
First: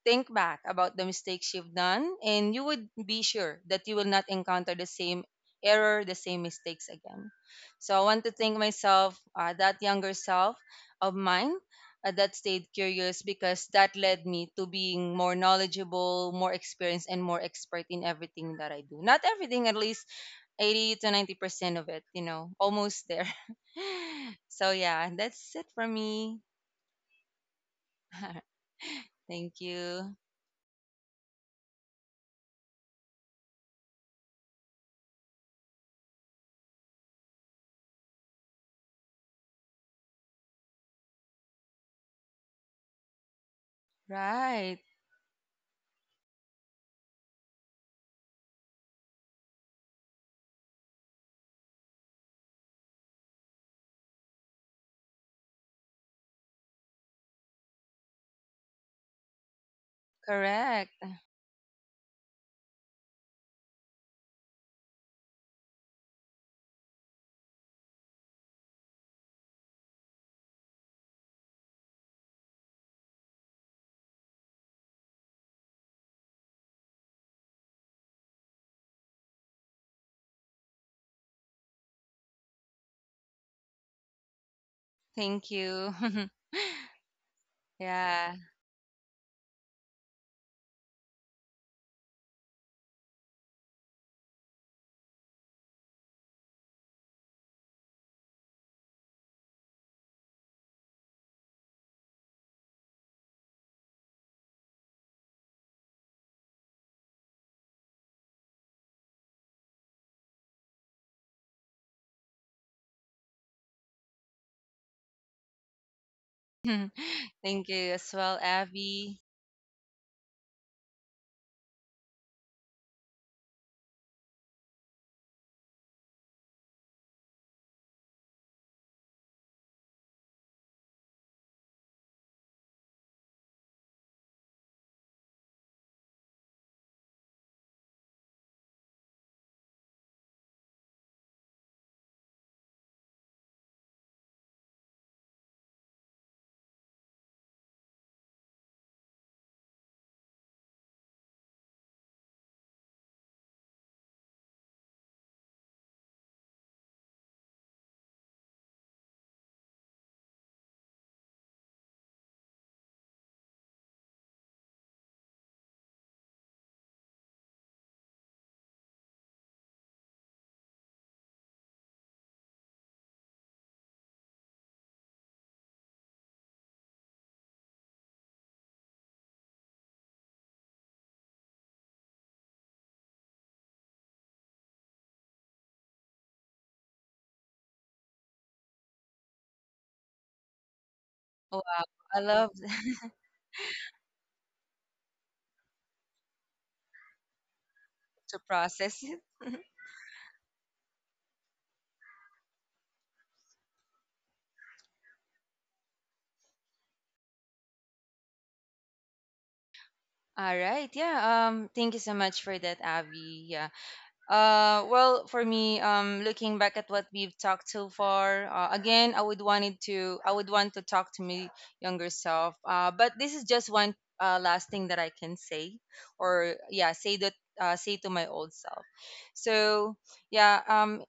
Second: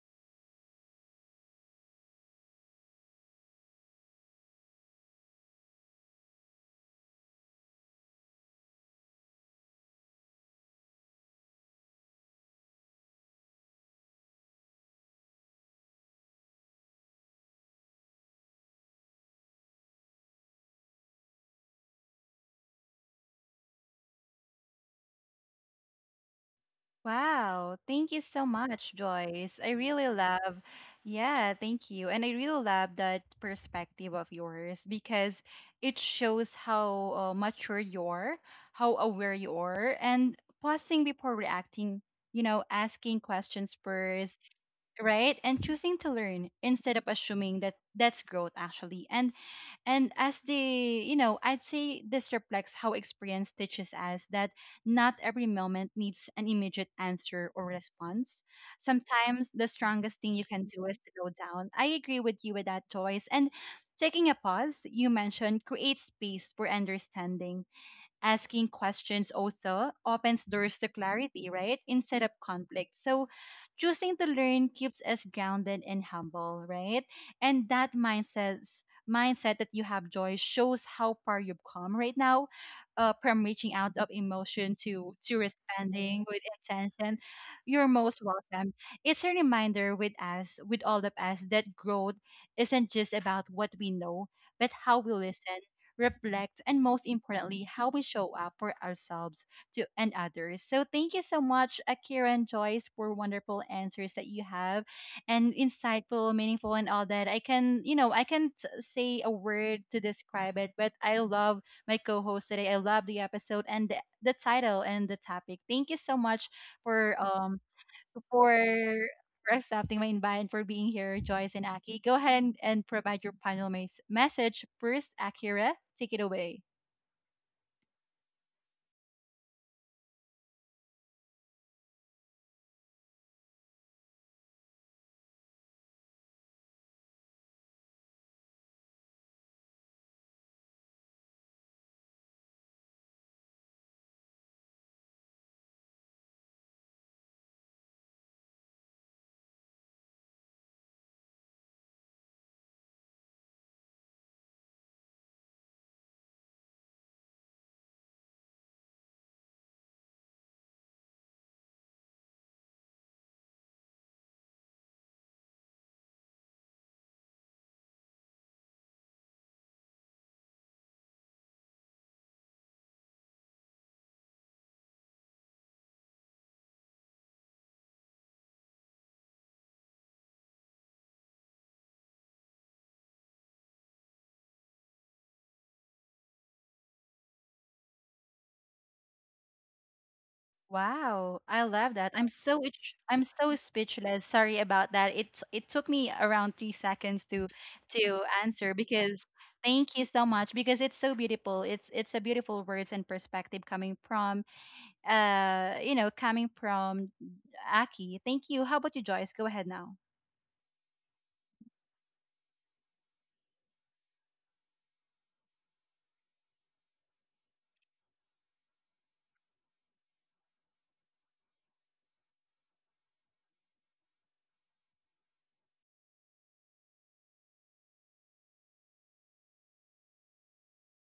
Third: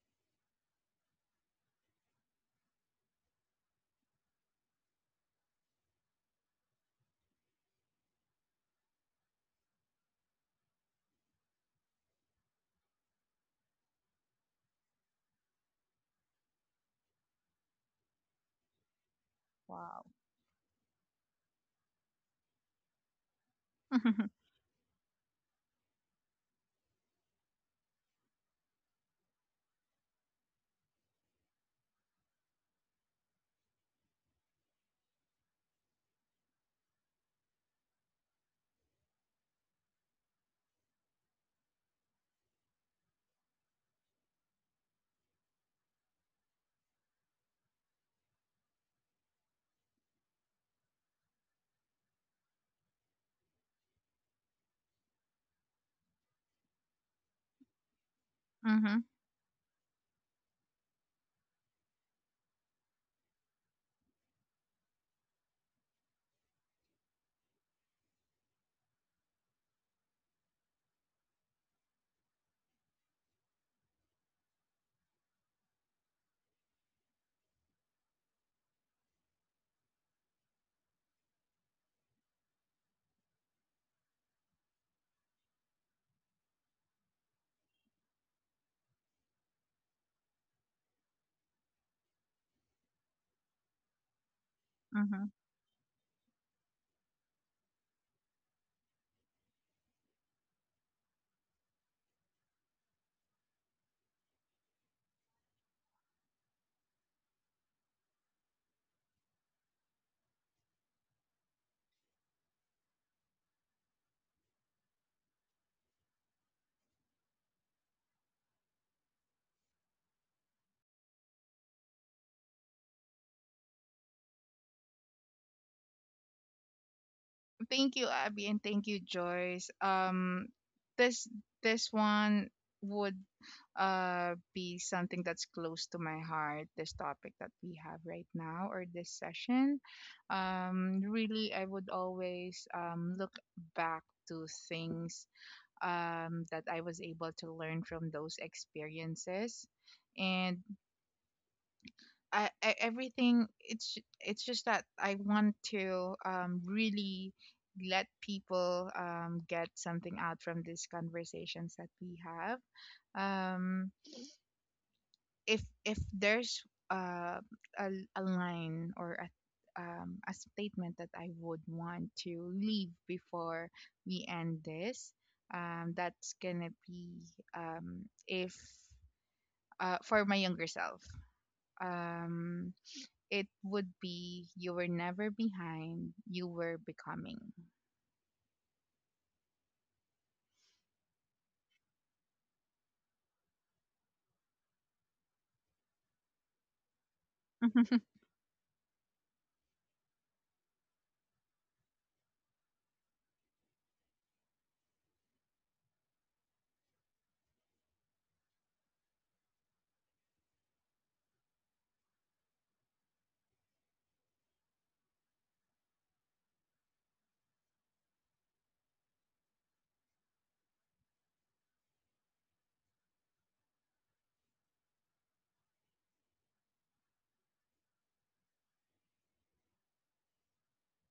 think back about the mistakes you've done and you would be sure that you will not encounter the same error, the same mistakes again. So I want to thank myself, that younger self of mine, that stayed curious, because that led me to being more knowledgeable, more experienced, and more expert in everything that I do. Not everything, at
Wow.
least 80 to 90% of it, you know, almost there. So, yeah, that's it for me.
Wow. Thank you so much,
Thank
Joyce. I really
you.
love yeah, thank you. And I really love that perspective of yours because it shows how mature you're, how aware you are, and pausing before reacting, you know, asking questions first,
Right.
right, and choosing to learn instead of assuming that that's growth, actually. And as they, you know, I'd say this reflects how experience teaches us that not every moment needs an immediate answer or response.
Mhm. Mhm.
Sometimes the strongest thing you can do is
Correct.
to go down, I agree with you with that choice. And taking a pause, you mentioned, creates space for understanding. Asking questions also opens doors to clarity, right? Instead of conflict. So choosing to learn keeps us grounded and humble, right? And that mindset that you have, joy shows how far you've come right now, from reaching out of emotion to
Thank you.
responding with intention. You're most
Yeah.
welcome. It's a reminder with us, with all of us, that growth isn't just about what we know, but how we
Mhm.
listen, reflect, and most importantly, how we show up for ourselves to and others. So thank you so much, Akira and Joyce, for wonderful answers that you have, and insightful, meaningful, and all that. I can, you know, I can't say a word to describe it, but I love my co-host today. I love the episode and the title and the topic. Thank you so much for
Thank you as well,
for
Abby.
for accepting my invite and for being here, Joyce and Aki. Go ahead and provide your final message first, Akira. Take it away.
Thank you, Abby, and thank you, Joyce. This this one would, be something that's close to my heart. This topic that we have right now, or this session, really, I would always, look back to things, that I was able to learn from those experiences, and I everything it's ju- it's just that I want to, really let people, get something out from these conversations that we have. Um if there's, uh, a, line or a, a statement that I would want to leave before we end this, that's gonna be, if for my younger self. Um, it would be, you were never behind, you were becoming.
Wow,
Wow.
I love that.
I
I'm
love
I'm so speechless. Sorry about that. It took me around three seconds to
to
answer
process it.
because thank you so much because it's so beautiful. It's a beautiful words and perspective coming from Aki. Thank you. How about you, Joyce? Go ahead now.
All right. Yeah. Thank you so much for that, Abby. Yeah. Well, for me, looking back at what we've talked so far, again, I would want to talk to my younger self. But this is just one last thing that I can say, or yeah, say that, say to my old self. So yeah,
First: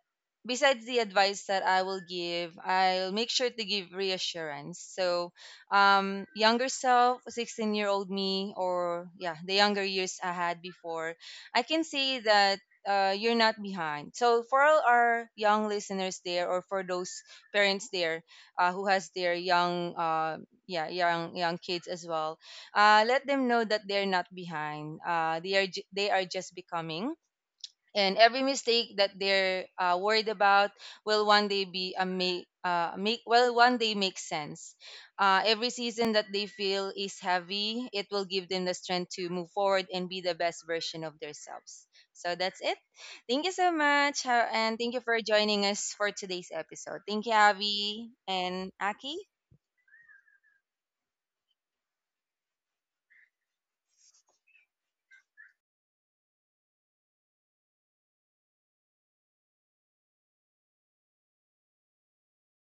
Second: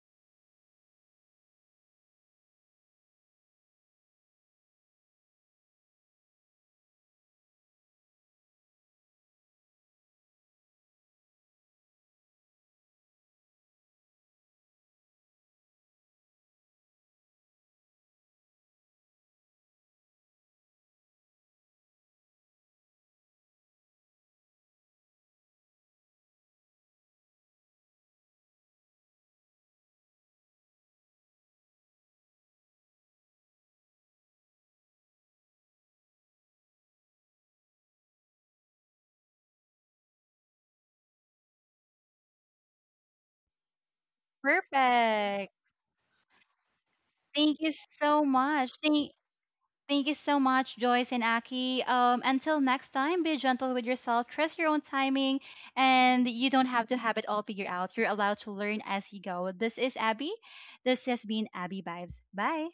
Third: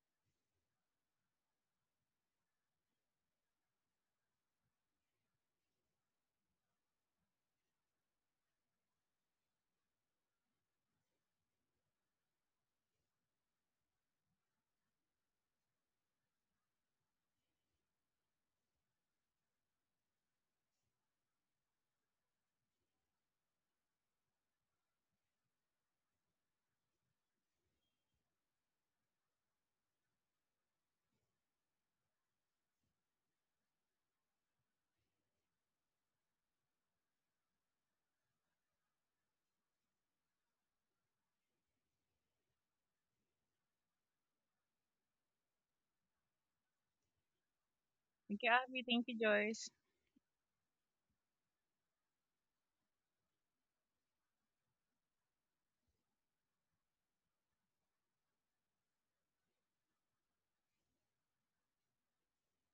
besides the advice that I will give, I'll make sure to give reassurance. So, younger self, 16-year-old me, or yeah, the younger years I had before, I can say that. You're not behind. So for all our young listeners there, or for those parents there who has their young, yeah, young kids as well, let them know that they're not behind. They are they are just becoming, and every mistake that they're worried about will one day be a make make well one day make sense. Every season that they feel is heavy, it will give them the strength to move forward and be the best version of themselves. So that's it. Thank you so much, and thank you for
Perfect.
joining us for today's episode. Thank you,
Thank you
Avi
so
Thank you,
much.
and
Abby. Thank
Aki.
you, Joyce.
Thank you so much, Joyce and Aki. Until next time, be gentle with yourself, trust your own timing, and you don't have to have it all figured out. You're allowed to learn as you go. This is Abby. This has been Abby Vibes. Bye.